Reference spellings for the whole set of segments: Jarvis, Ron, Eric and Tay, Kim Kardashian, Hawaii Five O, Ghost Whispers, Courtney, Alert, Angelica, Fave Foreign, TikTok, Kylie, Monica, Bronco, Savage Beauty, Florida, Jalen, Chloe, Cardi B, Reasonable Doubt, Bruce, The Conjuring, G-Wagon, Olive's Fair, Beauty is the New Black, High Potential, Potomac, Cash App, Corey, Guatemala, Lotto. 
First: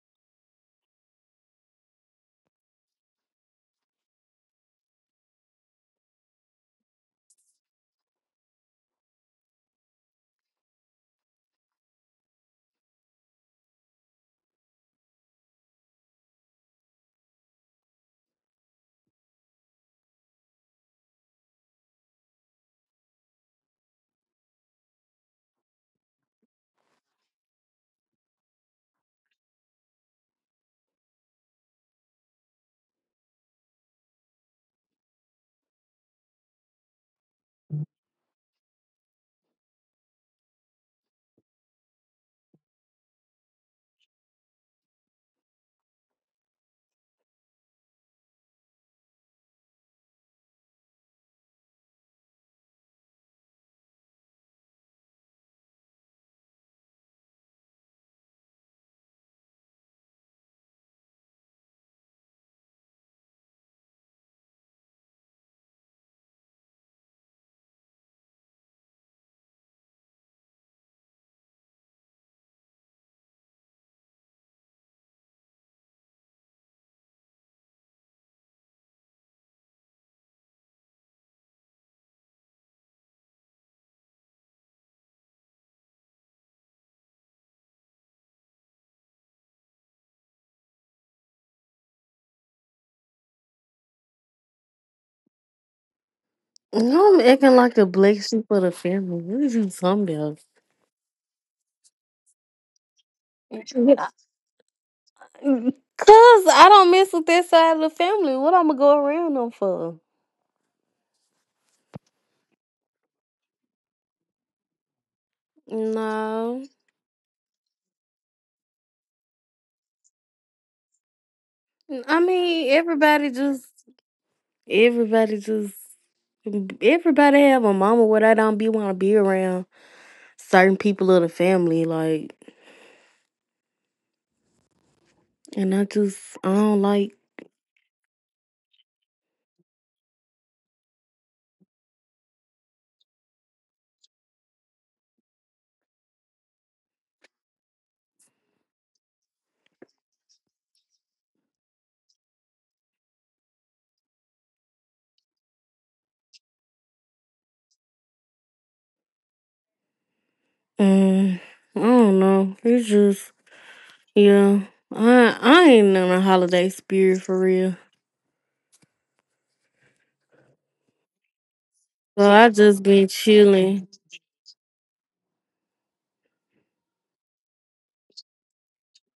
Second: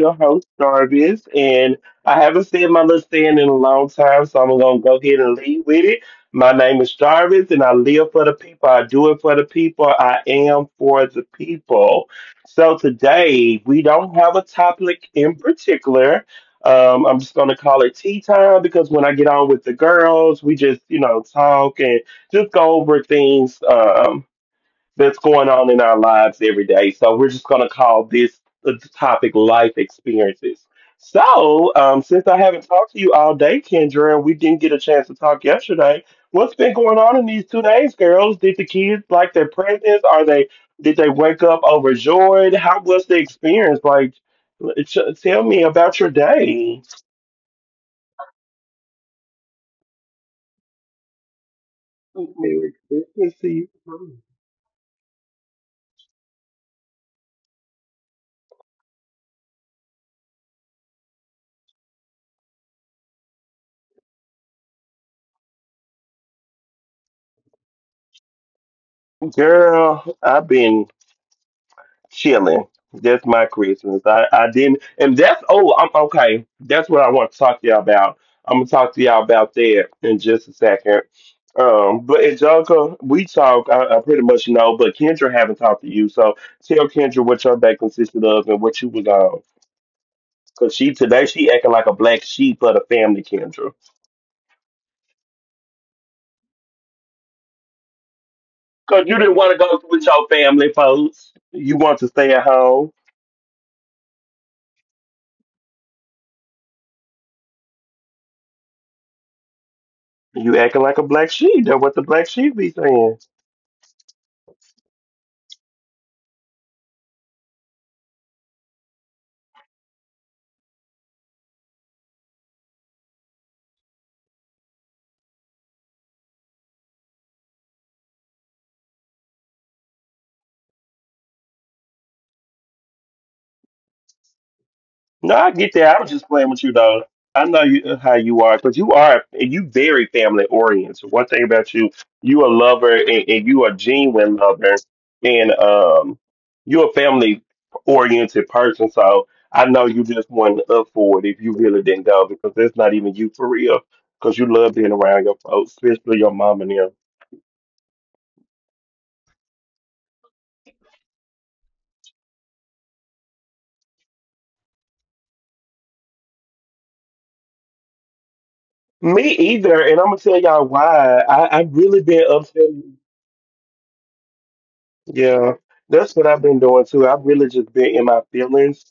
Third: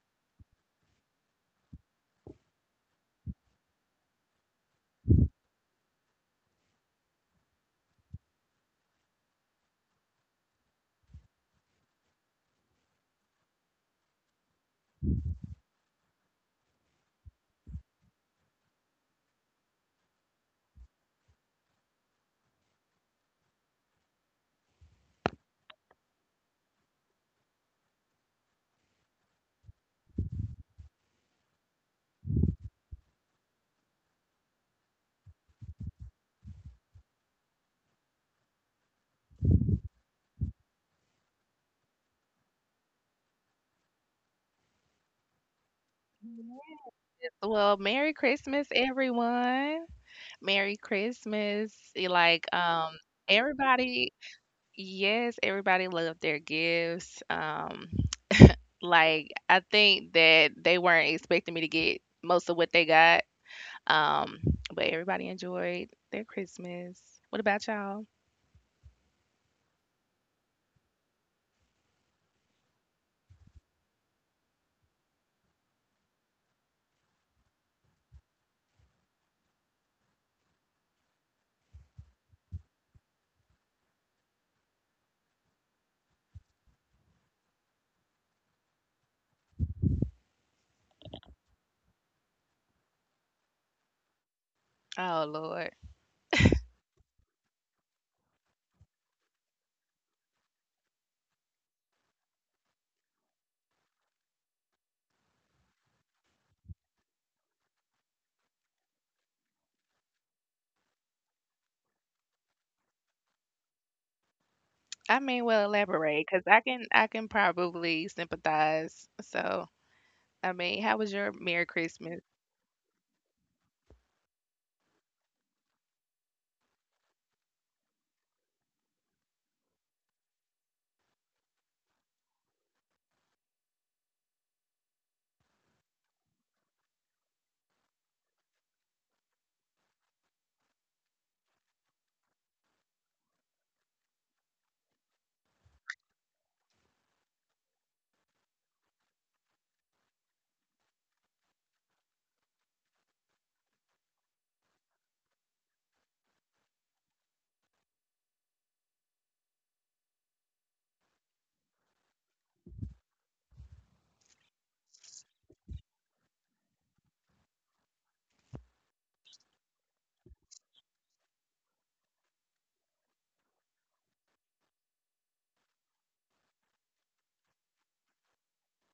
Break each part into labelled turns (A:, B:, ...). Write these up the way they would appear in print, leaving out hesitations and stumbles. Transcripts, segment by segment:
A: your host, Jarvis, and I haven't said my little saying in a long time, so I'm going to go ahead and lead with it. My name is Jarvis, and I live for the people. I do it for the people. I am for the people. So today, we don't have a topic in particular. I'm just going to call it tea time because when I get on with the girls, we just, you know, talk and just go over things. That's going on in our lives every day. So we're just going to call this the topic life experiences. So, since I haven't talked to you all day, Kendra, and we didn't get a chance to talk yesterday, what's been going on in these 2 days, girls? Did the kids like their presents? Are they Did they wake up overjoyed? How was the experience? Like, tell me about your day.
B: Yes. Well, Merry Christmas, everyone. Merry Christmas. Like,
A: Merry Christmas to you,
B: everybody, yes, everybody loved their gifts. Like, I think that they weren't expecting me to get most of what they got. Um, but everybody enjoyed their Christmas. What about y'all?
A: girl. I've been chilling. That's my Christmas. I didn't, and that's oh, I'm okay. That's what I want to talk to y'all about. I'm gonna talk to y'all about that in just a second. But Angelica, we talk. I pretty much know, but Kendra haven't talked to you, so tell Kendra what your day consisted of and what you was on. Cause she today she acting like a black sheep of the family, Kendra.
B: Oh Lord.
C: No, I'm acting like the black sheep of the
A: Cause you
C: family.
A: didn't
C: What
A: want
C: is
A: to
C: you
A: go with
C: talking
A: your
C: about?
A: family, folks. You want to stay at home.
C: Cause I don't mess with that side of the family. What I'm gonna go around them for?
A: You acting like a black sheep. That's what the black sheep be saying.
B: I mean, well, elaborate, cause
C: No,
B: I can probably sympathize. So, I mean, how was your Merry
C: I
B: Christmas?
C: mean everybody just everybody just everybody have a mama where they don't be want to be around certain people of the family. Like,
A: No,
C: and
A: I
C: I
A: get that. I was
C: just
A: just
C: I
A: playing
C: don't
A: with you,
C: like.
A: though. I know you, how you are because you very family oriented. One thing about you, you a lover and you a genuine lover, and you're a family oriented person. So I know you just wasn't up for it if you really didn't go because that's not even you for real. Because you love being around your folks, especially your mom and them.
C: Mm, I don't know. It's just yeah. I ain't in a holiday spirit for real.
A: Me either, and I'm gonna tell y'all why. I've really
C: So
A: been
C: I just
A: upset.
C: been chilling.
A: Yeah, that's what I've been doing too. I've really just been in my feelings,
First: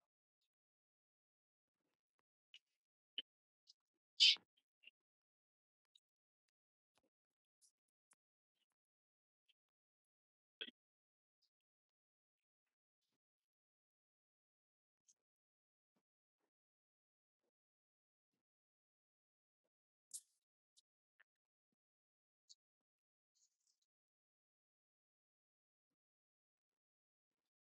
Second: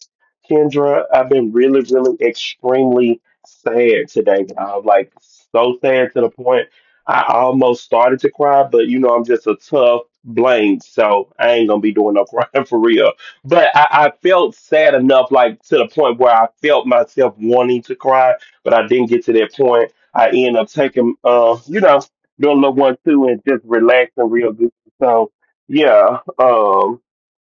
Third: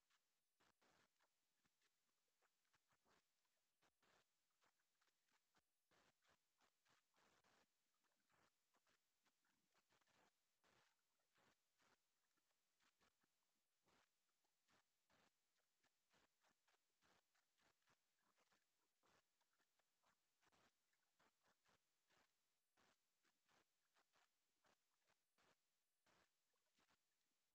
A: Kendra. I've been really, really extremely sad today. I'm like so sad to the point I almost started to cry, but you know, I'm just a tough blank, so I ain't gonna be doing no crying for real. But I felt sad enough, like to the point where I felt myself wanting to cry, but I didn't get to that point. I ended up taking, you know, doing a little one too and just relaxing real good. So, yeah. Um,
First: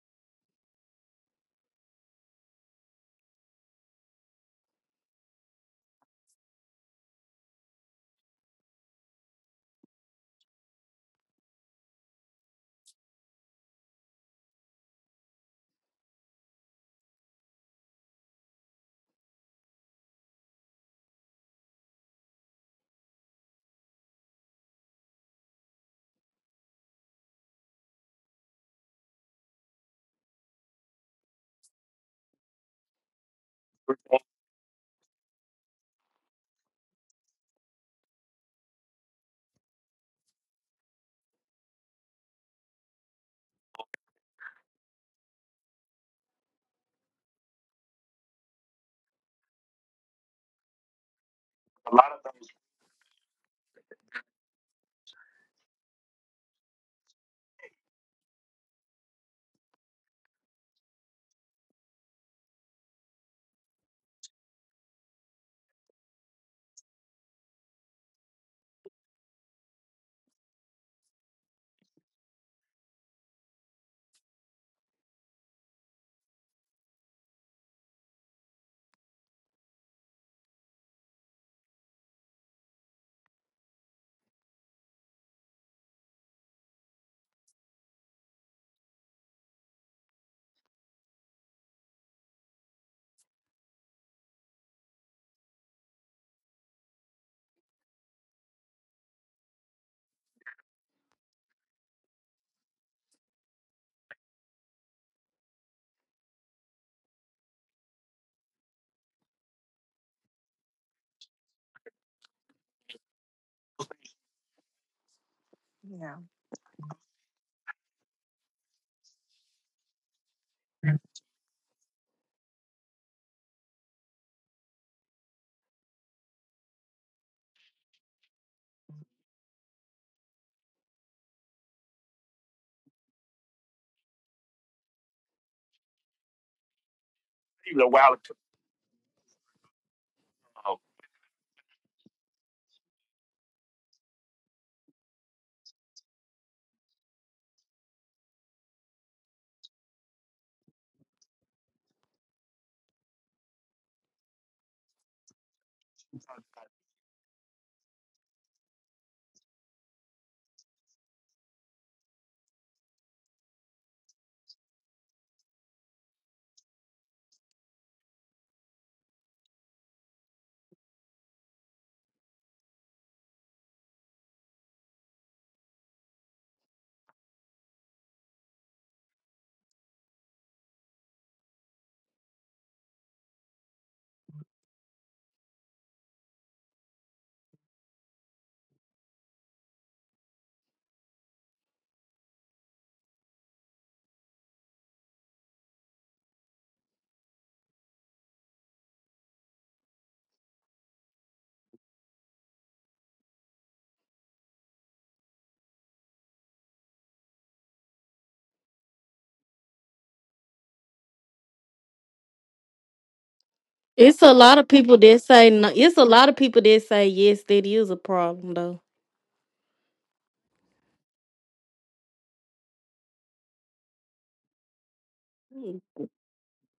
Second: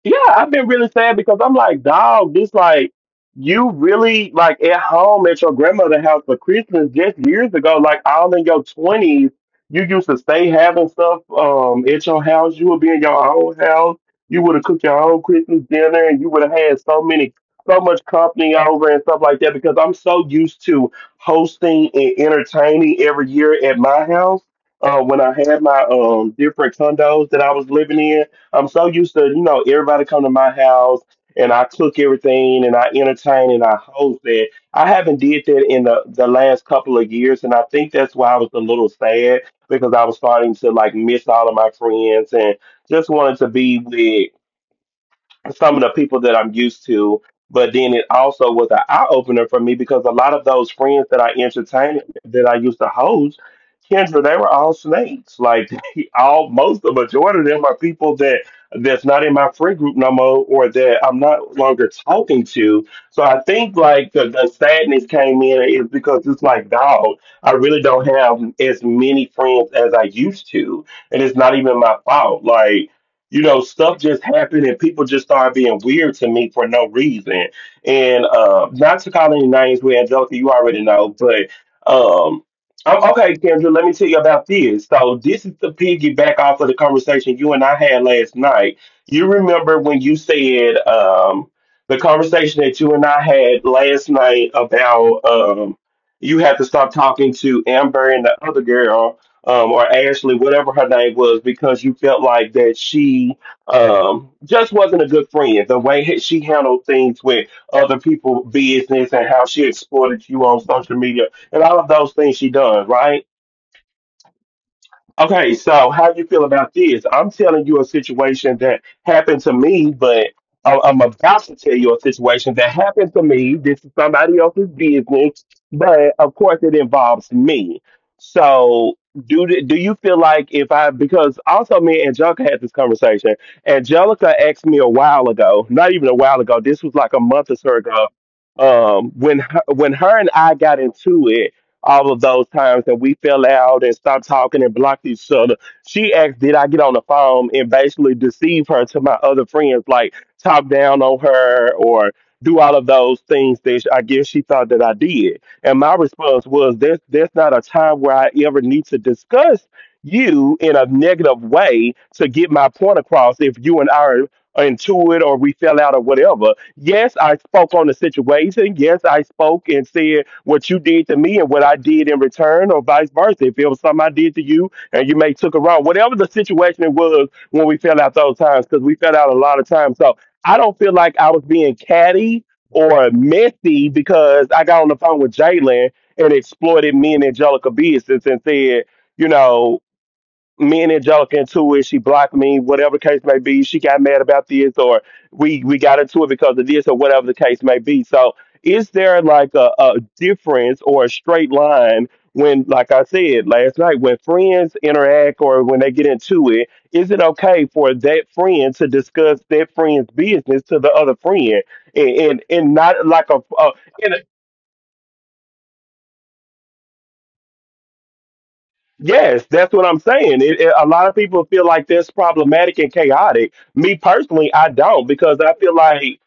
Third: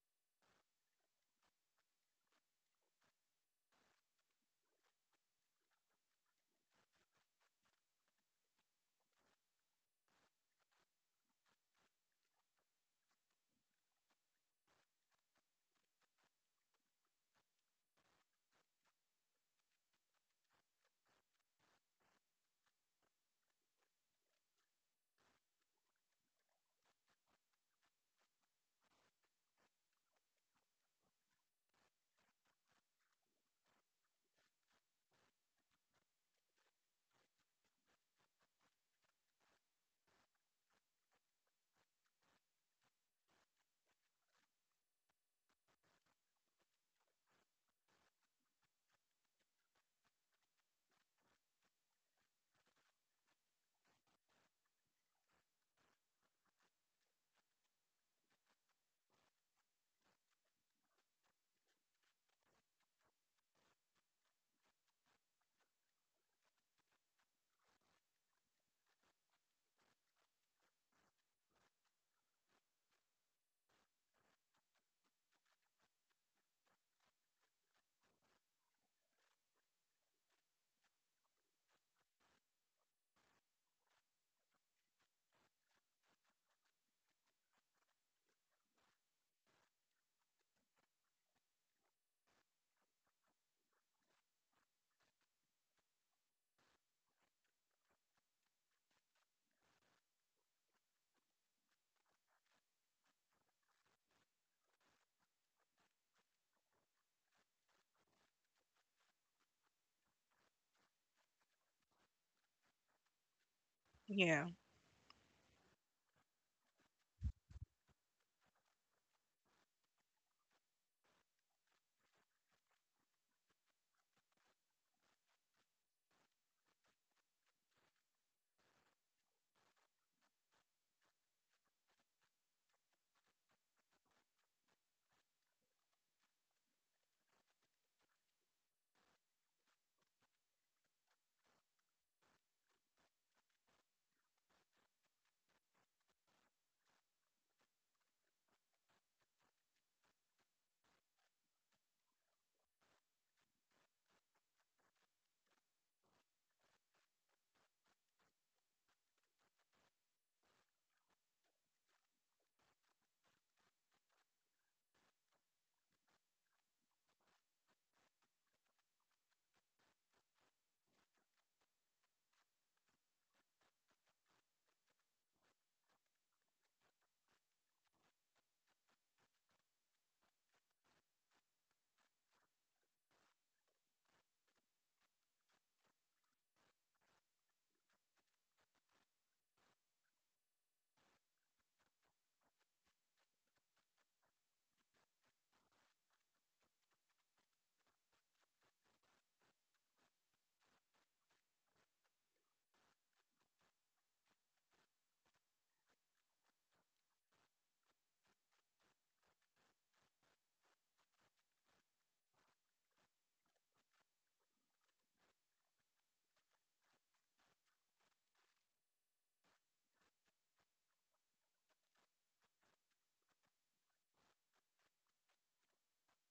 A: yeah, I've been really sad because I'm like, dog, this like you really like at home at your grandmother's house for Christmas just years ago, like all in your twenties, you used to stay having stuff at your house. You would be in your own house. You would have cooked your own Christmas dinner and you would have had so much company over and stuff like that because I'm so used to hosting and entertaining every year at my house when I had my different condos that I was living in. I'm so used to, you know, everybody come to my house and I cook everything and I entertain and I host that. I haven't did that in the last couple of years and I think that's why I was a little sad because I was starting to like miss all of my friends and just wanted to be with some of the people that I'm used to. But then it also was an eye opener for me because a lot of those friends that I entertained that I used to host, Kendra, they were all snakes. Like all most the majority of them are people that's not in my friend group no more or that I'm not longer talking to. So I think like the sadness came in is because it's like, dog, I really don't have as many friends as I used to. And it's not even my fault. Like, you know, stuff just happened and people just started being weird to me for no reason. And not to call any names with Angelica, you already know, but um, okay, Kendra, let me tell you about this. So, this is the piggyback off of the conversation you and I had last night. You remember when you said the conversation that you and I had last night about you had to stop talking to Amber and the other girl or Ashley, whatever her name was, because you felt like that she just wasn't a good friend. The way that she handled things with other people's business and how she exploited you on social media and all of those things she done, right?
B: Yeah.
A: Okay, so how you feel about this? I'm telling you a situation that happened to me, but I'm about to tell you a situation that happened to me. This is somebody else's business, but of course it involves me. So do you feel like if I because also me and Angelica had this conversation. Angelica asked me a while ago, not even a while ago. This was like a month or so ago. When her, when her and I got into it, all of those times that we fell out and stopped talking and blocked each other. She asked, did I get on the phone and basically deceive her to my other friends, like talk down on her or do all of those things that I guess she thought that I did. And my response was, there's not a time where I ever need to discuss you in a negative way to get my point across if you and I are into it or we fell out or whatever. Yes, I spoke on the situation. Yes, I spoke and said what you did to me and what I did in return, or vice versa. If it was something I did to you and you may took it wrong, whatever the situation it was when we fell out those times, because we fell out a lot of times. So I don't feel like I was being catty or messy because I got on the phone with Jalen and exploited me and Angelica business and said, you know, me and Angelica into it. She blocked me, whatever the case may be. She got mad about this, or we got into it because of this, or whatever the case may be. So, is there like a difference or a straight line when, like I said last night, when friends interact or when they get into it? Is it okay for that friend to discuss that friend's business to the other friend, and not like
C: It's
A: a
C: a lot of people that say no. It's a lot of people that say yes, that is a problem though.
A: Yes, that's what I'm saying. A lot of people feel like that's problematic and chaotic. Me personally, I don't because I feel like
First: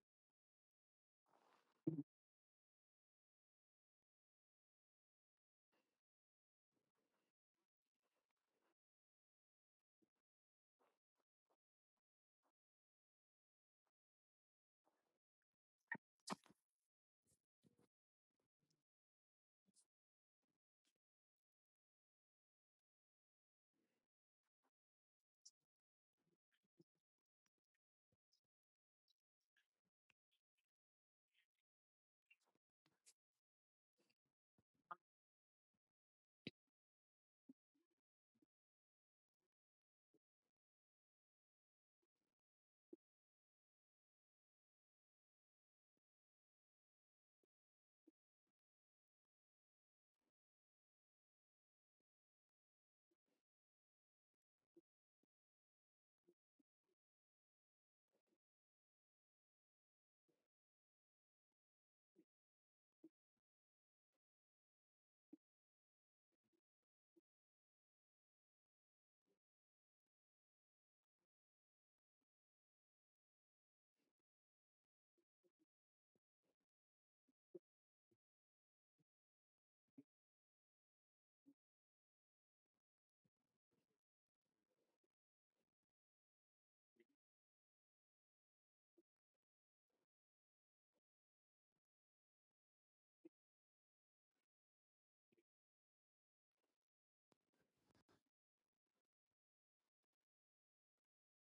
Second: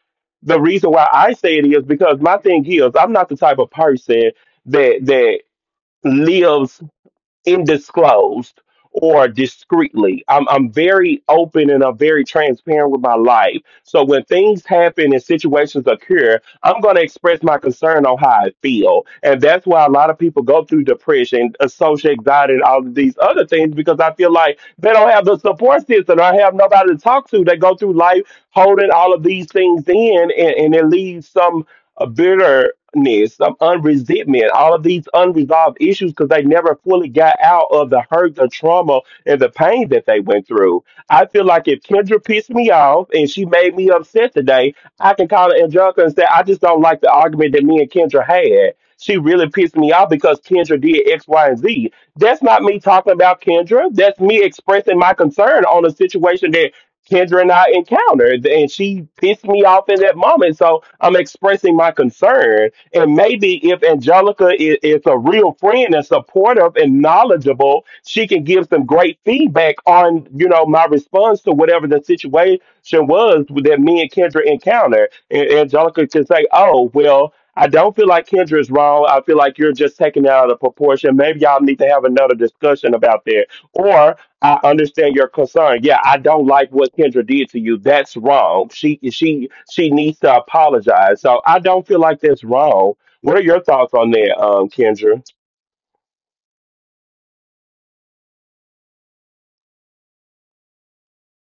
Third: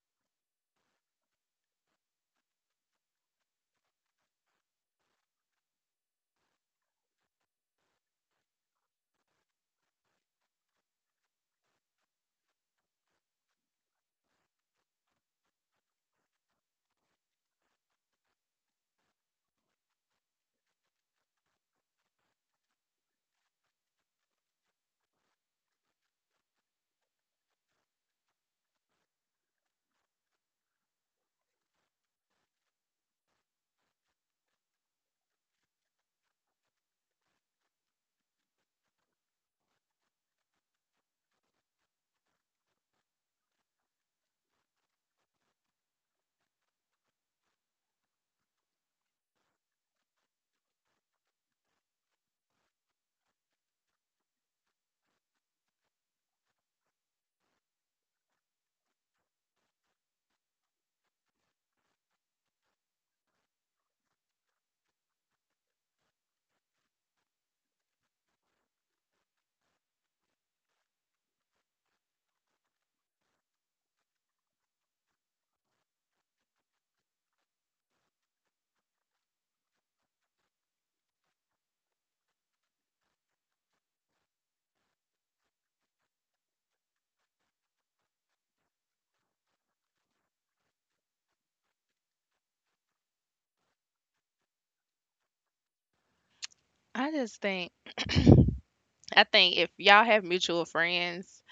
A: the reason why I say it is because my thing is I'm not the type of person that lives indisclosed or discreetly. I'm very open and I'm very transparent with my life. So when things happen and situations occur, I'm going to express my concern on how I feel, and that's why a lot of people go through depression, social anxiety, and all of these other things because I feel like they don't have the support system. I have nobody to talk to. They go through life holding all of these things in, and it leaves some a bitterness, some unresentment, all of these unresolved issues because they never fully got out of the hurt, the trauma, and the pain that they went through. I feel like if Kendra pissed me off and she made me upset today, I can call Angelica and say, I just don't like the argument that me and Kendra had. She really pissed me off because Kendra did X, Y, and Z. That's not me talking about Kendra. That's me expressing my concern on a situation that Kendra and I encountered, and she pissed me off in that moment. So I'm expressing my concern, and maybe if Angelica is a real friend and supportive and knowledgeable, she can give some great feedback on you know my response to whatever the situation was that me and Kendra encountered. And Angelica can say, "Oh well, I don't feel like Kendra is wrong. I feel like you're just taking it out of proportion. Maybe y'all need to have another discussion about that, or I understand your concern. Yeah, I don't like what Kendra did to you. That's wrong. She needs to apologize." So I don't feel like that's wrong. What are your thoughts on that, Kendra?
B: I just think I think if y'all have mutual friends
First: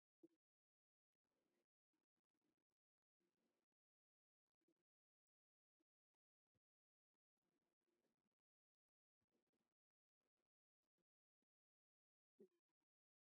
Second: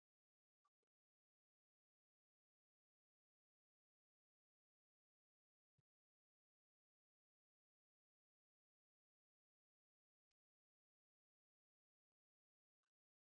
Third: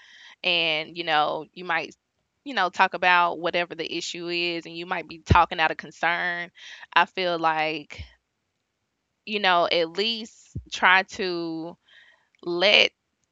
B: and, you know, you might, you know, talk about whatever the issue is, and you might be talking out of concern. I feel like, you know, at least try to let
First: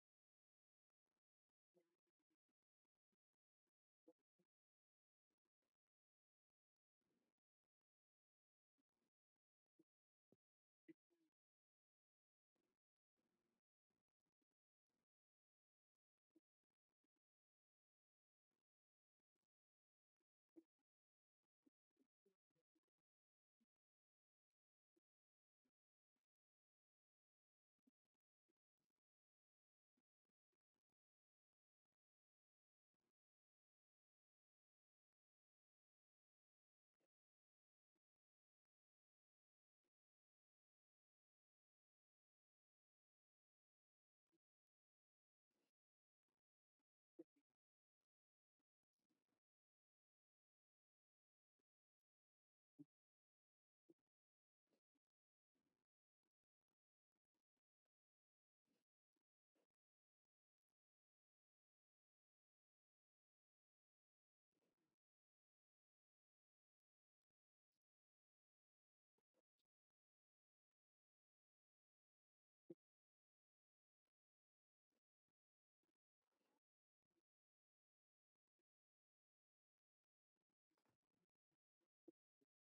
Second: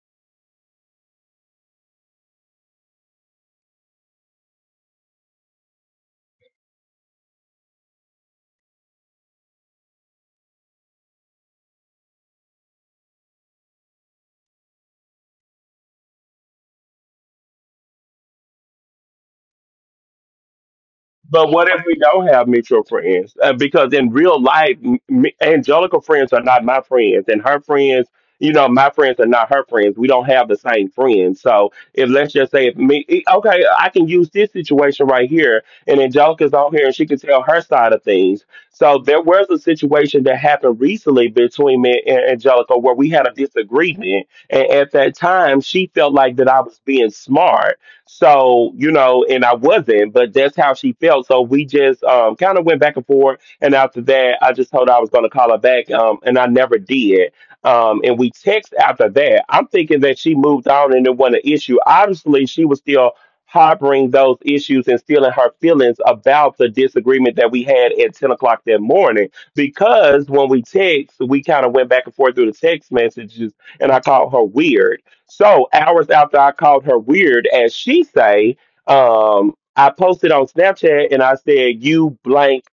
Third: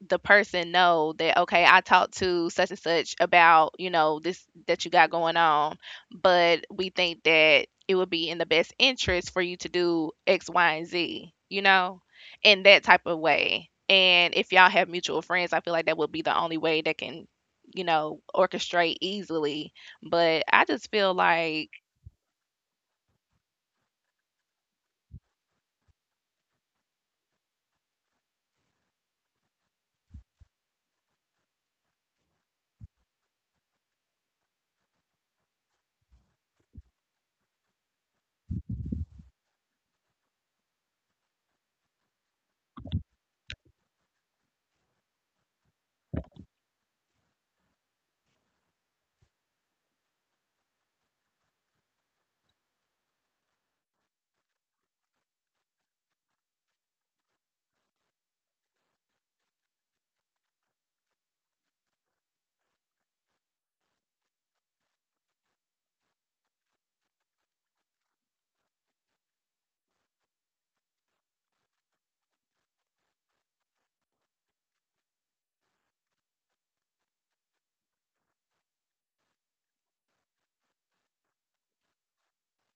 B: the person know that, okay, I talked to such and such about, you know, this that you got going on, but we think that it would be in the best interest for you to do X, Y, and Z, you know, in that type of way. And if y'all have mutual friends, I feel like that would be the only way that can, you know, orchestrate easily. But I just feel
A: But what
B: like.
A: if we don't have mutual friends? Because in real life, Angelica friends are not my friends, and her friends, you know, my friends are not her friends. We don't have the same friends. So if let's just say, if me, okay, I can use this situation right here, and Angelica's on here, and she can tell her side of things. So there was a situation that happened recently between me and Angelica where we had a disagreement, and at that time, she felt like that I was being smart so, you know, and I wasn't, but that's how she felt. So we just kind of went back and forth. And after that, I just told her I was going to call her back, and I never did. And we text after that. I'm thinking that she moved on and it wasn't an issue. Obviously, she was still harboring those issues and still in her feelings about the disagreement that we had at 10 o'clock that morning. Because when we text, we kind of went back and forth through the text messages, and I called her weird. So hours after I called her weird, as she say, I posted on Snapchat and I said, "You blank."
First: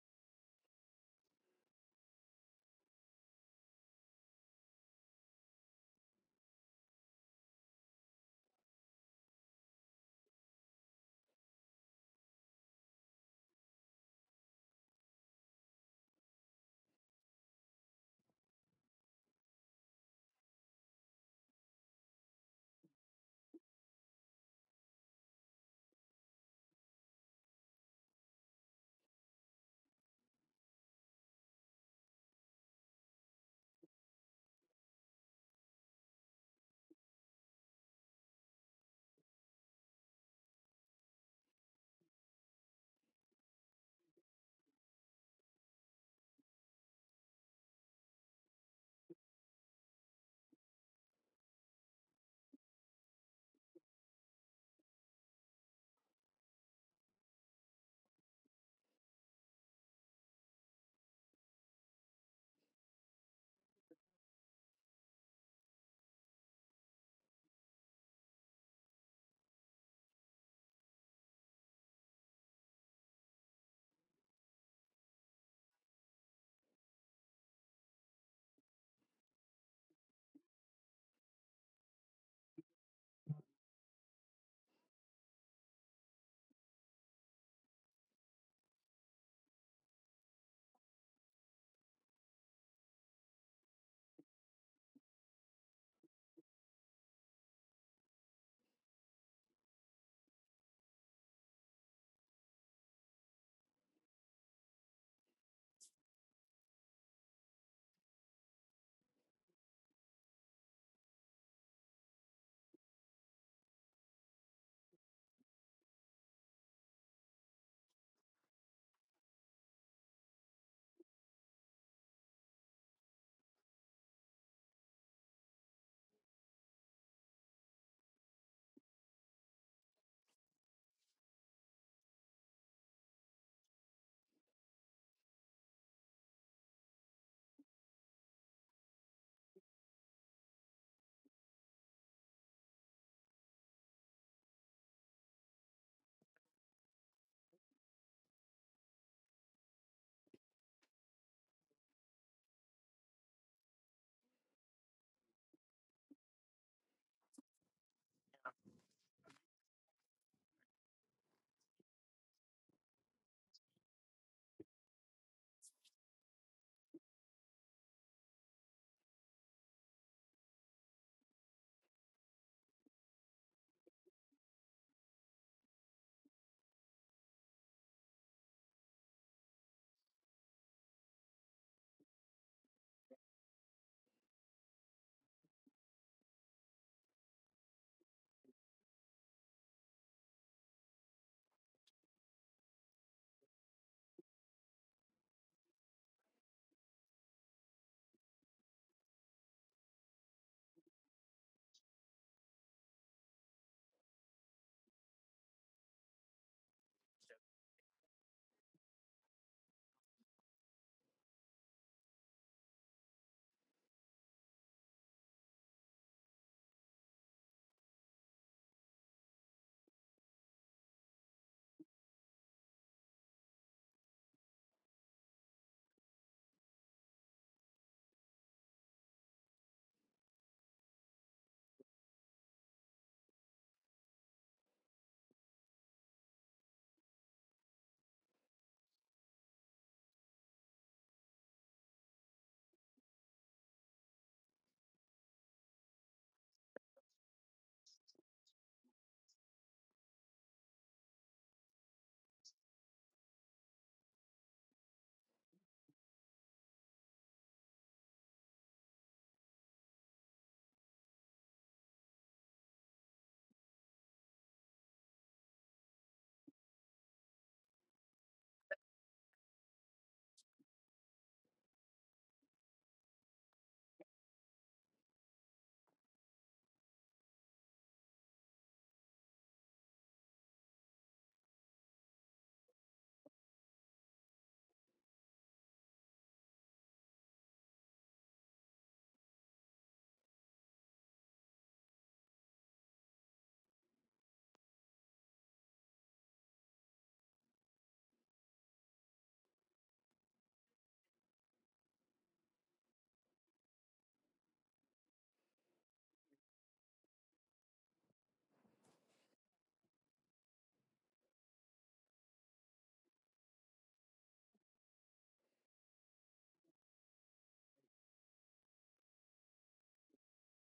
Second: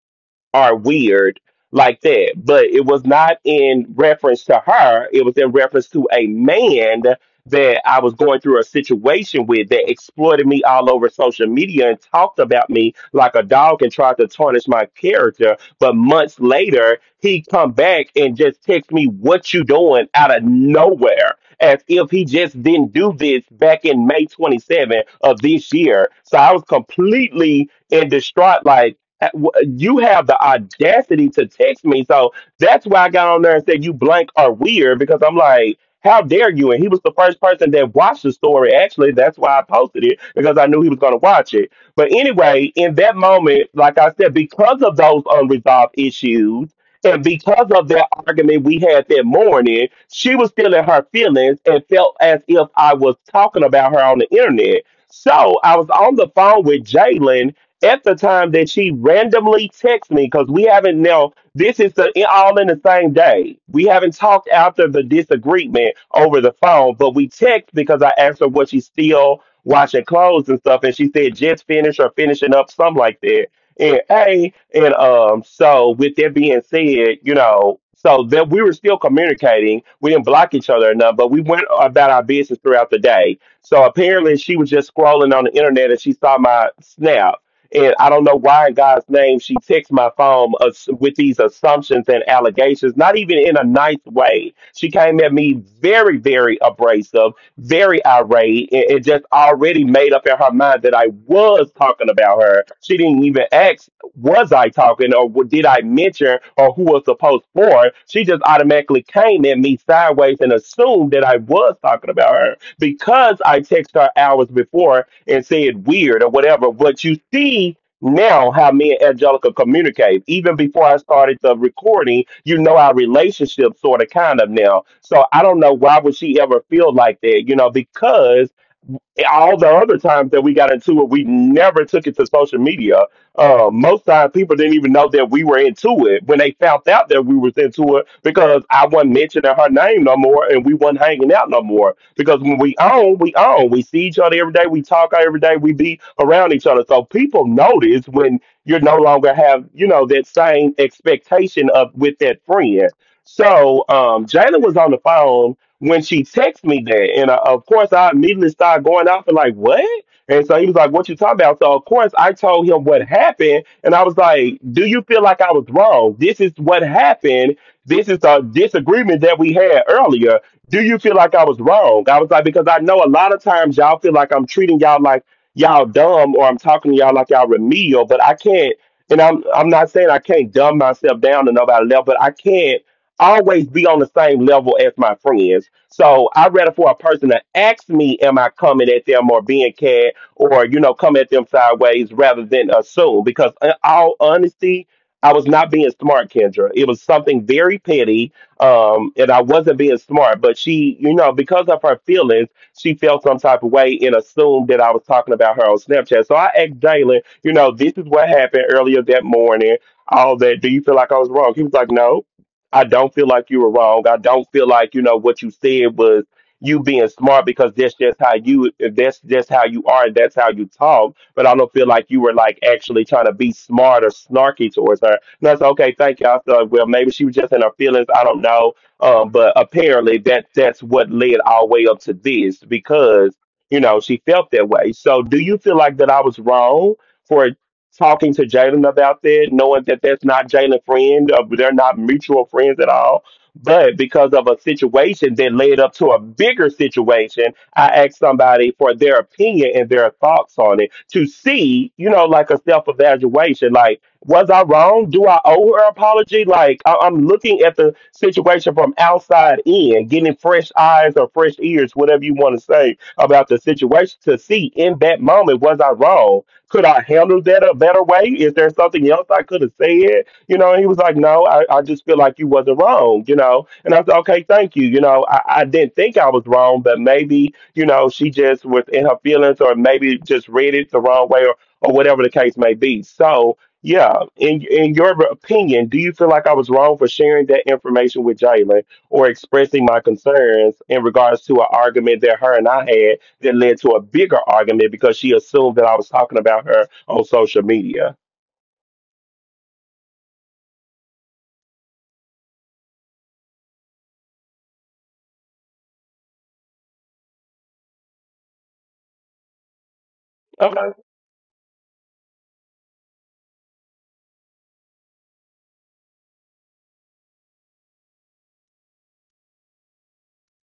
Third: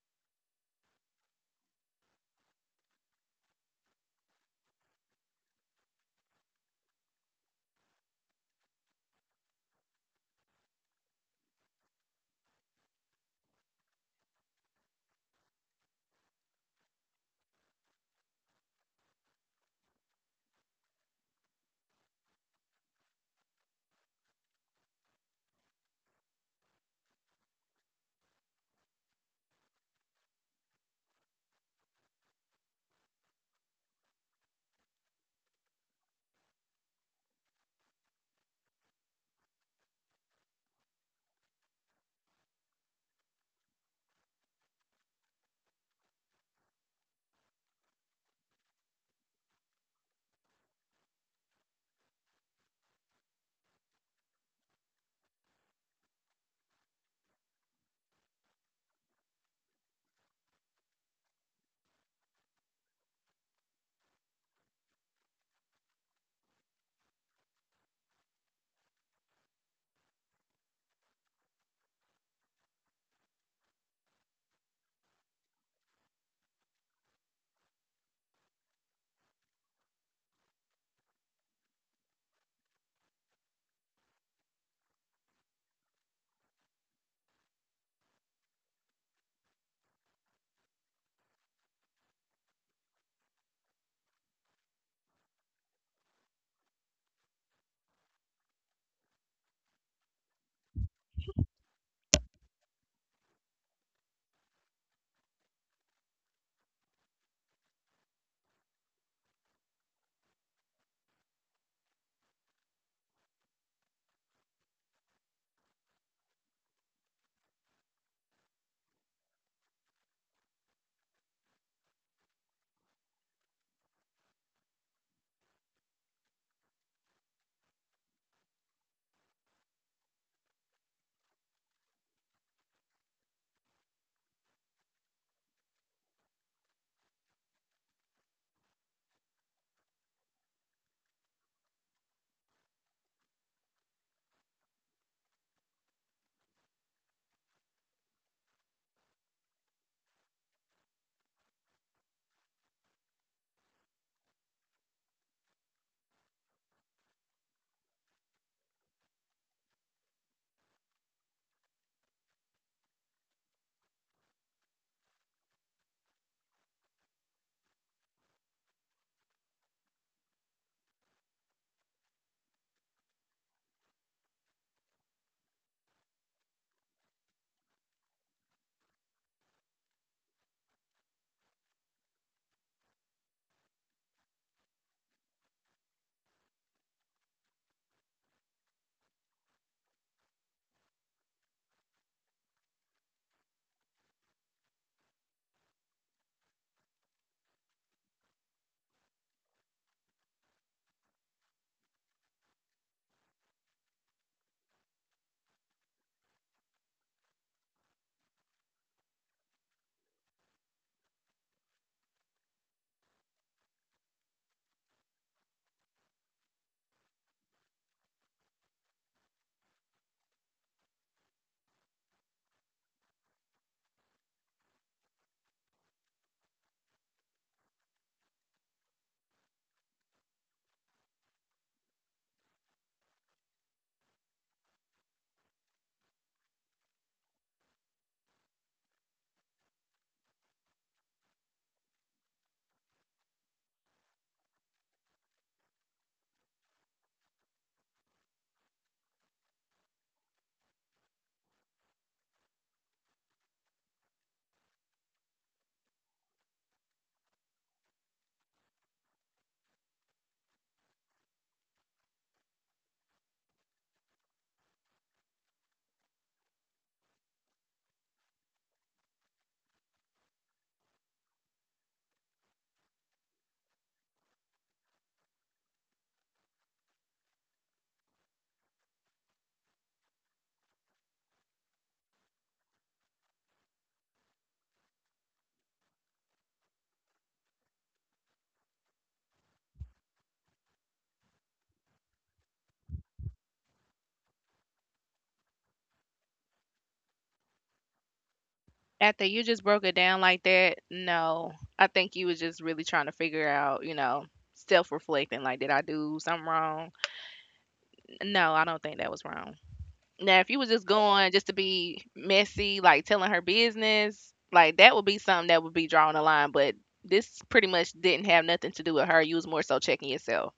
A: Are weird like that. But it was not in reference to her, it was in reference to a man that I was going through a situation with that exploited me all over social media and talked about me like a dog and tried to tarnish my character. But months later, he come back and just text me, "What you doing?" out of nowhere, as if he just didn't do this back in May 27 of this year. So I was completely in distraught, like you have the audacity to text me. So that's why I got on there and said you blank are weird because I'm like, how dare you? And he was the first person that watched the story. Actually, that's why I posted it because I knew he was going to watch it. But anyway, in that moment, like I said, because of those unresolved issues. And because of that argument we had that morning, she was still in her feelings and felt as if I was talking about her on the internet. So I was on the phone with Jalen at the time that she randomly texted me because we haven't, now this is the, all in the same day, we haven't talked after the disagreement over the phone, but we text because I asked her, what, she's still washing clothes and stuff, and she said just finished or finishing up, something like that. And hey, and so with that being said, you know, so that we were still communicating. We didn't block each other enough, but we went about our business throughout the day. So apparently she was just scrolling on the internet and she saw my snap, and I don't know why in God's name she texts my phone with these assumptions and allegations, not even in a nice way. She came at me very, very abrasive, very irate, and just already made up in her mind that I was talking about her. She didn't even ask, was I talking or did I mention or who was supposed for it? She just automatically came at me sideways and assumed that I was talking about her because I text her hours before and said weird or whatever. But you see now how me and Angelica communicate. Even before I started the recording, you know our relationship sort of kind of now. So I don't know why would she ever feel like that, you know, because all the other times that we got into it, we never took it to social media. Most times, people didn't even know that we were into it when they found out that we was into it because I wasn't mentioning her name no more, and we wasn't hanging out no more. Because when we own, we own. We see each other every day. We talk every day. We be around each other. So people notice when you no longer have, you know, that same expectation of with that friend. So Jalen was on the phone when she texted me that, and of course I immediately started going off and like, what? And so he was like, what you talking about? So of course I told him what happened, and I was like, do you feel like I was wrong? This is what happened. This is a disagreement that we had earlier. Do you feel like I was wrong? I was like, because I know a lot of times y'all feel like I'm treating y'all like y'all dumb or I'm talking to y'all like y'all remedial, but I can't. And I'm not saying I can't dumb myself down to nobody level, but I can't always be on the same level as my friends. So I rather for a person to ask me, am I coming at them or being cad or, you know, come at them sideways rather than assume. Because in all honesty, I was not being smart, Kendra. It was something very petty. And I wasn't being smart, but she, you know, because of her feelings, she felt some type of way and assumed that I was talking about her on Snapchat. So I asked Jalen, you know, this is what happened earlier that morning, all that. Do you feel like I was wrong? He was like, no. I don't feel like you were wrong. I don't feel like you know what you said was you being smart, because that's just how you, that's just how you are and that's how you talk. But I don't feel like you were like actually trying to be smart or snarky towards her. And I said, okay, thank you. I thought, well, maybe she was just in her feelings. I don't know. But apparently that that's what led all the way up to this because you know she felt that way. So do you feel like that I was wrong for talking to Jalen about that, knowing that that's not Jalen's friend, or they're not mutual friends at all? But because of a situation that led up to a bigger situation, I asked somebody for their opinion and their thoughts on it to see, you know, like a self evaluation. Like, was I wrong? Do I owe her apology? Like, I'm looking at the situation from outside in, getting fresh eyes or fresh ears, whatever you want to say about the situation, to see in that moment, was I wrong? Could I handle that a better way? Is there something else I could have said? You know, and he was like, no, I just feel like you wasn't wrong, you know. And I said, okay, thank you. You know, I didn't think I was wrong, but maybe, you know, she just was in her feelings or maybe just read it the wrong way, or whatever the case may be. So yeah, in your opinion, do you feel like I was wrong for sharing that information with Jalen or expressing my concerns in regards to an argument that her and I had that led to a bigger argument because she assumed that I was talking about her on social media.
B: After you just broke it down like that, no. I think you was just really trying to figure out, you know, self-reflecting, like, did I do something wrong? No, I don't think that was wrong. Now, if you was just
A: Okay.
B: going just to be messy, like telling her business, like that would be something that would be drawing a line. But this pretty much didn't have nothing to do with her. You was more so checking yourself.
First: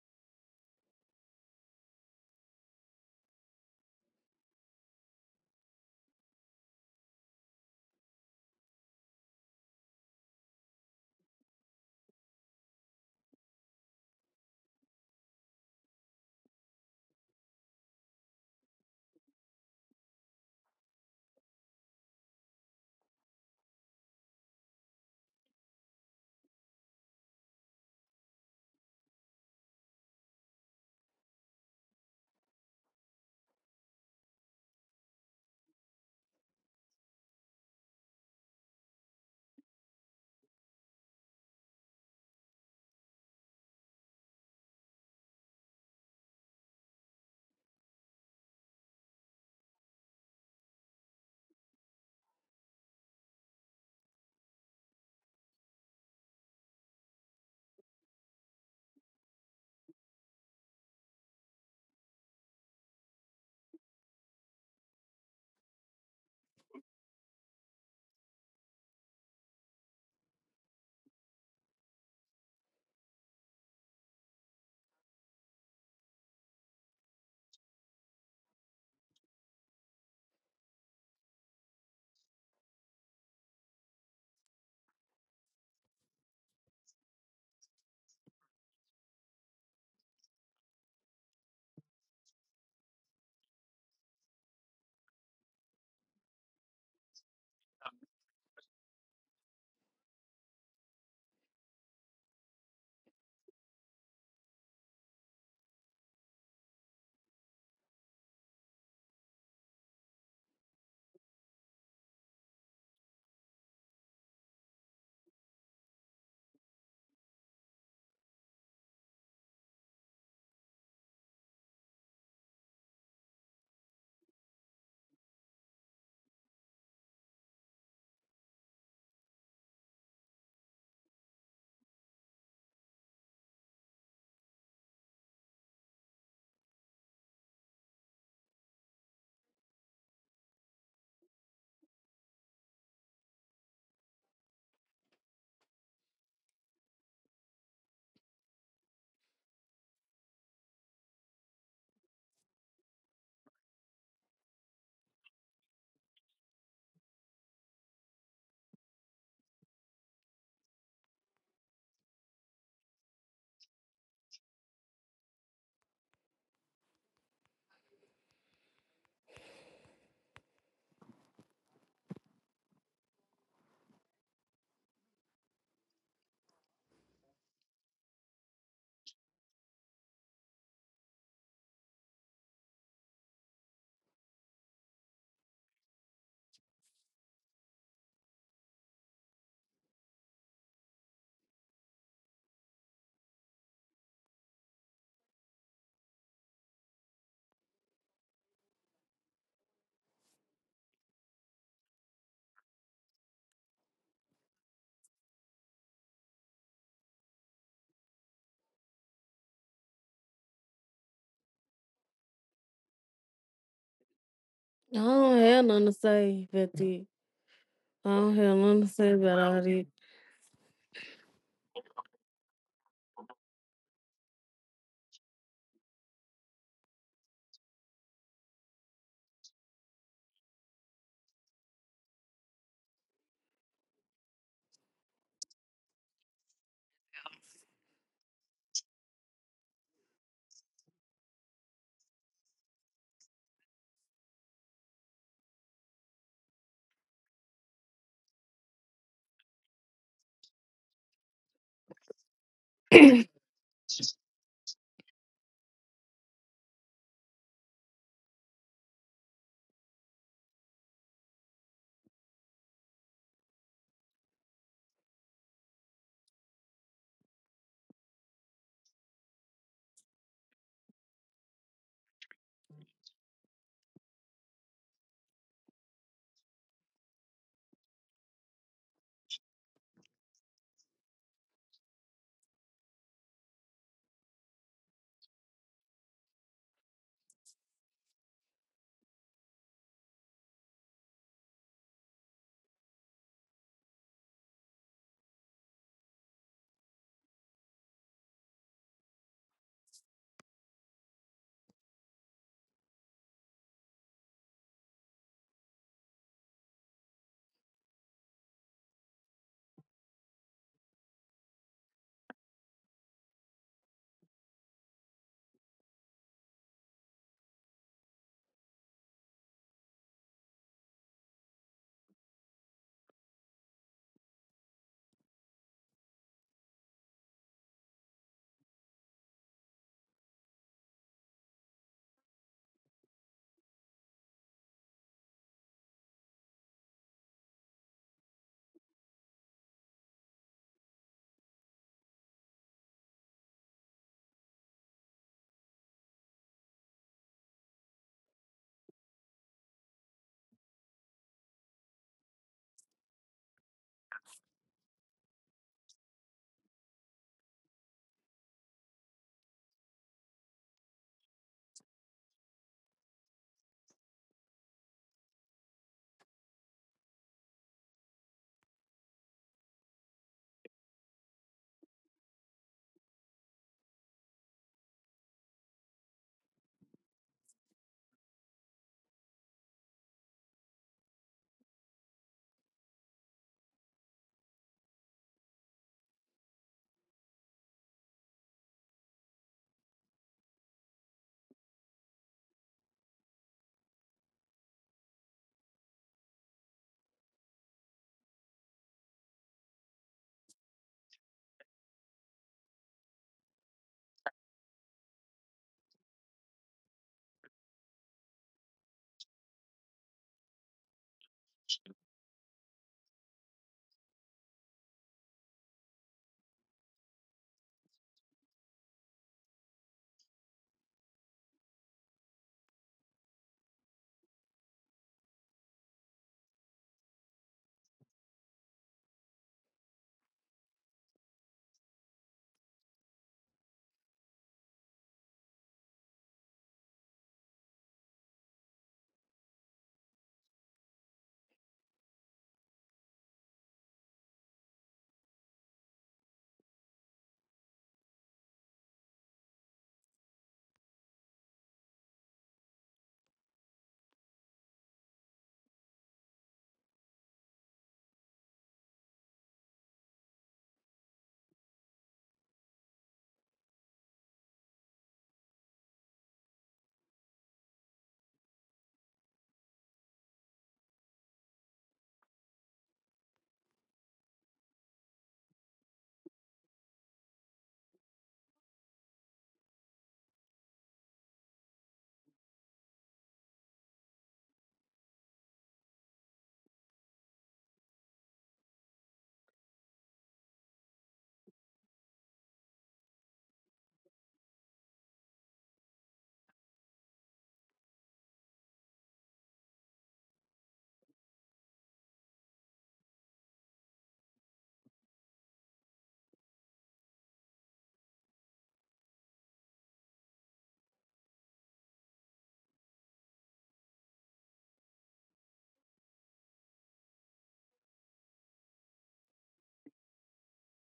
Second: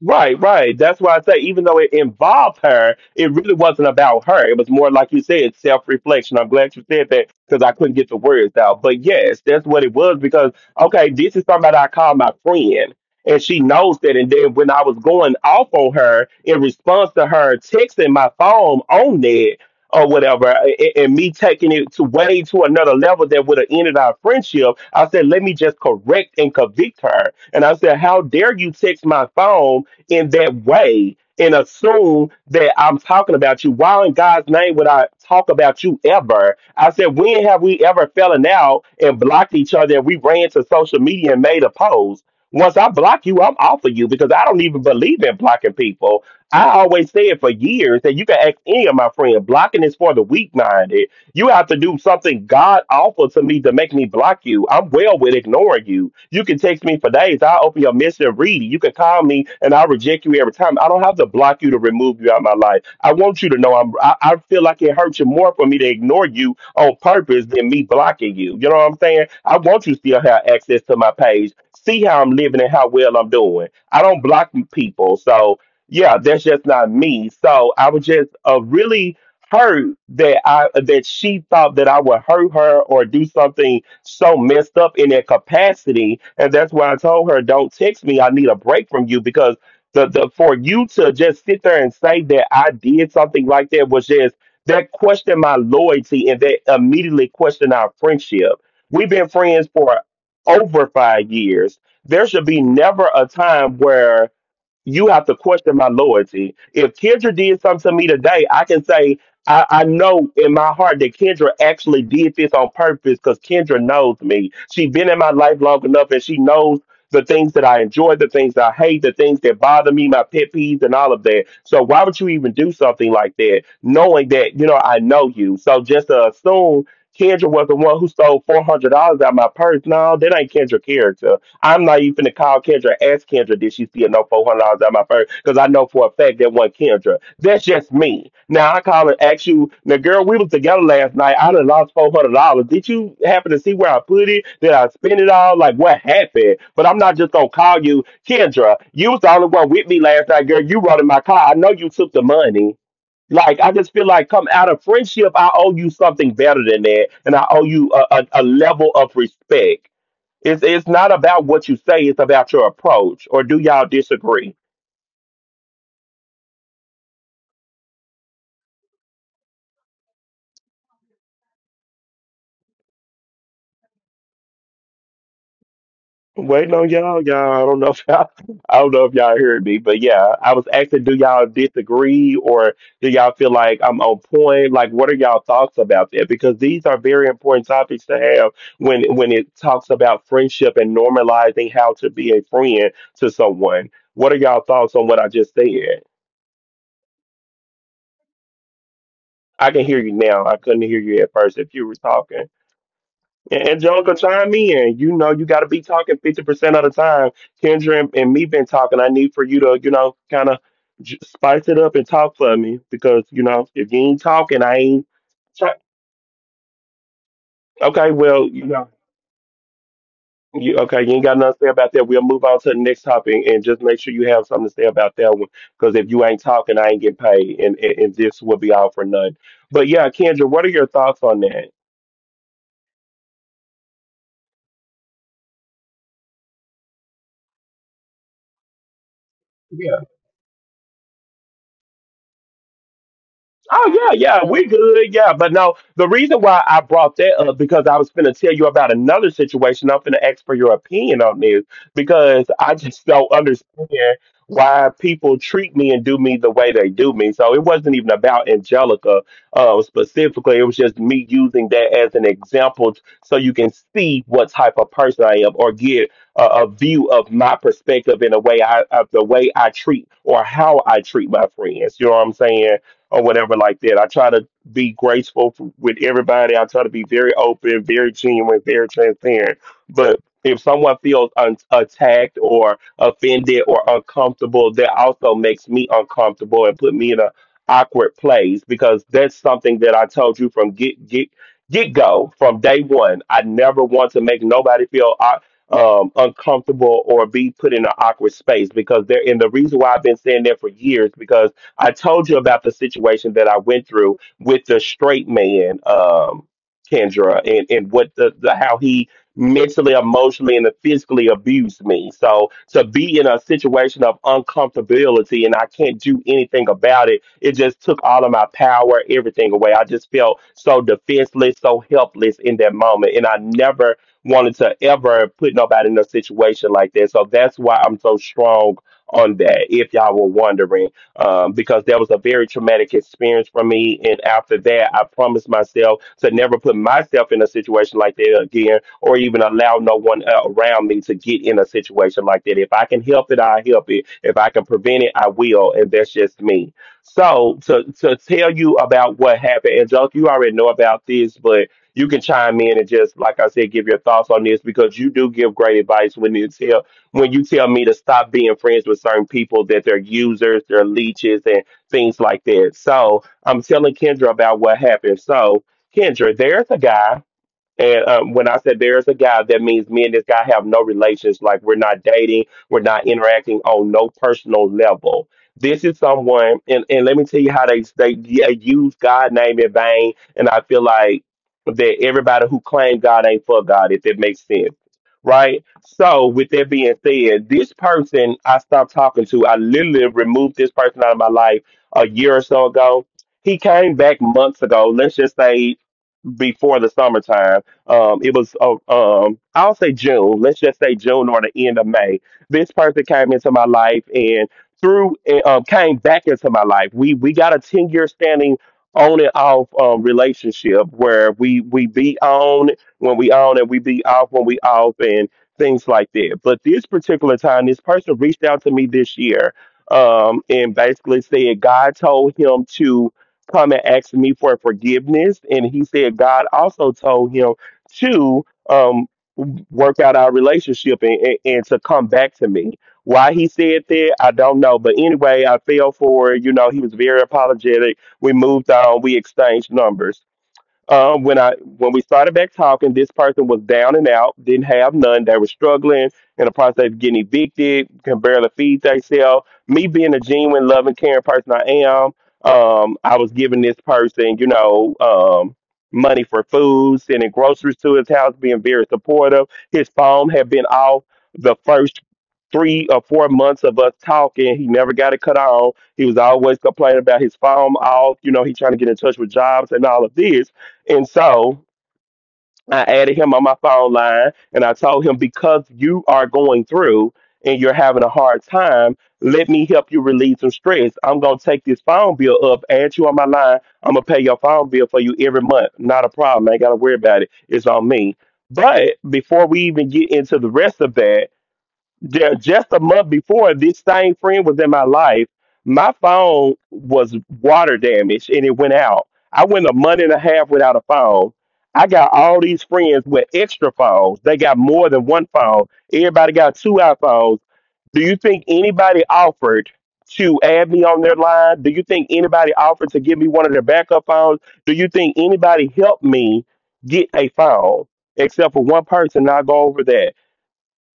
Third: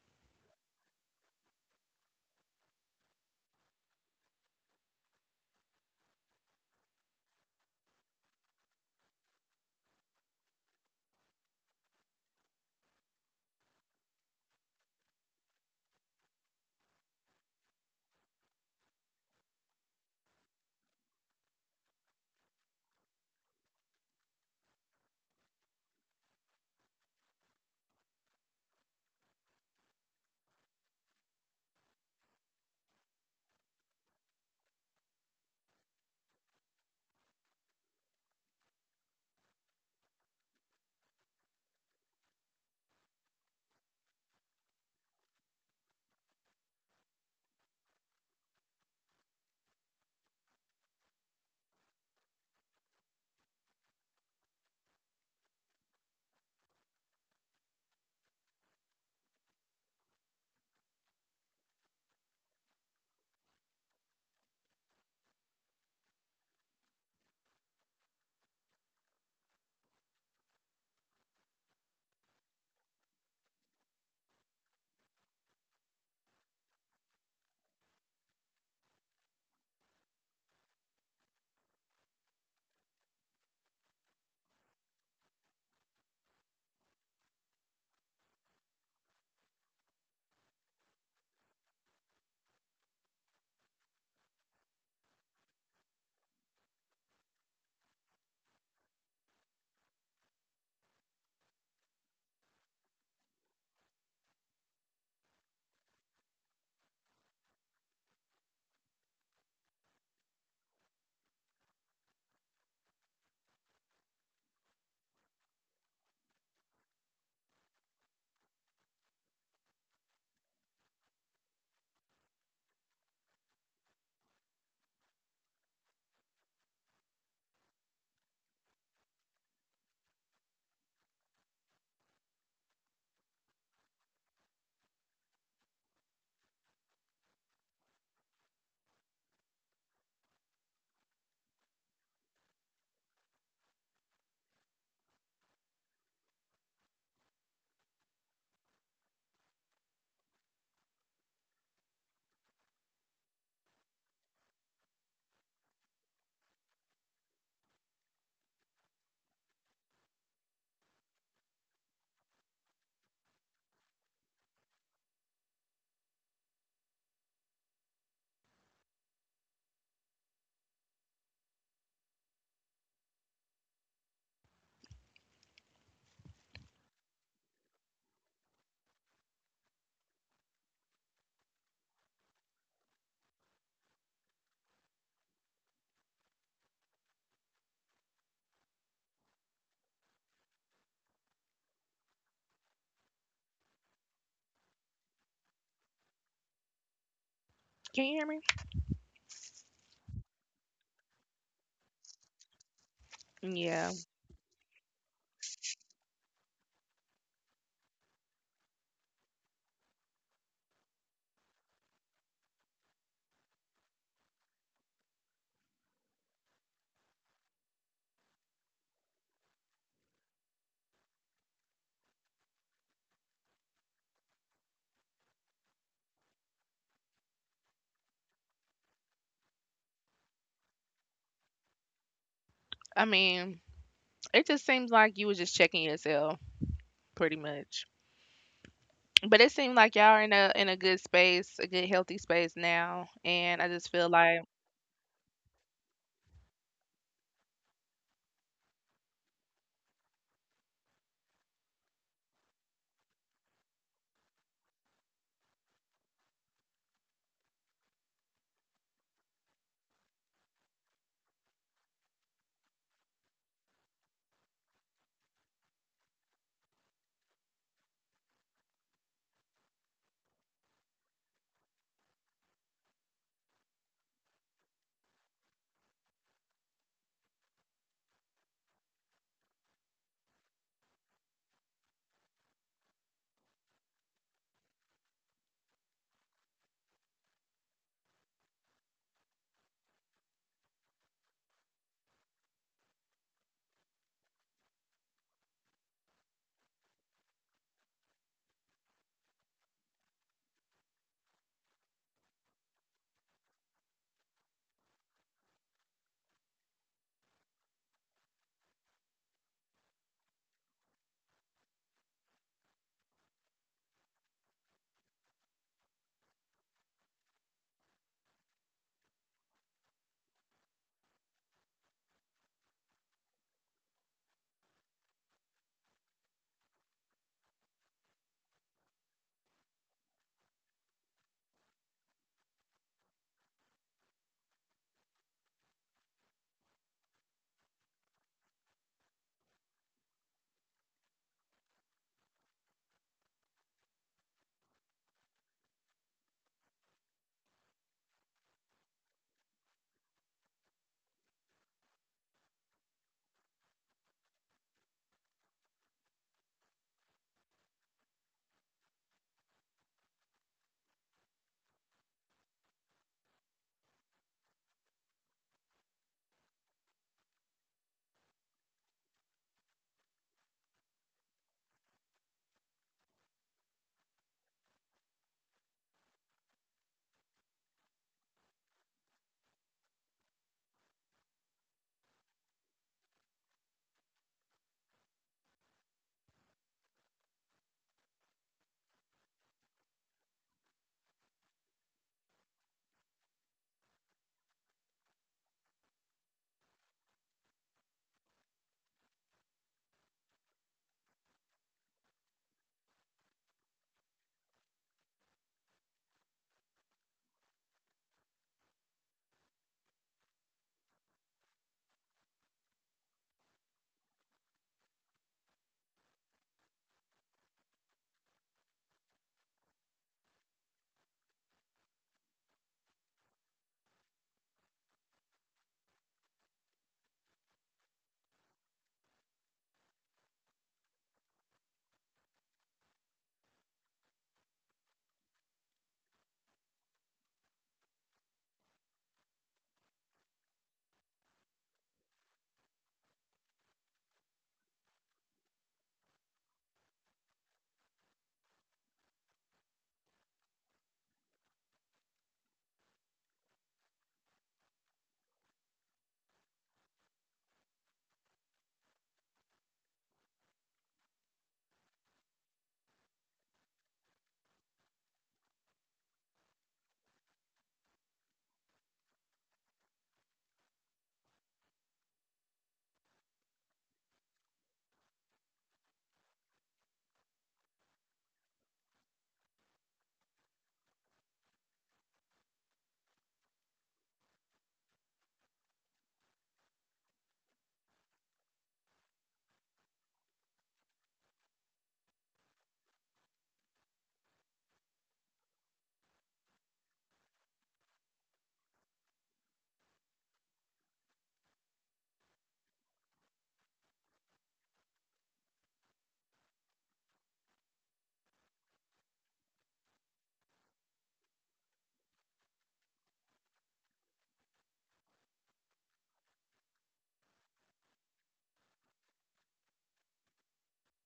A: Right, right. That's why I say, even though it involved her, it really wasn't about her. It was more, like you said, self reflection. I'm glad you said that because I couldn't get the words out. But yes, that's what it was because, okay, this is somebody I call my friend. And she knows that. And then when I was going off on her in response to her texting my phone on that or whatever, and me taking it to way to another level that would have ended our friendship, I said, let me just correct and convict her. And I said, how dare you text my phone in that way and assume that I'm talking about you. Why in God's name would I talk about you ever? I said, when have we ever fallen out and blocked each other and we ran to social media and made a post? Once I block you, I'm off of you because I don't even believe in blocking people. I always say it for years that you can ask any of my friends, blocking is for the weak minded. You have to do something God awful to me to make me block you. I'm well with ignoring you. You can text me for days. I'll open your message and read it. You can call me and I'll reject you every time. I don't have to block you to remove you out of my life. I want you to know I feel like it hurts you more for me to ignore you on purpose than me blocking you. You know what I'm saying? I want you to still have access to my page. See how I'm living and how well I'm doing. I don't block people. So, yeah, that's just not me. So I was just really hurt that I that she thought that I would hurt her or do something so messed up in that capacity. And that's why I told her, don't text me. I need a break from you because the for you to just sit there and say that I did something like that was just that questioned my loyalty and that immediately questioned our friendship. We've been friends for over 5 years. There should be never a time where you have to question my loyalty. If Kendra did something to me today, I can say I know in my heart that Kendra actually did this on purpose because Kendra knows me. She's been in my life long enough and she knows the things that I enjoy, the things that I hate, the things that bother me, my pet peeves and all of that. So why would you even do something like that, knowing that, you know, I know you. So just to assume Kendra was the one who stole $400 out of my purse. No, that ain't Kendra character. I'm not even going to call Kendra, ask Kendra, did she steal no $400 out of my purse? Because I know for a fact that wasn't Kendra. That's just me. Now I call and ask you, now girl, we was together last night. I done lost $400. Did you happen to see where I put it? Did I spend it all? Like what happened? But I'm not just gonna call you, Kendra. You was the only one with me last night, girl. You rode in my car. I know you took the money. Like I just feel like come out of friendship, I owe you something better than that, and I owe you a, a level of respect. It's not about what you say, it's about your approach. Or do y'all disagree? Wait, no, y'all. I don't know if y'all, I don't know if y'all heard me, but yeah, I was asking, do y'all disagree or do y'all feel like I'm on point? Like, what are y'all thoughts about that? Because these are very important topics to have when it talks about friendship and normalizing how to be a friend to someone. What are y'all thoughts on what I just said?
B: Can you hear me?
A: I can hear you now. I couldn't hear you at first if you were talking. And
B: Yeah.
A: Angelica, chime in. You know, you got to be talking 50% of the time. Kendra and me been talking. I need for you to, you know, kind of spice it up and talk for me because, you know, if you ain't talking, I
C: I
A: ain't.
C: don't have
A: Ch-
C: nothing to say about that. I
A: okay,
C: don't
A: well,
C: have
A: you
C: nothing to
A: know,
C: say about all that.
A: okay, you ain't got nothing to say about that. We'll move on to the next topic and just make sure you have something to say about that one because if you ain't talking, I ain't getting paid and this will be all for nothing. But yeah, Kendra, what are your thoughts on that?
B: I mean, it just seems like you was just checking yourself pretty much. But it seemed like y'all are in a good space, a good healthy space now, and I just feel
A: Oh yeah,
B: like.
A: yeah, we're good, yeah. But no, the reason why I brought that up because I was gonna tell you about another situation. I'm gonna ask for your opinion on this because I just don't understand why people treat me and do me the way they do me. So it wasn't even about Angelica specifically. It was just me using that as an example so you can see what type of person I am or get a, view of my perspective in a way I of the way I treat or how I treat my friends. You know what I'm saying? Or whatever like that. I try to be graceful with everybody. I try to be very open, very genuine, very transparent. But if someone feels attacked or offended or uncomfortable, that also makes me uncomfortable and put me in a awkward place because that's something that I told you from get go from day one. I never want to make nobody feel uncomfortable or be put in an awkward space because they're and the reason why I've been saying that for years because I told you about the situation that I went through with the straight man, Kendra, and what the how he mentally, emotionally, and physically abused me. So to be in a situation of uncomfortability and I can't do anything about it, it just took all of my power, everything away. I just felt so defenseless, so helpless in that moment. And I never wanted to ever put nobody in a situation like that. So that's why I'm so strong on that, if y'all were wondering because that was a very traumatic experience for me. And after that, I promised myself to never put myself in a situation like that again, or even allow no one around me to get in a situation like that. If I can help it, I help it. If I can prevent it, I will. And that's just me. So to tell you about what happened, Angelica, you already know about this, but you can chime in and just like I said, give your thoughts on this because you do give great advice when you tell me to stop being friends with certain people that they're users, they're leeches, and things like that. So I'm telling Kendra about what happened. So Kendra, there's a guy. And when I said there is a guy, that means me and this guy have no relations. Like we're not dating, we're not interacting on no personal level. This is someone, and let me tell you how they yeah, use God name in vain. And I feel like that everybody who claims God ain't for God, if it makes sense, right? So with that being said, this person I stopped talking to, I literally removed this person out of my life a year or so ago. He came back months ago. Let's just say before the summertime I'll say June. Let's just say June or the end of May. This person came into my life and came back into my life. We got a 10 year standing on and off relationship where we be on when we on and we be off when we off and things like that. But this particular time, this person reached out to me this year and basically said God told him to come and ask me for forgiveness. And he said God also told him to um, work out our relationship and to come back to me. Why he said that, I don't know. But anyway, I fell for it. You know, he was very apologetic. We moved on. We exchanged numbers when I when we started back talking, this person was down and out, didn't have none. They were struggling in the process of getting evicted, can barely feed themselves. Me being a genuine, loving, caring person I am, I was giving this person, you know, money for food, sending groceries to his house, being very supportive. His phone had been off the first 3 or 4 months of us talking. He never got it cut on. He was always complaining about his phone off. You know, he trying to get in touch with jobs and all of this and so I added him on my phone line and I told him, because you are going through and you're having a hard time, let me help you relieve some stress. I'm going to take this phone bill up, add you on my line. I'm going to pay your phone bill for you every month. Not a problem. I ain't got to worry about it. It's on me. But before we even get into the rest of that, yeah, just a month before this same friend was in my life, my phone was water damaged and it went out. I went a month and a half without a phone. I got all these friends with extra phones. They got more than one phone. Everybody got two iPhones. Do you think anybody offered to add me on their line? Do you think anybody offered to give me one of their backup phones? Do you think anybody helped me get a phone except for one person? I'll go over that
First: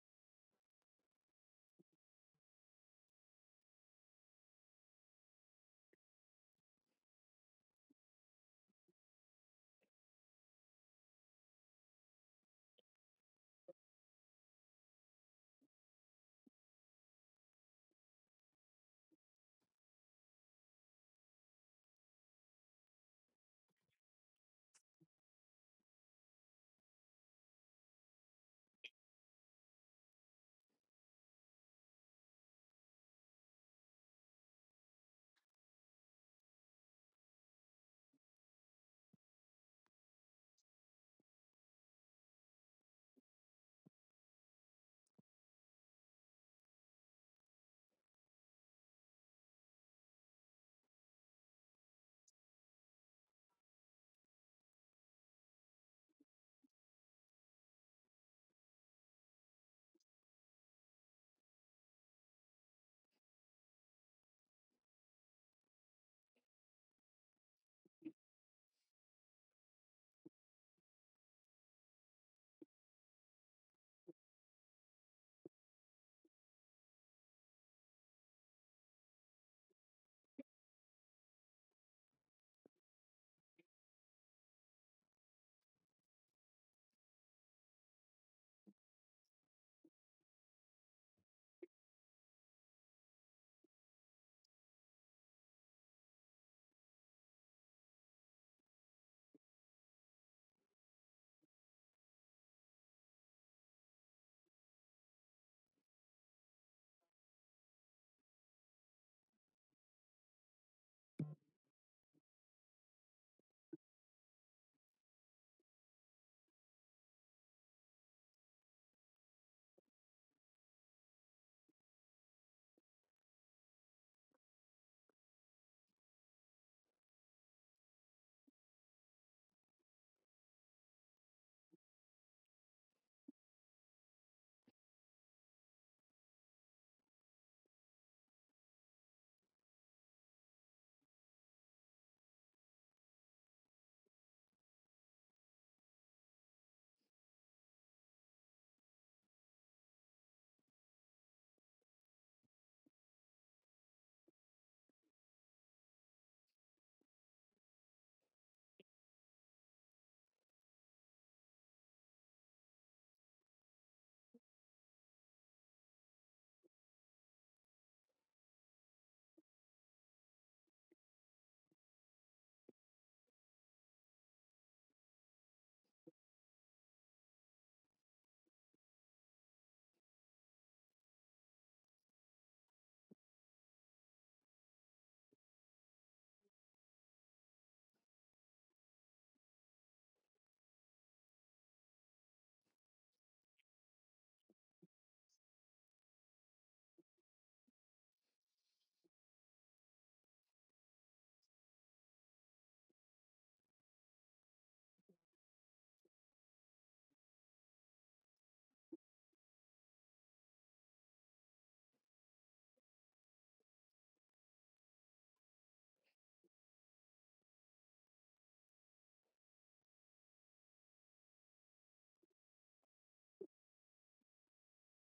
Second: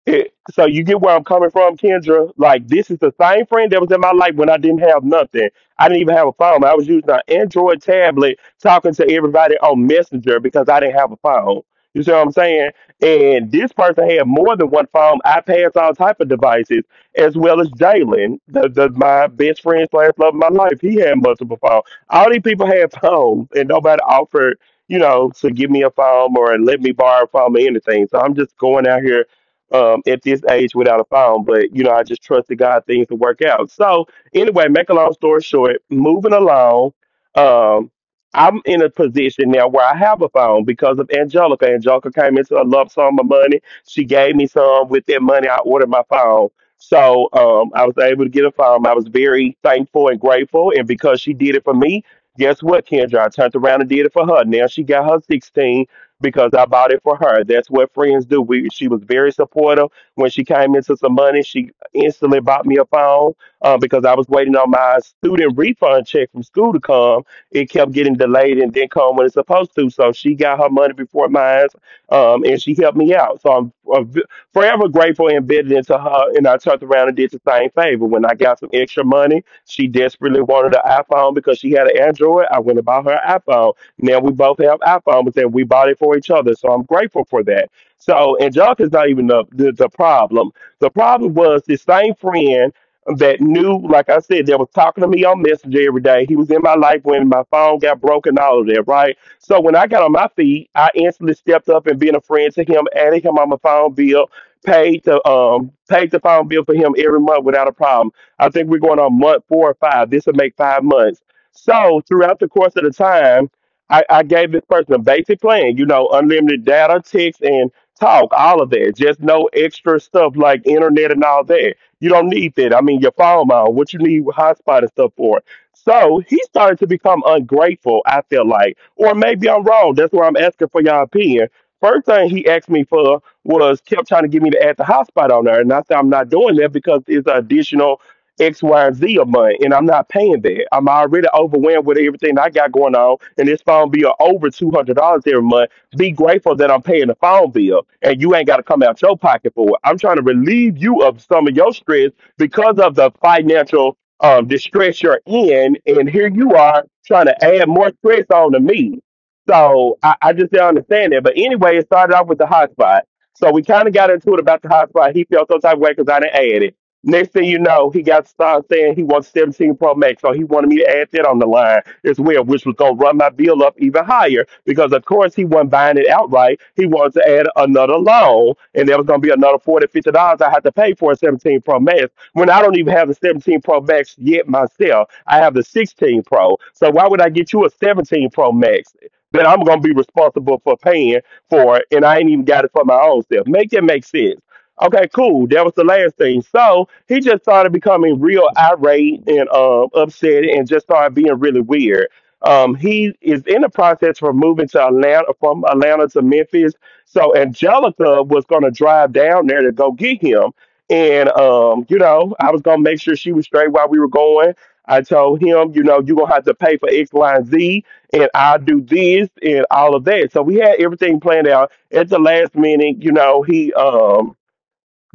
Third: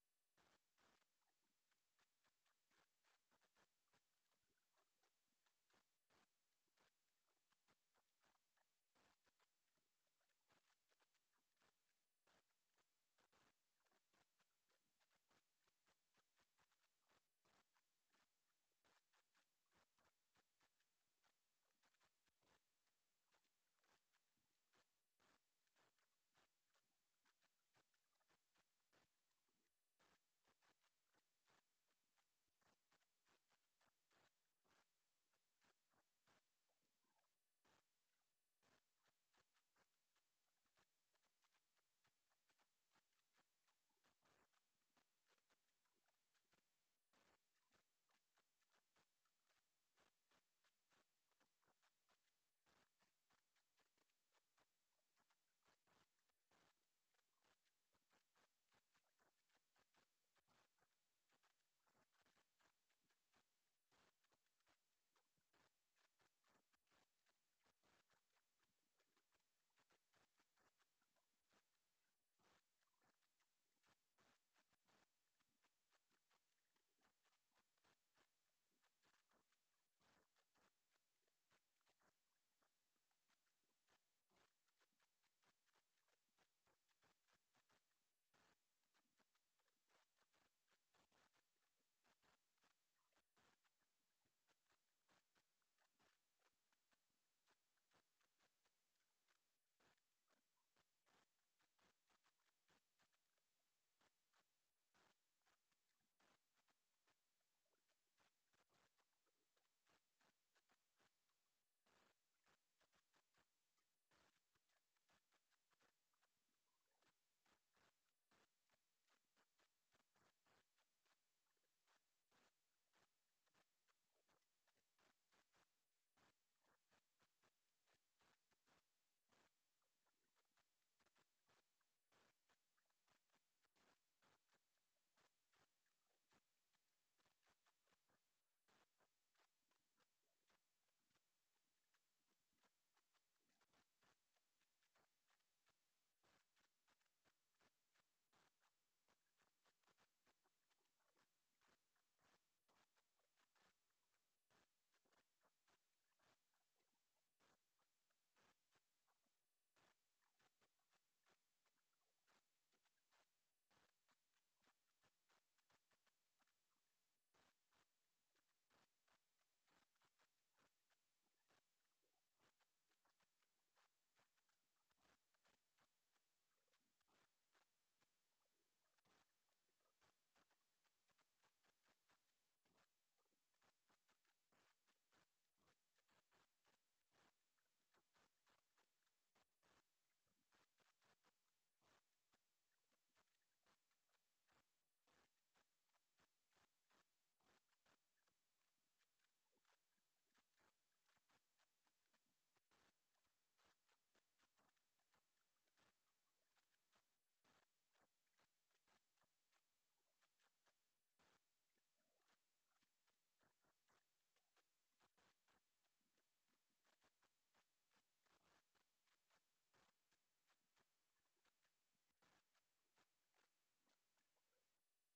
A: it, so you get where I'm coming from, Kendra. Like this is the same friend that was in my life when I didn't have nothing. I didn't even have a phone. I was using an Android tablet talking to everybody on Messenger because I didn't have a phone. You see what I'm saying? And this person had more than one phone, iPads, all type of devices, as well as Jalen, the my best friend slash love of my life. He had multiple phones. All these people had phones, and nobody offered, you know, to give me a phone or let me borrow a phone or anything. So I'm just going out here at this age without a phone. But you know, I just trust the God things to work out. So anyway, make a long story short, moving along, um, I'm in a position now where I have a phone because of Angelica. Angelica came into a lump sum of money. She gave me some. With that money, I ordered my phone. So I was able to get a phone. I was very thankful and grateful. And because she did it for me, guess what, Kendra? I turned around and did it for her. Now she got her 16 because I bought it for her. That's what friends do. We She was very supportive when she came into some money. She instantly bought me a phone because I was waiting on my student refund check from school to come. It kept getting delayed and didn't come when it's supposed to. So she got her money before mine, and she helped me out. So I'm forever grateful and embedded into her. And I turned around and did the same favor when I got some extra money. She desperately wanted an iPhone because she had an Android. I went and bought her an iPhone. Now we both have iPhones, and we bought it for each other. So I'm grateful for that. So and junk is not even the problem. The problem was this same friend that knew, like I said, that was talking to me on Messenger every day. He was in my life when my phone got broken, all of that, right? So when I got on my feet, I instantly stepped up and being a friend to him, added him on my phone bill, paid the phone bill for him every month without a problem. I think we're going on month four or five. This will make 5 months. So throughout the course of the time, I gave this person a basic plan, you know, unlimited data, text, and talk, all of that. Just no extra stuff like internet and all that. You don't need that. I mean, your phone mount, what you need with hotspot and stuff for. So he started to become ungrateful, I feel like. Or maybe I'm wrong. That's why I'm asking for your opinion. First thing he asked me for was kept trying to get me to add the hotspot on there. And I said, I'm not doing that because it's an additional X, Y, and Z a month, and I'm not paying that. I'm already overwhelmed with everything I got going on, and this phone bill over $200 every month. Be grateful that I'm paying the phone bill, and you ain't got to come out your pocket for it. I'm trying to relieve you of some of your stress because of the financial distress you're in, and here you are trying to add more stress on to me. So I just don't understand that. But anyway, it started off with the hotspot. So we kind of got into it about the hotspot. He felt some type of way because I didn't add it. Next thing you know, he got started saying he wants 17 Pro Max, so he wanted me to add that on the line as well, which was gonna run my bill up even higher because of course he wasn't buying it outright. He wanted to add another loan, and there was gonna be another 40 $50 I had to pay for a 17 Pro Max when I don't even have the 17 Pro Max yet myself. I have the 16 Pro, so why would I get you a 17 Pro Max? That I'm gonna be responsible for paying for, and I ain't even got it for my own self. Make that make sense. Okay, cool. That was the last thing. So he just started becoming real irate and upset and just started being really weird. He is in the process for moving to Atlanta from Atlanta to Memphis. So Angelica was going to drive down there to go get him. And, you know, I was going to make sure she was straight while we were going. I told him, you know, you're going to have to pay for X, Y, and Z, and I'll do this and all of that. So we had everything planned out. At the last minute, you know, he. Um,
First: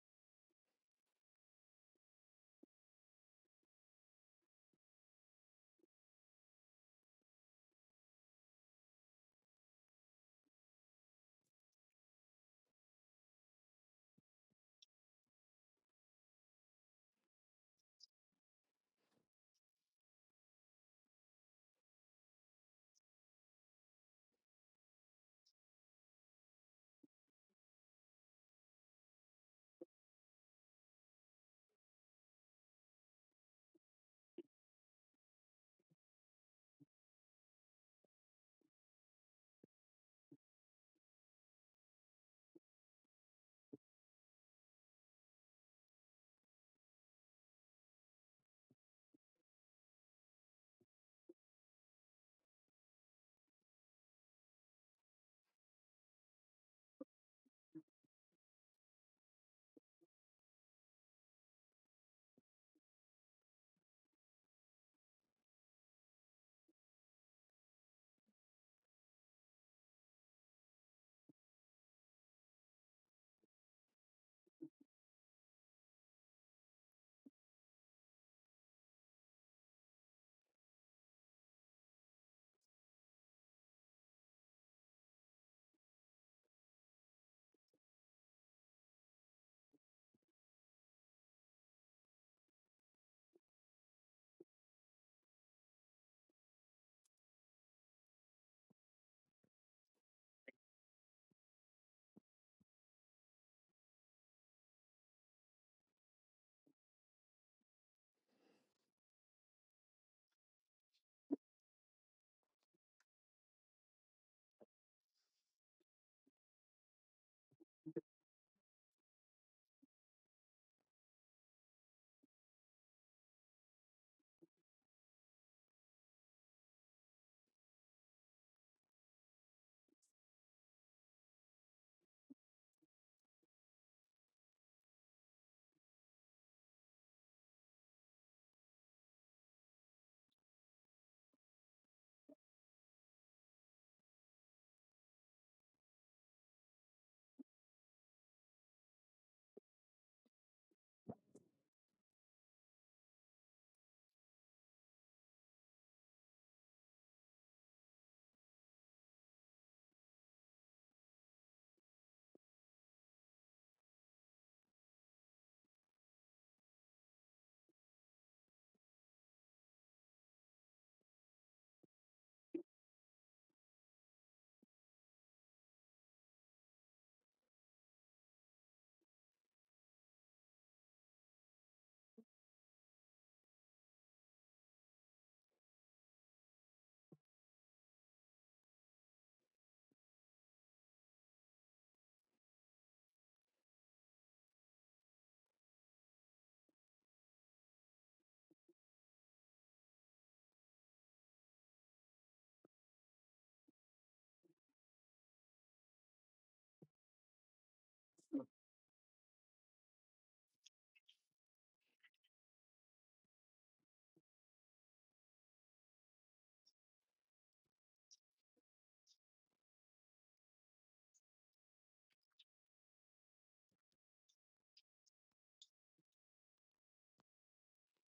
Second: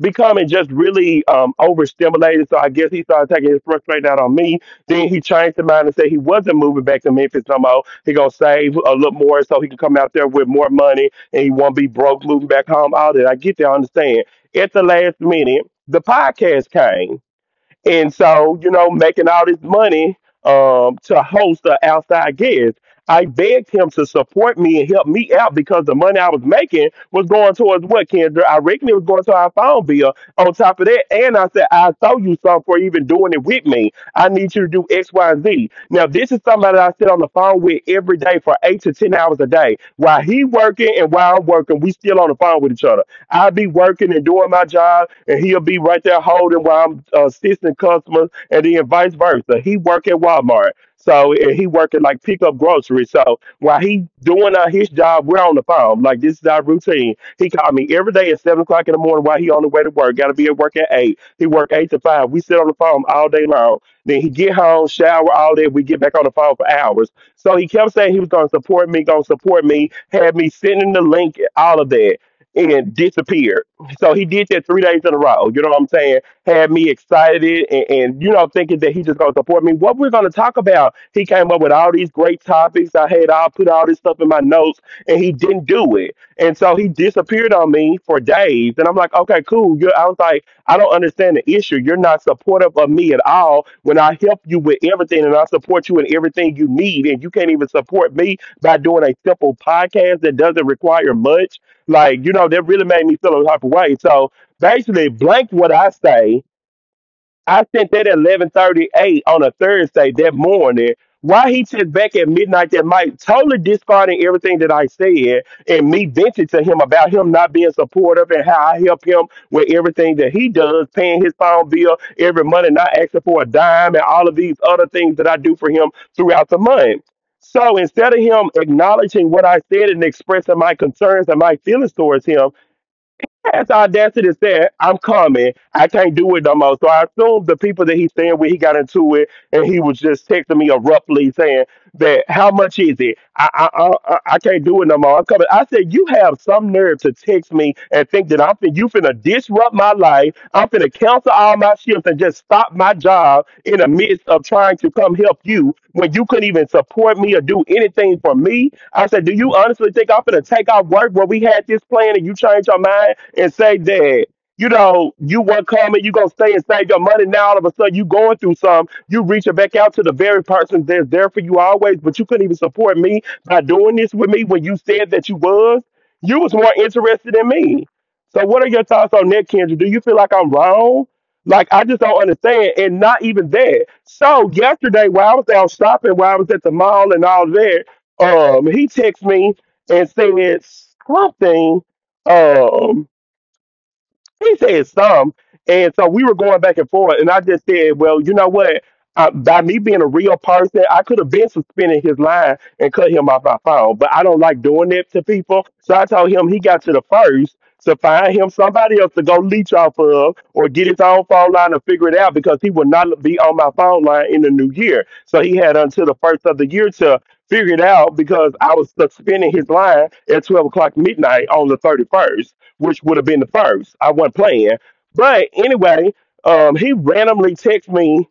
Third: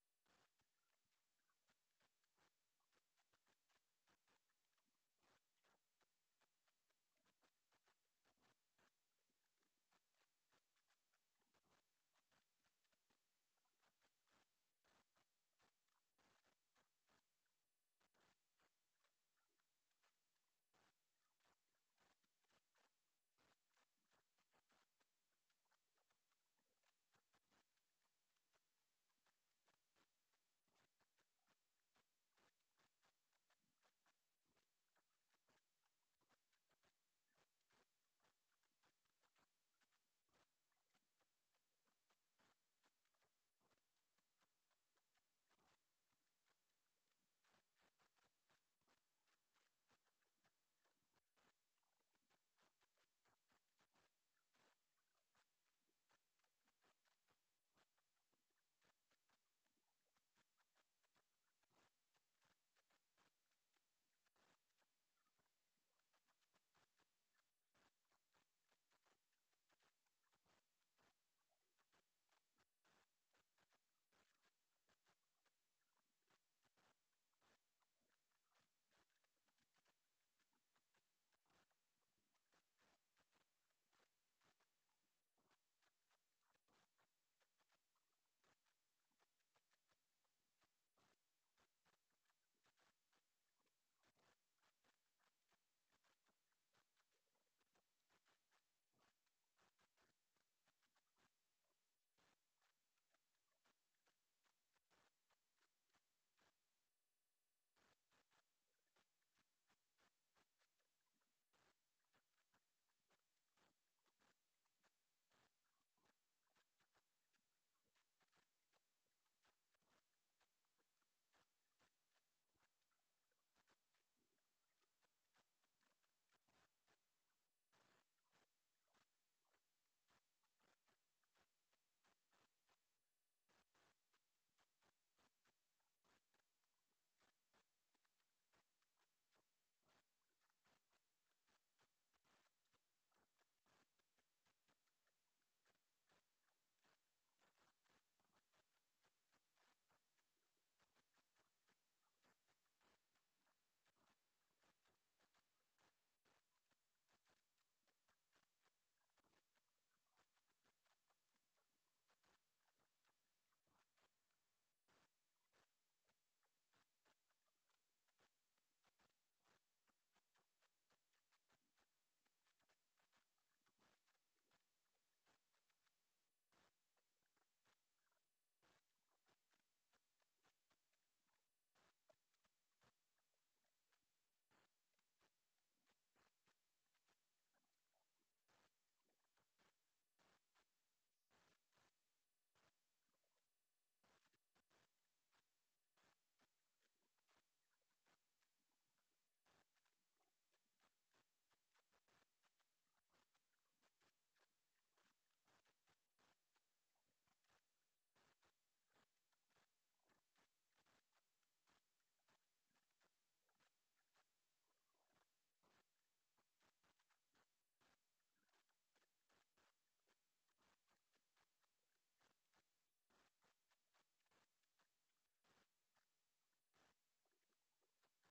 A: becoming just really overstimulated. So I guess he started taking his frustration right out on me. Then he changed his mind and said he wasn't moving back to Memphis no more. He gonna save a little more so he can come out there with more money and he won't be broke moving back home. All that I get that, I understand. At the last minute, the podcast came and so, you know, making all this money to host an outside guest. I begged him to support me and help me out because the money I was making was going towards what, Kendra? I reckon it was going to our phone bill on top of that. And I said, I owe you something for even doing it with me. I need you to do X, Y, and Z. Now, this is somebody I sit on the phone with every day for 8 to 10 hours a day. While he working and while I'm working, we still on the phone with each other. I'll be working and doing my job, and he'll be right there holding while I'm assisting customers, and then vice versa. He work at Walmart, so and he working like pick up groceries. So while he doing his job, we're on the phone. Like this is our routine. He called me every day at 7 o'clock in the morning while he on the way to work. Got to be at work at 8. He work 8 to 5. We sit on the phone all day long. Then he get home, shower, all that. We get back on the phone for hours. So he kept saying he was gonna support me, had me sending the link, all of that and disappeared. So he did that 3 days in a row. You know what I'm saying? Had me excited and you know, thinking that he just gonna support me. What we're gonna talk about? He came up with all these great topics. I had all put all this stuff in my notes and he didn't do it. And so he disappeared on me for days. And I'm like, okay, cool. I was like, I don't understand the issue. You're not supportive of me at all when I help you with everything and I support you in everything you need. And you can't even support me by doing a simple podcast that doesn't require much like, you know, that really made me feel a type of way. So basically, blank what I say. I sent that at 11:38 on a Thursday that morning. Why he checked back at midnight that night, totally discarding everything that I said and me venting to him about him not being supportive and how I help him with everything that he does, paying his phone bill every month and not asking for a dime and all of these other things that I do for him throughout the month. So instead of him acknowledging what I said and expressing my concerns and my feelings towards him, has the audacity to say, I'm coming. I can't do it no more. So I assume the people that he's staying with, he got into it and he was just texting me abruptly saying, that how much is it? I can't do it no more. I'm coming. I said you have some nerve to text me and think that you finna disrupt my life. I'm finna cancel all my shifts and just stop my job in the midst of trying to come help you when you couldn't even support me or do anything for me. I said, do you honestly think I'm finna take off work where we had this plan and you change your mind and say that? You know, you weren't coming, you gonna stay and save your money. Now all of a sudden you going through something, you reaching back out to the very person that's there for you always, but you couldn't even support me by doing this with me when you said that you was. You was more interested in me. So what are your thoughts on that, Kendra? Do you feel like I'm wrong? Like I just don't understand, and not even that. So yesterday, while I was out shopping, while I was at the mall and all that, he texted me and said something. Um, he said some. And so we were going back and forth, and I just said, well, you know what? By me being a real person, I could have been suspending his line and cut him off my phone, but I don't like doing that to people. So I told him he got to the first to find him somebody else to go leech off of or get his own phone line and figure it out because he will not be on my phone line in the new year. So he had until the first of the year to figure it out because I was suspending his line at 12 o'clock midnight on the 31st, which would have been the first. I wasn't playing. But anyway, he randomly texted me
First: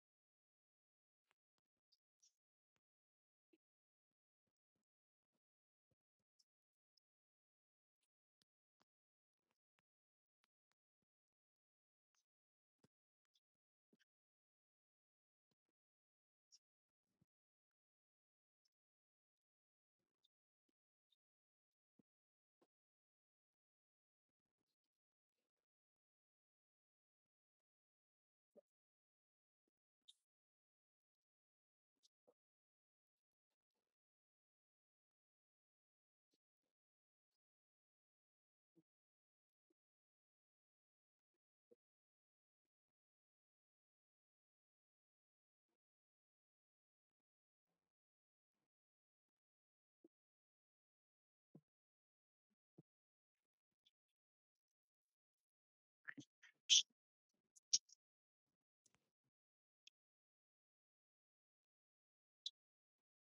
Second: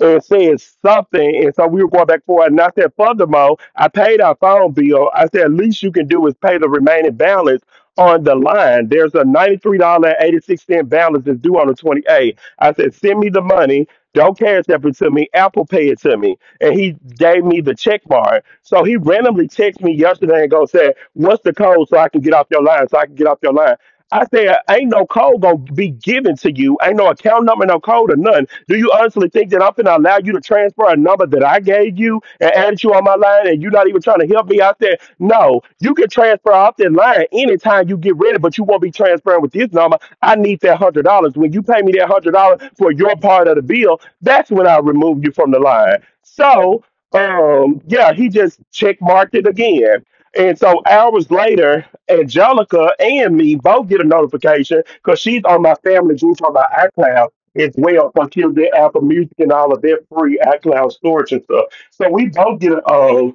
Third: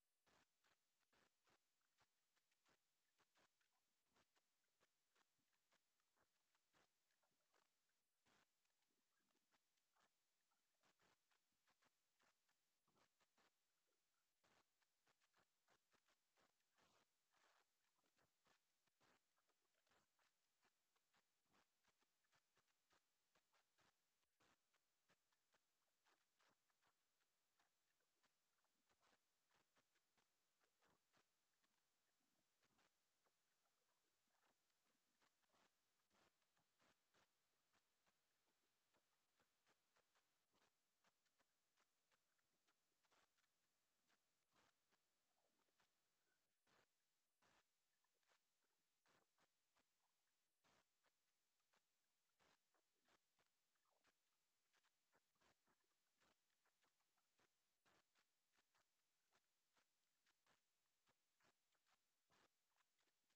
A: and said something. And so we were going back and forth. And I said, furthermore, I paid our phone bill. I said, least you can do is pay the remaining balance on the line. There's a $93.86 balance that's due on the 28th. I said, send me the money. Don't cash app it to me. Apple Pay it to me. And he gave me the check mark. So he randomly texted me yesterday and go said, what's the code so I can get off your line, so I can get off your line. I said, ain't no code gonna be given to you. Ain't no account number, no code or none. Do you honestly think that I'm gonna allow you to transfer a number that I gave you and add you on my line and you're not even trying to help me out there? No, you can transfer off that line anytime you get ready, but you won't be transferring with this number. I need that $100. When you pay me that $100 for your part of the bill, that's when I remove you from the line. So yeah, he just check marked it again. And so hours later, Angelica and me both get a notification because she's on my family group on my iCloud as well for Kill Dead Apple Music and all of their free iCloud storage and stuff. So we both get uh,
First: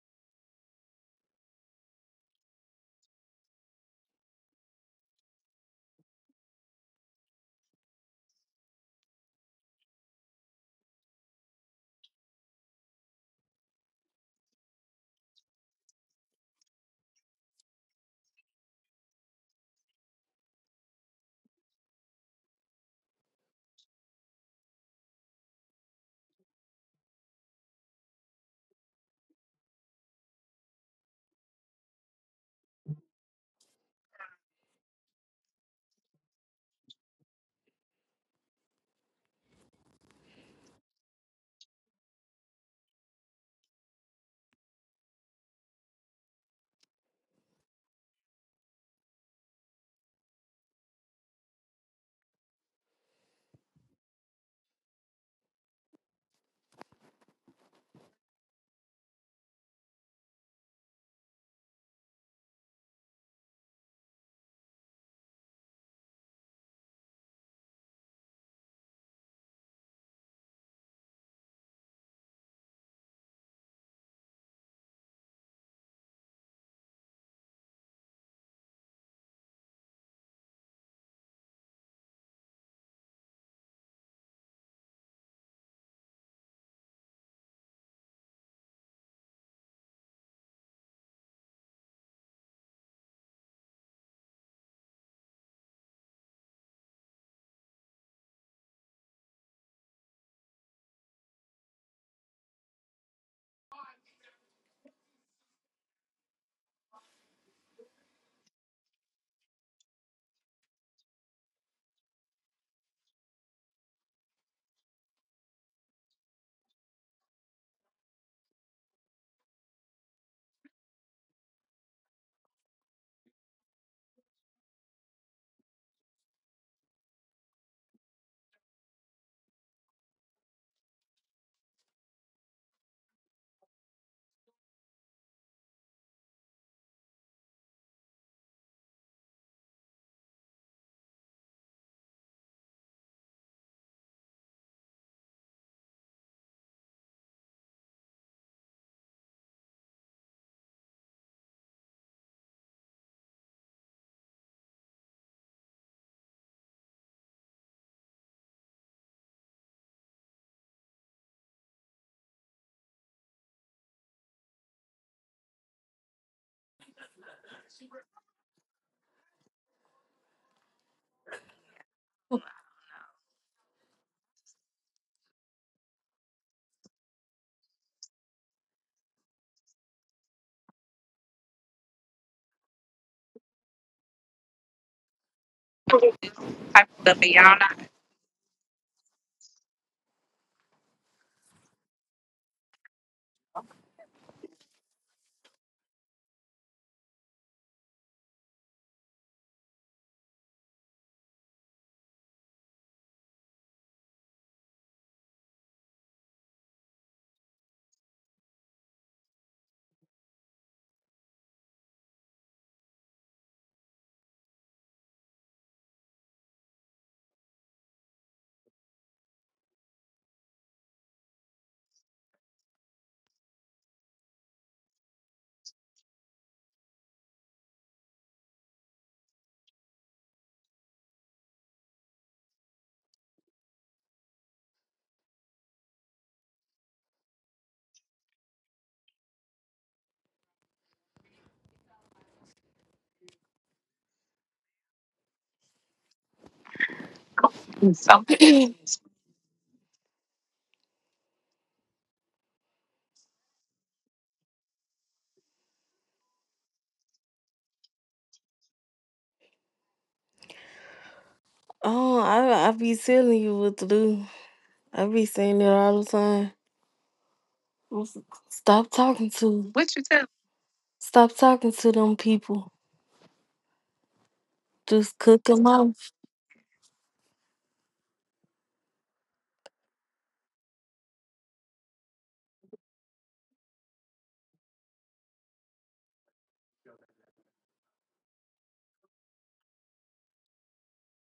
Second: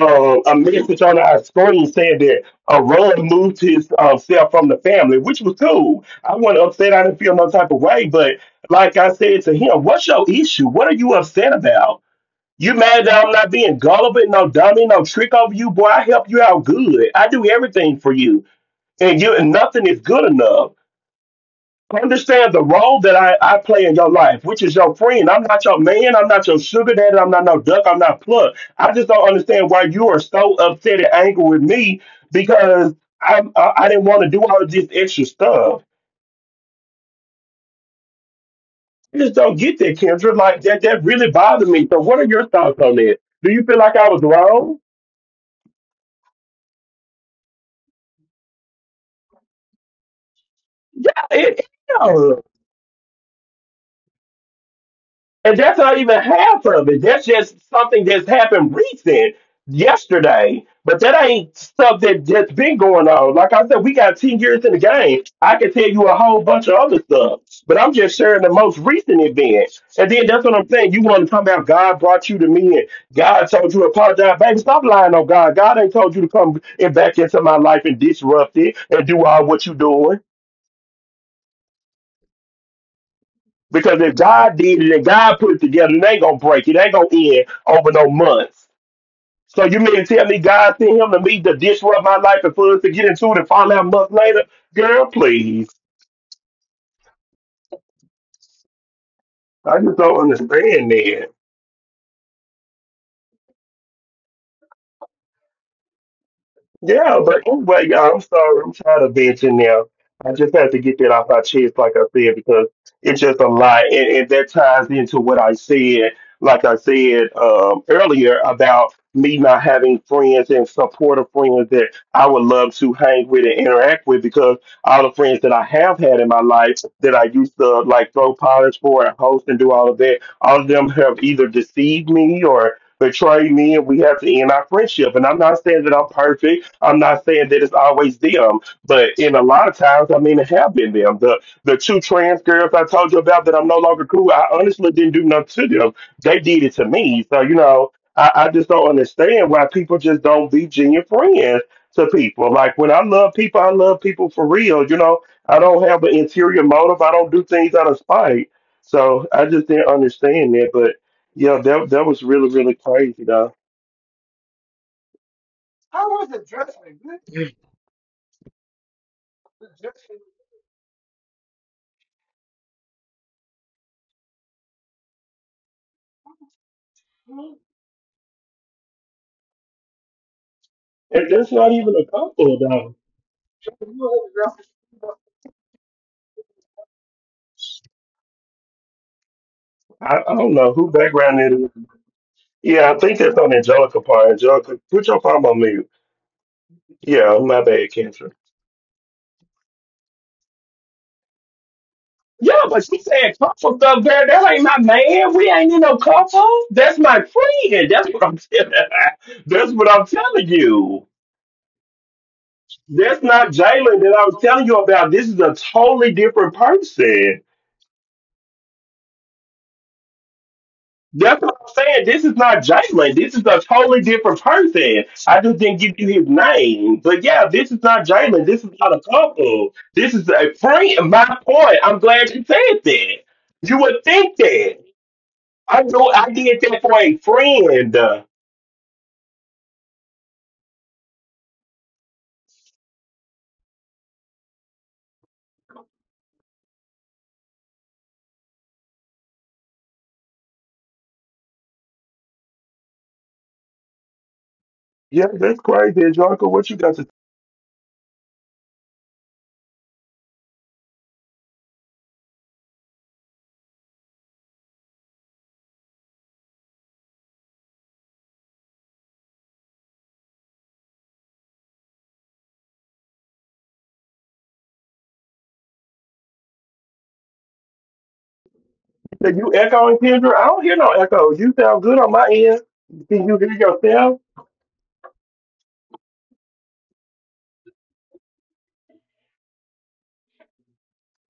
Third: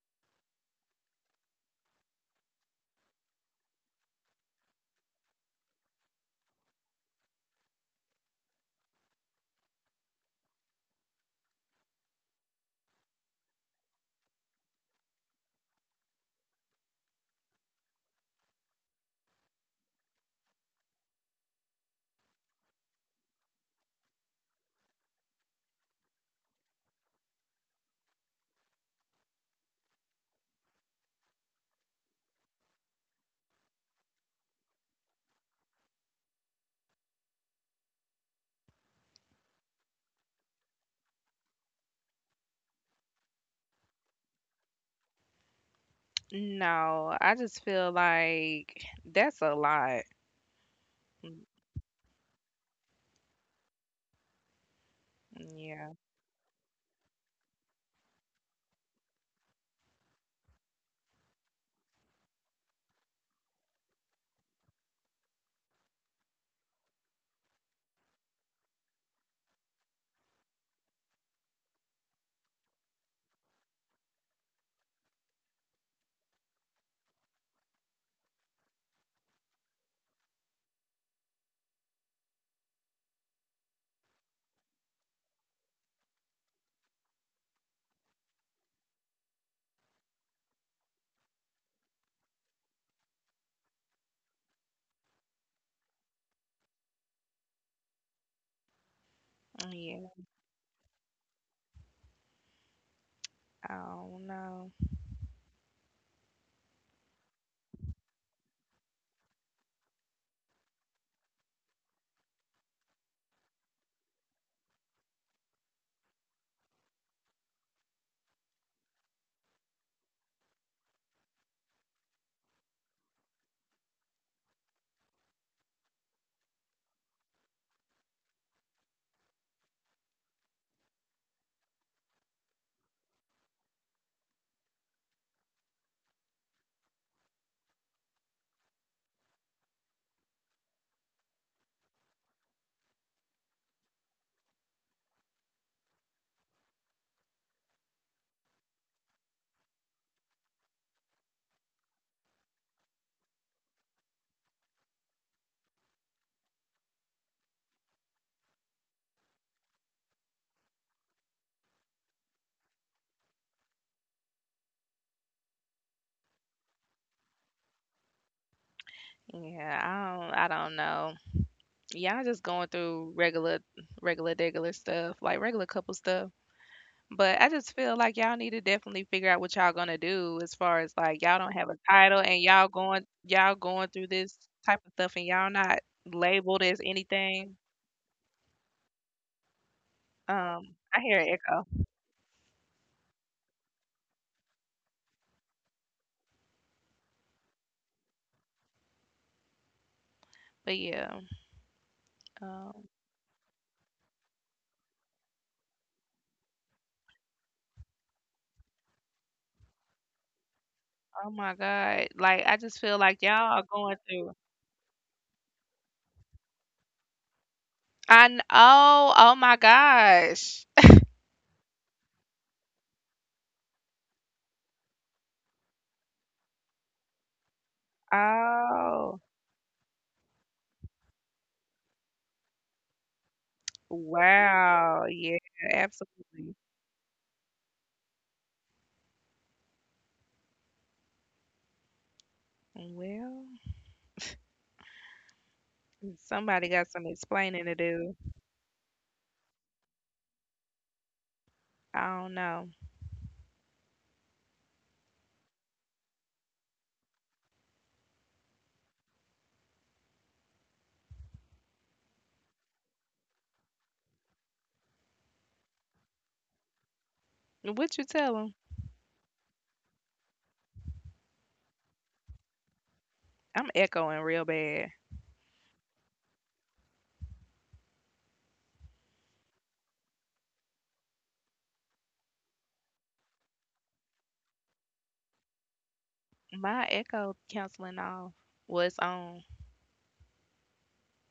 A: uh, a message on our screen saying that Ron moved his self from the family, which was cool. I wasn't upset. I didn't feel no type of way. But like I said to him, what's your issue? What are you upset about? You mad that I'm not being gullible? No dummy, no trick over you, boy. I help you out good. I do everything for you, and you and nothing is good enough. Understand the role that I play in your life, which is your friend. I'm not your man. I'm not your sugar daddy. I'm not no duck. I'm not plug. I just don't understand why you are so upset and angry with me because I didn't want to do all of this extra stuff. I just don't get that, Kendra. Like that really bothered me. So, what are your thoughts on that? Do you feel like I was wrong?
B: No, I just feel like that's a lot.
A: Yeah,
B: Mm.
A: it is. And that's
B: Yeah.
A: not even half of it. That's just something that's happened recent, yesterday. But that ain't stuff that, that's been going on. Like I said, we got 10 years in the game. I can tell you a whole bunch of other stuff, but I'm just sharing the most recent event. And then that's what I'm saying. You want to come out, God brought you to me and God told you to apologize. Baby, stop lying on God. God ain't told you to come and back into my life and disrupt it and do all what you're doing. Because if God did it and God put it together, it ain't gonna break. It ain't gonna end over no months. So you mean to tell me God sent him to me to disrupt my life and for us to get into it and find out months later? Girl, please.
B: Mm.
A: I just
B: Yeah,
A: don't understand that.
B: I don't know.
A: Yeah, but anyway, y'all, I'm sorry. I'm tired of venting now. I just have to get that off my chest, like I said, because it's just a lot. And that ties into what I said, like I said earlier about me not having friends and supportive friends that I would love to hang with and interact with because all the friends that I have had in my life that I used to like throw parties for and host and do all of that, all of them have either deceived me or betrayed me and we have to end our friendship. And I'm not saying that I'm perfect, I'm not saying that it's always them, but in a lot of times, I mean, it have been them. The two trans girls I told you about that I'm no longer cool. I honestly didn't do nothing to them. They did it to me. So you know, I just don't understand why people just don't be genuine friends to people. Like when I love people for real. You know, I don't have an interior motive. I don't do things out of spite. So I just didn't understand that. But yeah, that was really really crazy though.
B: Yeah, I don't know. Y'all just going through regular, regular, regular stuff, like regular couple stuff. But I just feel like y'all need to definitely figure out what y'all gonna do, as far as, like,
A: And
B: y'all don't
A: that's
B: have
A: not
B: a
A: even a
B: title, and
A: couple
B: y'all
A: though.
B: going, y'all going through this type of stuff, and y'all not labeled as
C: Type of stuff, and
B: anything.
C: y'all not
A: I don't know
B: Um,
A: who
B: I hear an
A: background it
B: echo.
A: is. Yeah, I think that's on Angelica part. Angelica, put your phone on mute. Yeah, my bad, Kendra.
B: But yeah.
A: Yeah, but
B: Um,
A: she said couple stuff there. That ain't my man. We ain't in no couple. That's my friend. That's what I'm telling. That's what I'm telling you.
B: oh my God. Like, I just feel like
A: That's not
B: y'all are going
A: Jalen that I
B: through.
A: was telling you about. This is a totally different person.
B: I know. Oh my gosh.
A: That's what I'm saying. This is not Jalen. This is a totally different person. I just didn't give you his name. But yeah, this is not Jalen. This is not a
B: Oh,
A: couple. This is a friend. My point. I'm glad you said that. You would think that.
B: wow. Yeah,
A: I know I
B: absolutely.
A: did that for a friend.
B: Well, somebody got some explaining to do.
C: so.
B: I don't know.
A: Yeah, that's crazy, Jonko. What you got to say?
C: Oh, I be telling you what to do. I be saying it all the time.
B: What you
C: What's-
B: tell them?
C: Stop talking to. What you tell? Stop talking to them people.
B: I'm echoing real bad.
C: Just cook them off.
A: You echoing, Kendra? I don't hear no echo. You sound good on my end. Can you hear yourself?
B: My echo canceling off. What's on?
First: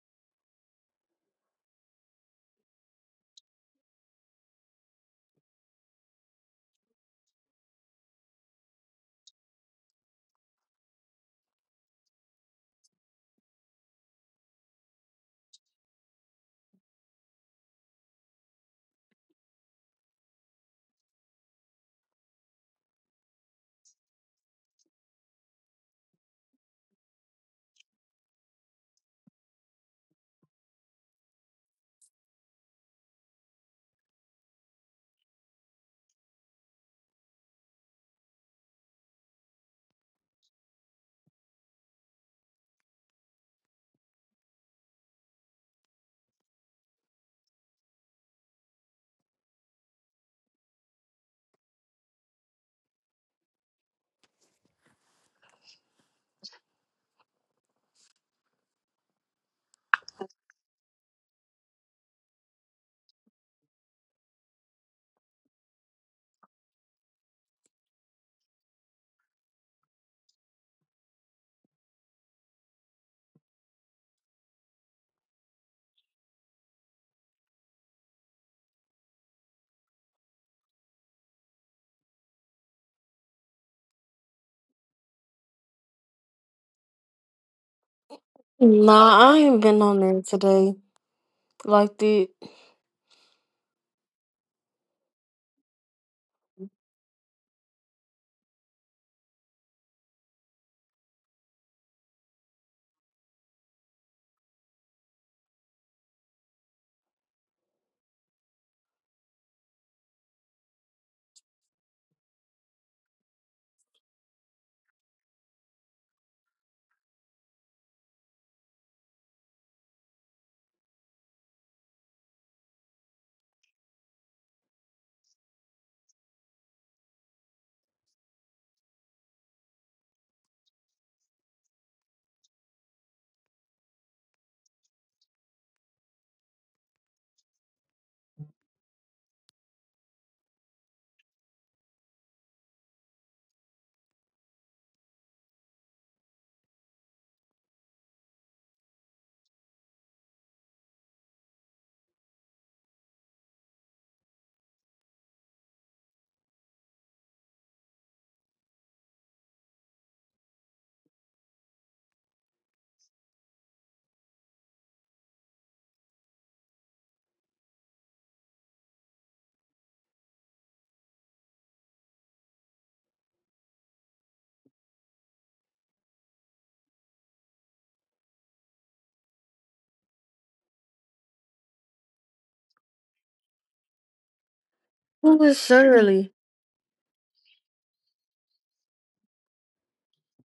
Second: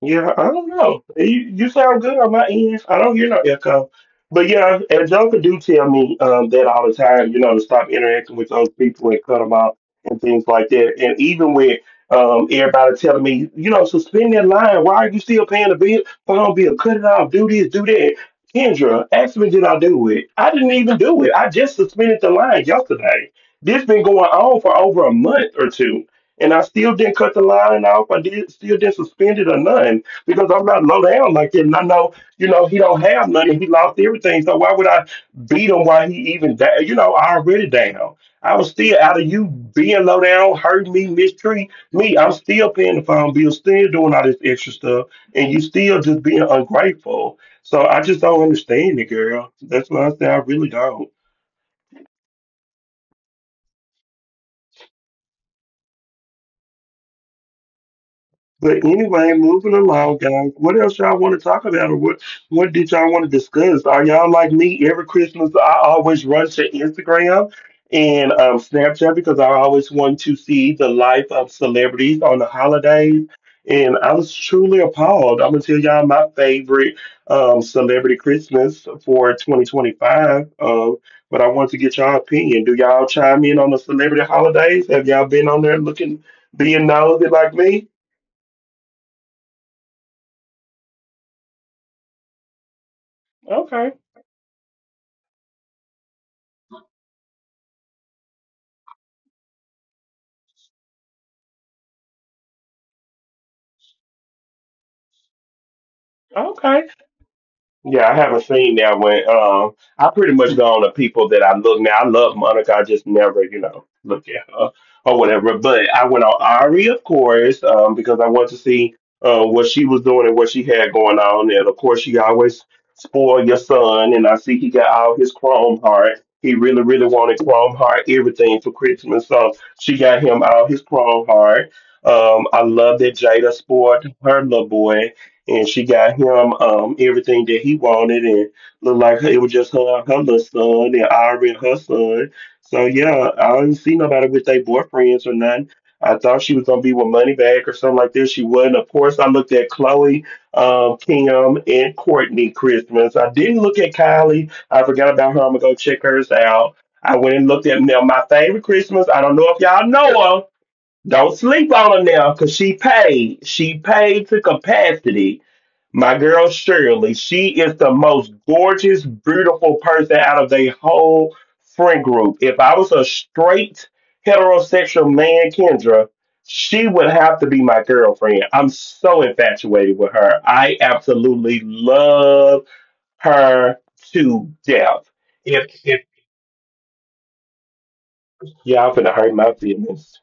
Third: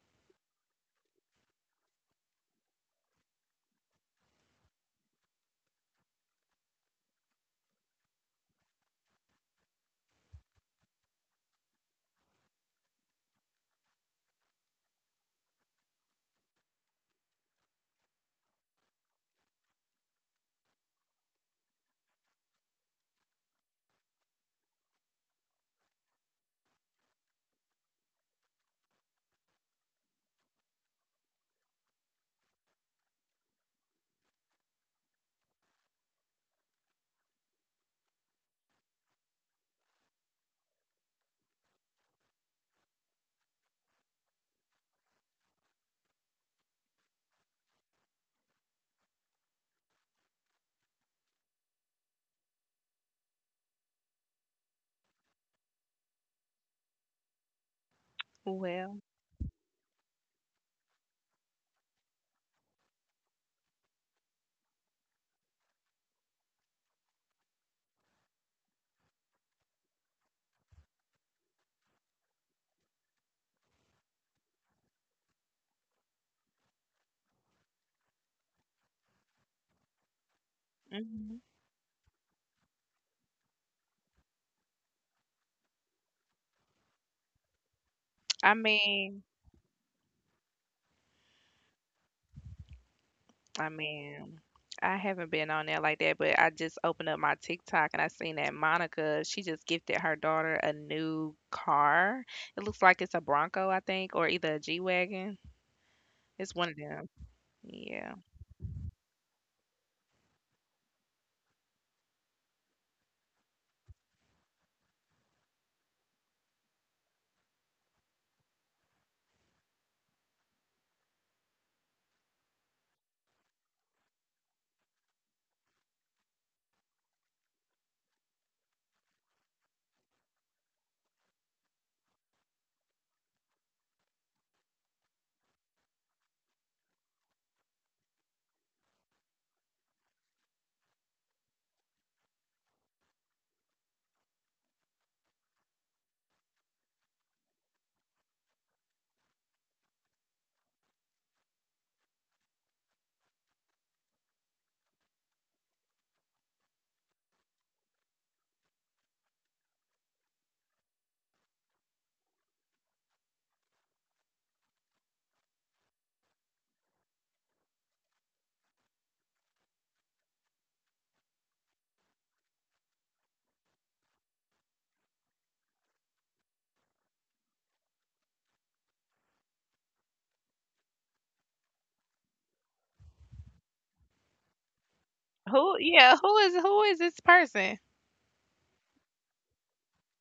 A: Yeah, I don't know. You sound good on my end. I don't hear no echo. But yeah, and Joker do tell me that all the time, you know, to stop interacting with those people and cut them out and things like that. And even with everybody telling me, you know, suspend that line. Why are you still paying the bill? Phone bill, cut it off. Do this, do that. Kendra, ask me, did I do it? I didn't even do it. I just suspended the line yesterday. This been going on for over a month or two. And I still didn't cut the line off. I did still didn't suspend it or nothing because I'm not low down like that. And I know, you know, he don't have nothing. He lost everything. So why would I beat him while he even down? You know, I already down. I was still out of you being low down, hurting me, mistreat me. I'm still paying the phone bill, still doing all this extra stuff, and you still just being ungrateful. So I just don't understand it, girl. That's what I say. I really don't. But
B: Well.
A: anyway, moving along, guys. What else y'all want to talk about, or what? What did y'all want to discuss? Are y'all like me? Every Christmas, I always run to Instagram and Snapchat because I always want to see the life of celebrities on the holidays. And I was truly appalled. I'm gonna tell y'all my favorite celebrity Christmas for 2025.
B: Mhm.
A: But I want to get y'all opinion. Do y'all chime in on the celebrity holidays? Have y'all been on there looking, being nosy like me?
B: I
C: Nah, I
B: mean,
C: ain't been on there today like that.
B: I
A: Okay.
B: mean, I haven't been on there like that, but I just opened up my TikTok and I seen that Monica, she just gifted her daughter a new car. It looks like it's a Bronco, I think, or either a G-Wagon. It's one of
A: Okay.
B: them.
A: Yeah,
B: Yeah.
A: I haven't seen that one. I pretty much go on to people that I look now. I love Monica. I just never, you know, look at her or whatever. But I went on Ari, of course, because I wanted to see what she was doing and what she had going on. And of course, she always spoil your son. And I see he got all his Chrome Heart. He really, really wanted Chrome Heart everything for Christmas. So she got him all his Chrome Heart. I love that Jada spoiled her little boy. And she got him everything that he wanted, and looked like it was just her little son, and Ari and her son. So yeah, I didn't see nobody with their boyfriends or nothing. I thought she was gonna be with Moneybag or something like this. She wasn't. Of course, I looked at Chloe, Kim, and Courtney Christmas. I didn't look at Kylie. I forgot about her. I'm gonna go check hers out. I went and looked at now my favorite Christmas. I don't know if y'all know her. Don't sleep on her now, cause she paid. She paid to capacity. My girl Shirley, she is the most gorgeous, beautiful person out of the whole friend group. If I was a straight heterosexual man, Kendra, she would have to be my girlfriend. I'm so infatuated with her. I absolutely love her to
C: Who
A: death.
C: is
A: If
C: Shirley?
A: if
B: Yeah, who is this person?
A: y'all finna hurt my feelings,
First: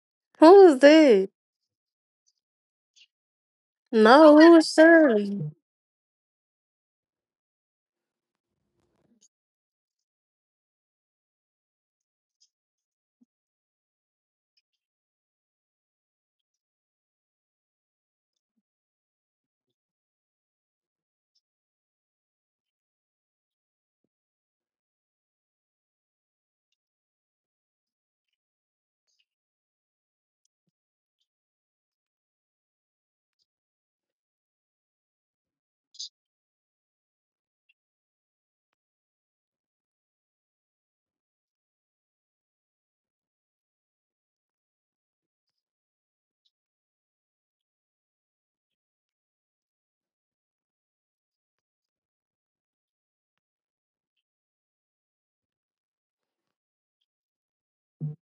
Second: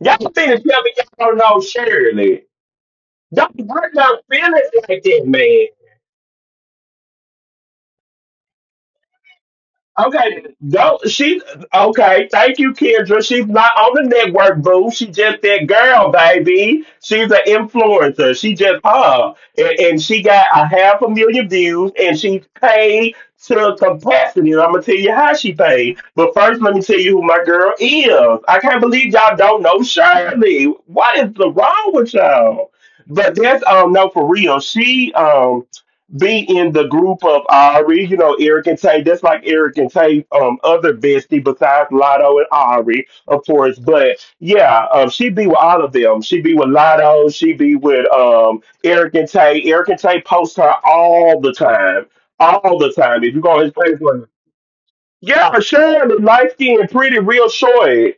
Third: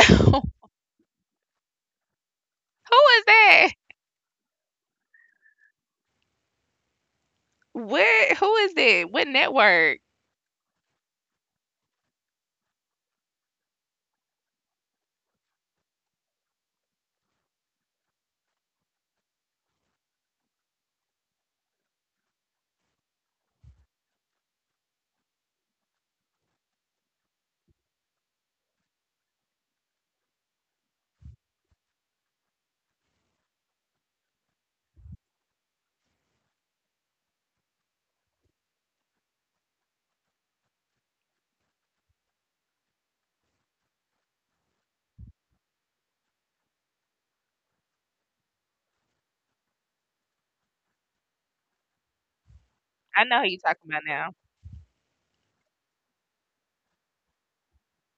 A: y'all finna
C: Who was
A: tell me y'all
C: that?
A: don't know Shirley.
B: Who is
A: Don't
B: that?
A: bring up
C: No, it
A: feelings
C: was
A: like that,
C: Shirley.
A: man.
B: Who is that? What network?
A: Okay, don't she? Okay, thank you, Kendra. She's not on the network, boo. She just that girl, baby. She's an influencer. She just her, and she got a half a million views, and she's paid to capacity. And I'm gonna tell you how she paid. But first, let me tell you who my girl is. I can't believe y'all don't know Shirley. What is the wrong with y'all? But that's no, for real. She be in the group of Ari, you know, Eric and Tay. That's like Eric and Tay, other bestie besides Lotto and Ari, of course. But yeah, she be with all of them. She be with Lotto. She be with Eric and Tay. Eric and Tay post her all the time, all the time.
B: I
A: If
B: know
A: you
B: who you
A: go on his
B: talking about
A: Facebook,
B: now.
A: yeah, Sean, the light skin, pretty, real short.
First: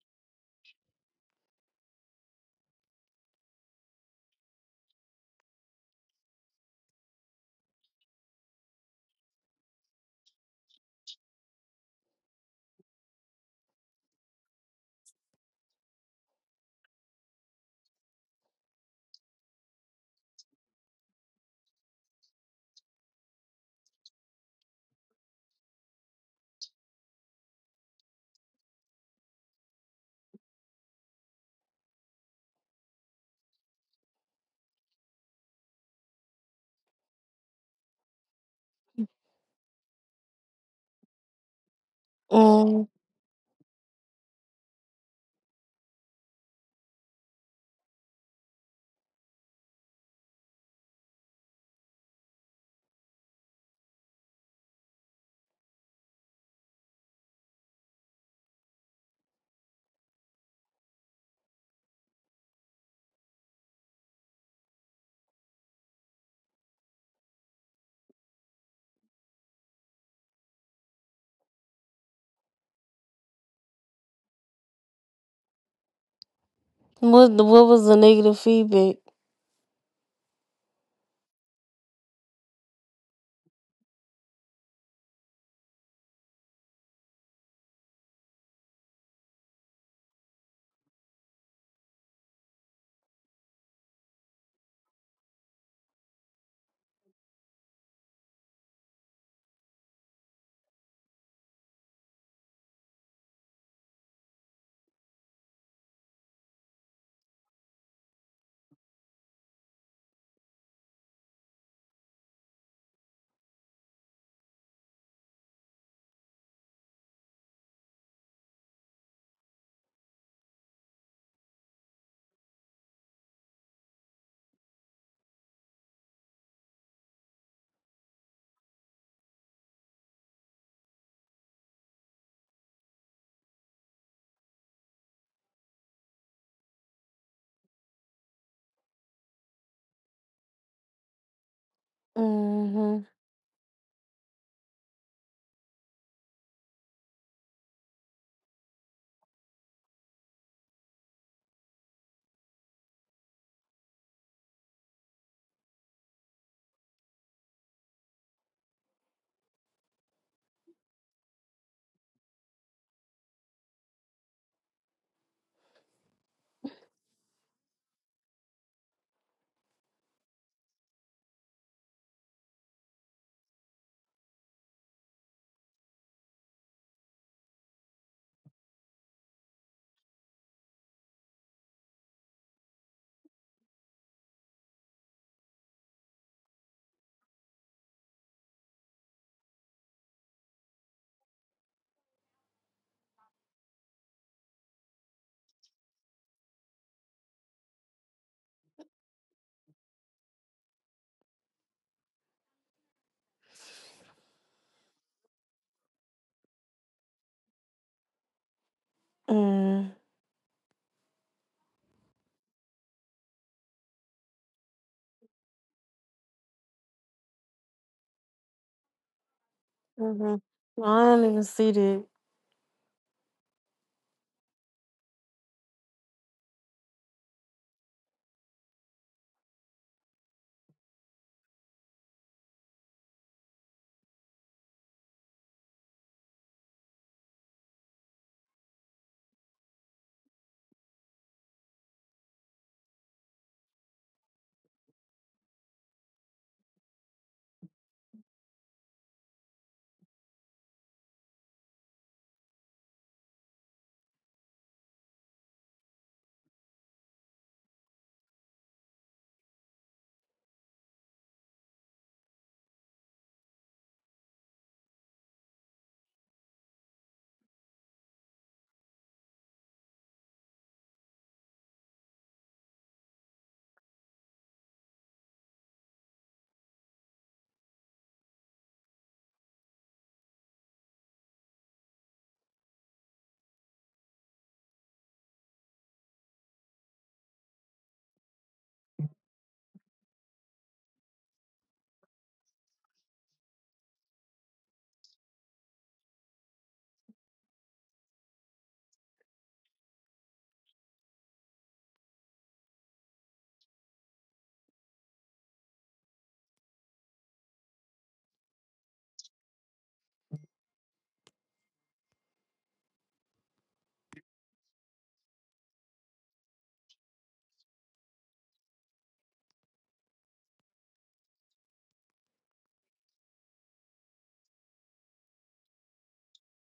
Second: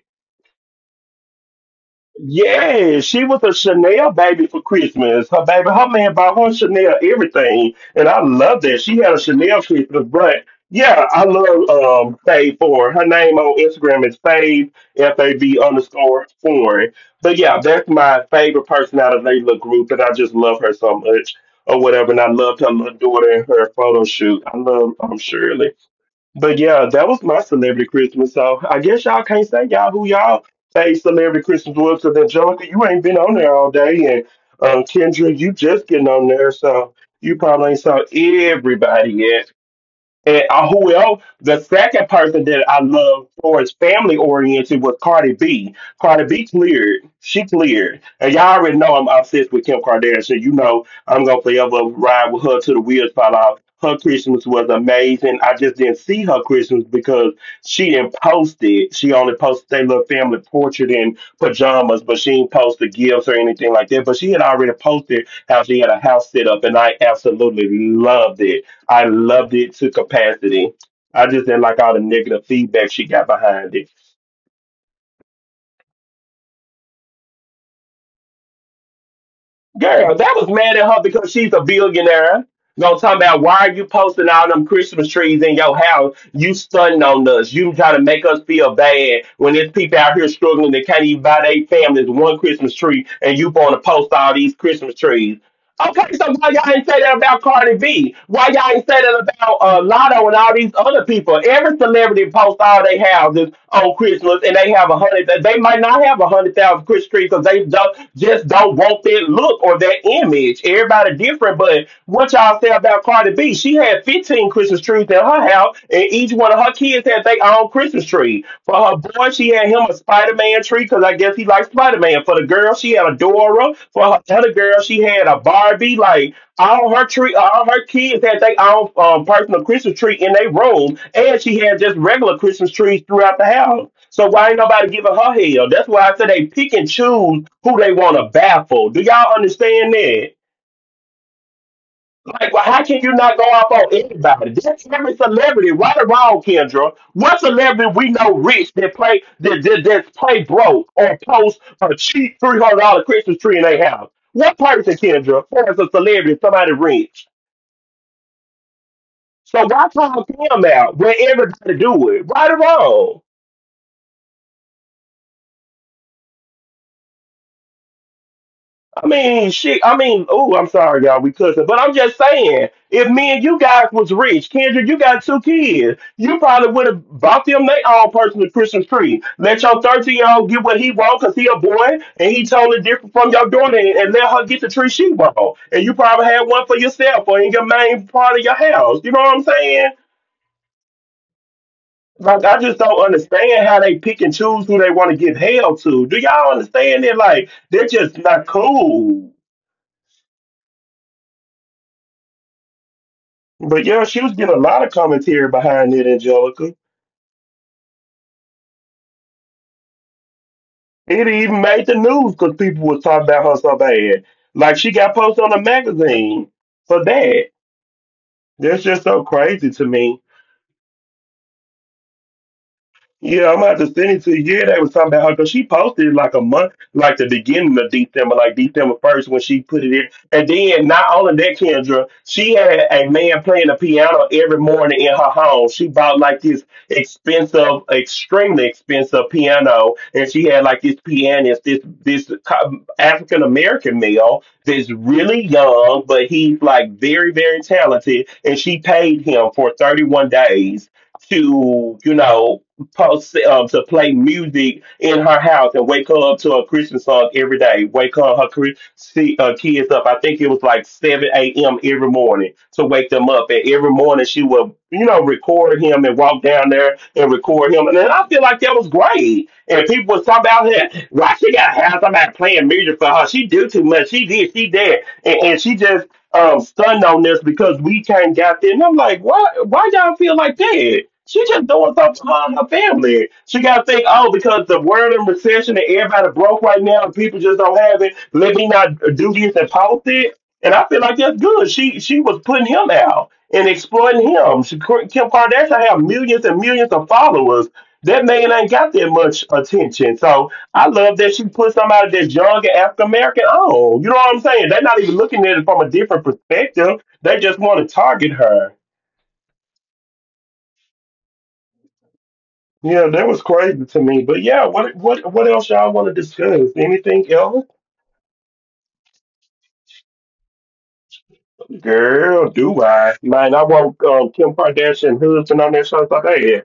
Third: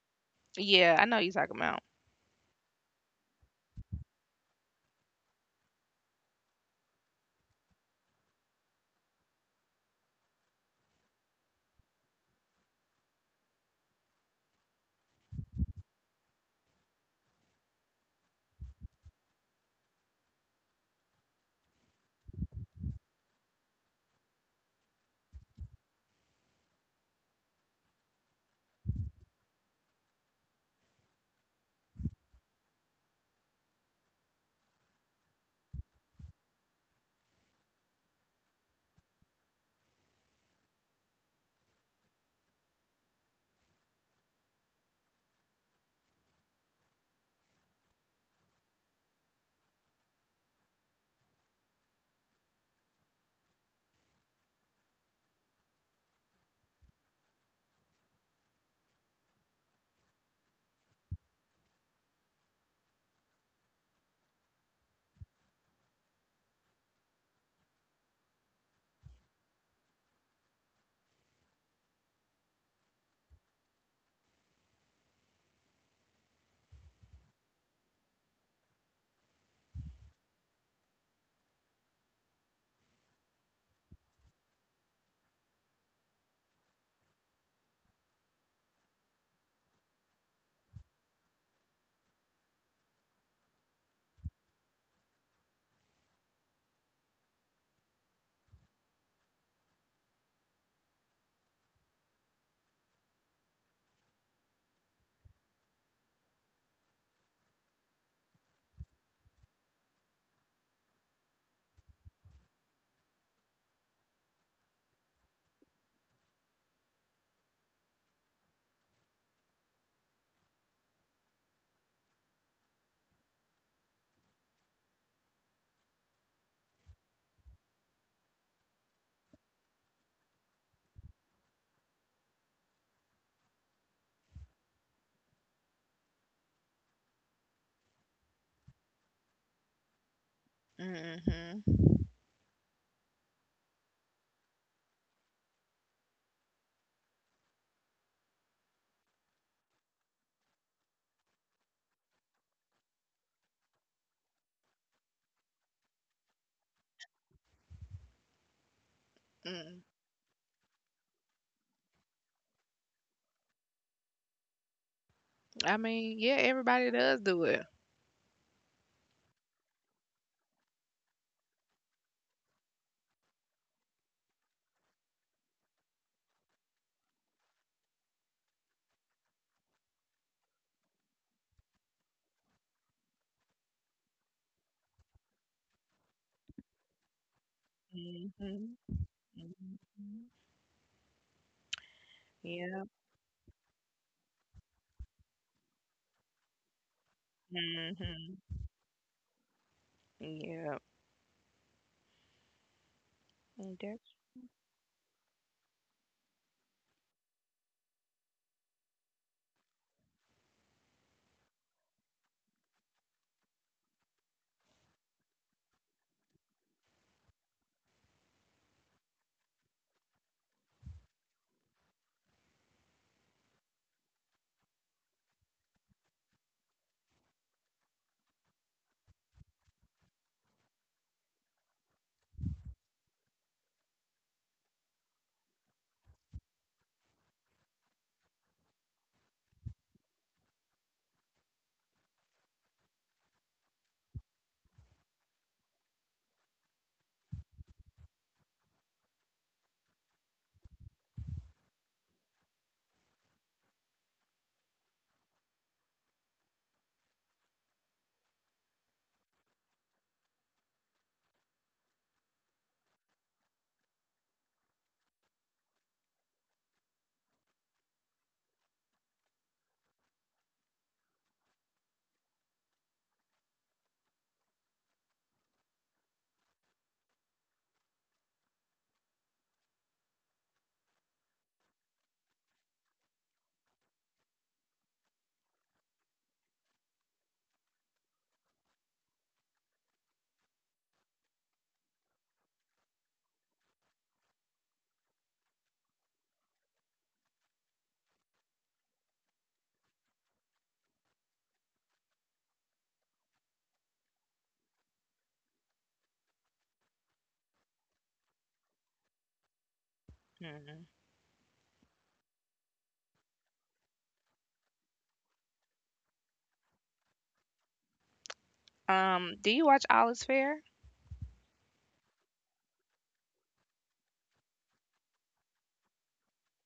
B: Yeah, I know who you talking about.
A: Yeah, she was a Chanel baby for Christmas. Her baby, her man bought her Chanel everything, and I love that. She had a Chanel Christmas, but yeah, I love Fave Four. Her name on Instagram is Fave FAV underscore Foreign. But yeah, that's my favorite person out of their little group, and I just love her so much or whatever. And I loved her little daughter and her photo shoot. I love Shirley. But yeah, that was my celebrity Christmas. So I guess y'all can't say y'all who y'all say celebrity Christmas was because Angelica, you ain't been on there all day, and Kendra, you just getting on there, so you probably ain't saw everybody yet. And who else? The second person that
C: Mm.
A: I love for is family oriented was Cardi B. Cardi B cleared. She cleared. And y'all already know I'm obsessed with Kim Kardashian. So, you know I'm gonna forever ride with her till the wheels fall off. Her Christmas was amazing. I just didn't see her Christmas because she didn't post it. She only posted their little family portrait in pajamas, but she didn't post the gifts or anything like that. But she had already posted how she had a house set up, and I absolutely loved it. I loved it to capacity. I just didn't like all the negative feedback she got behind it.
C: What was the negative feedback?
A: Girl, that was mad at her because she's a billionaire. Gonna talk about why are you posting all them Christmas trees in your house? You stunting on us. You trying to make us feel bad when there's people out here struggling that can't even buy their families one Christmas tree, and you want to post all these Christmas trees. Okay, so why y'all ain't say that about Cardi B? Why y'all ain't say that about Lotto and all these other people? Every celebrity posts all they houses on Christmas, and they have a hundred. They might not have 100,000 Christmas trees because they don't, just don't want that look or that image. Everybody different, but what y'all say about Cardi B? She had 15 Christmas trees in her house, and each one of her kids had their own Christmas. Christmas tree. For her boy, she had him a Spider Man tree because I guess he likes Spider Man. For the girl, she had a Dora. For her other girl, she had a Barbie. Like all her tree, all her kids had their own personal Christmas tree in their room, and she had just regular Christmas trees throughout the house. So why ain't nobody giving her hell? That's why I said they pick and choose who they want to baffle. Do y'all understand that?
B: Hmm.
A: Like, well, how
C: Mm-hmm.
A: can you not go off on anybody? That's every celebrity, right or wrong, Kendra. What celebrity we know rich that play that play broke or post a cheap $300 Christmas tree in their house? What person, Kendra, forms a celebrity, somebody rich? So
B: Mm.
A: why call him out where everybody do it, right or wrong?
B: I mean, yeah, everybody does do it.
A: I mean, shit. I mean, oh, I'm sorry, y'all. We cussing, but I'm just saying, if me and you guys was rich, Kendra, you got two kids, you probably would have bought them their own personal Christmas tree. Let your 13-year-old get what he wants because he a boy and he totally different from your daughter, and let her get the tree she want. And you probably had one for yourself or in your main part of your house. You know what I'm saying?
B: Hmm.
A: Like, I just
B: Yep.
A: don't understand how they pick and choose who they want to give hell to. Do y'all understand that? Like, they're just
B: Mhm.
A: not cool.
B: Yep. Mm.
A: But yeah, she was getting a lot of commentary behind it, Angelica.
C: Mm.
A: It even made the news because people were talking about her so bad. Like she got posted on a magazine for that. That's just so crazy to me.
C: Hmm. I didn't even see that.
A: Yeah, I'm about to send it to you. Yeah, they was talking about her because she posted like a month, like the beginning of December, like December 1st when she put it in. And then not only that, Kendra, she had a man playing the piano every morning in her home. She bought like this expensive, extremely expensive piano, and she had like this pianist, this African American male that's really young, but he's like very very talented, and she paid him for 31 days to, you know, post, to play music in her house and wake her up to a Christian song every day. Wake see, kids up. I think it was like 7 a.m. every morning to wake them up. And every morning she would, you know, record him and walk down there and record him. And then I feel like that was great. And people was talking about her. Why she got to have somebody playing music for her? She do too much. She did. She did. And she just stunned on this because we can't got there. And I'm like, why? Why y'all feel like that? She just doing something for her and her family. She got to think, oh, because the world in recession and everybody broke right now and people just don't have it. Let me not do this and post it. And I feel like that's good. She was putting him out and exploiting him. She, Kim Kardashian have millions and millions of followers. That man ain't got that much attention. So I love that she put somebody that's young and African American on. You know what I'm saying? They're not even looking at it from a different perspective. They just want to target her.
B: Mhm.
A: Yeah, that was crazy to me. But yeah, what else y'all want to discuss? Anything else?
B: Do you watch Olive's Fair?
A: Girl, do I? Man, I want Kim Kardashian husband on that show. I thought, hey,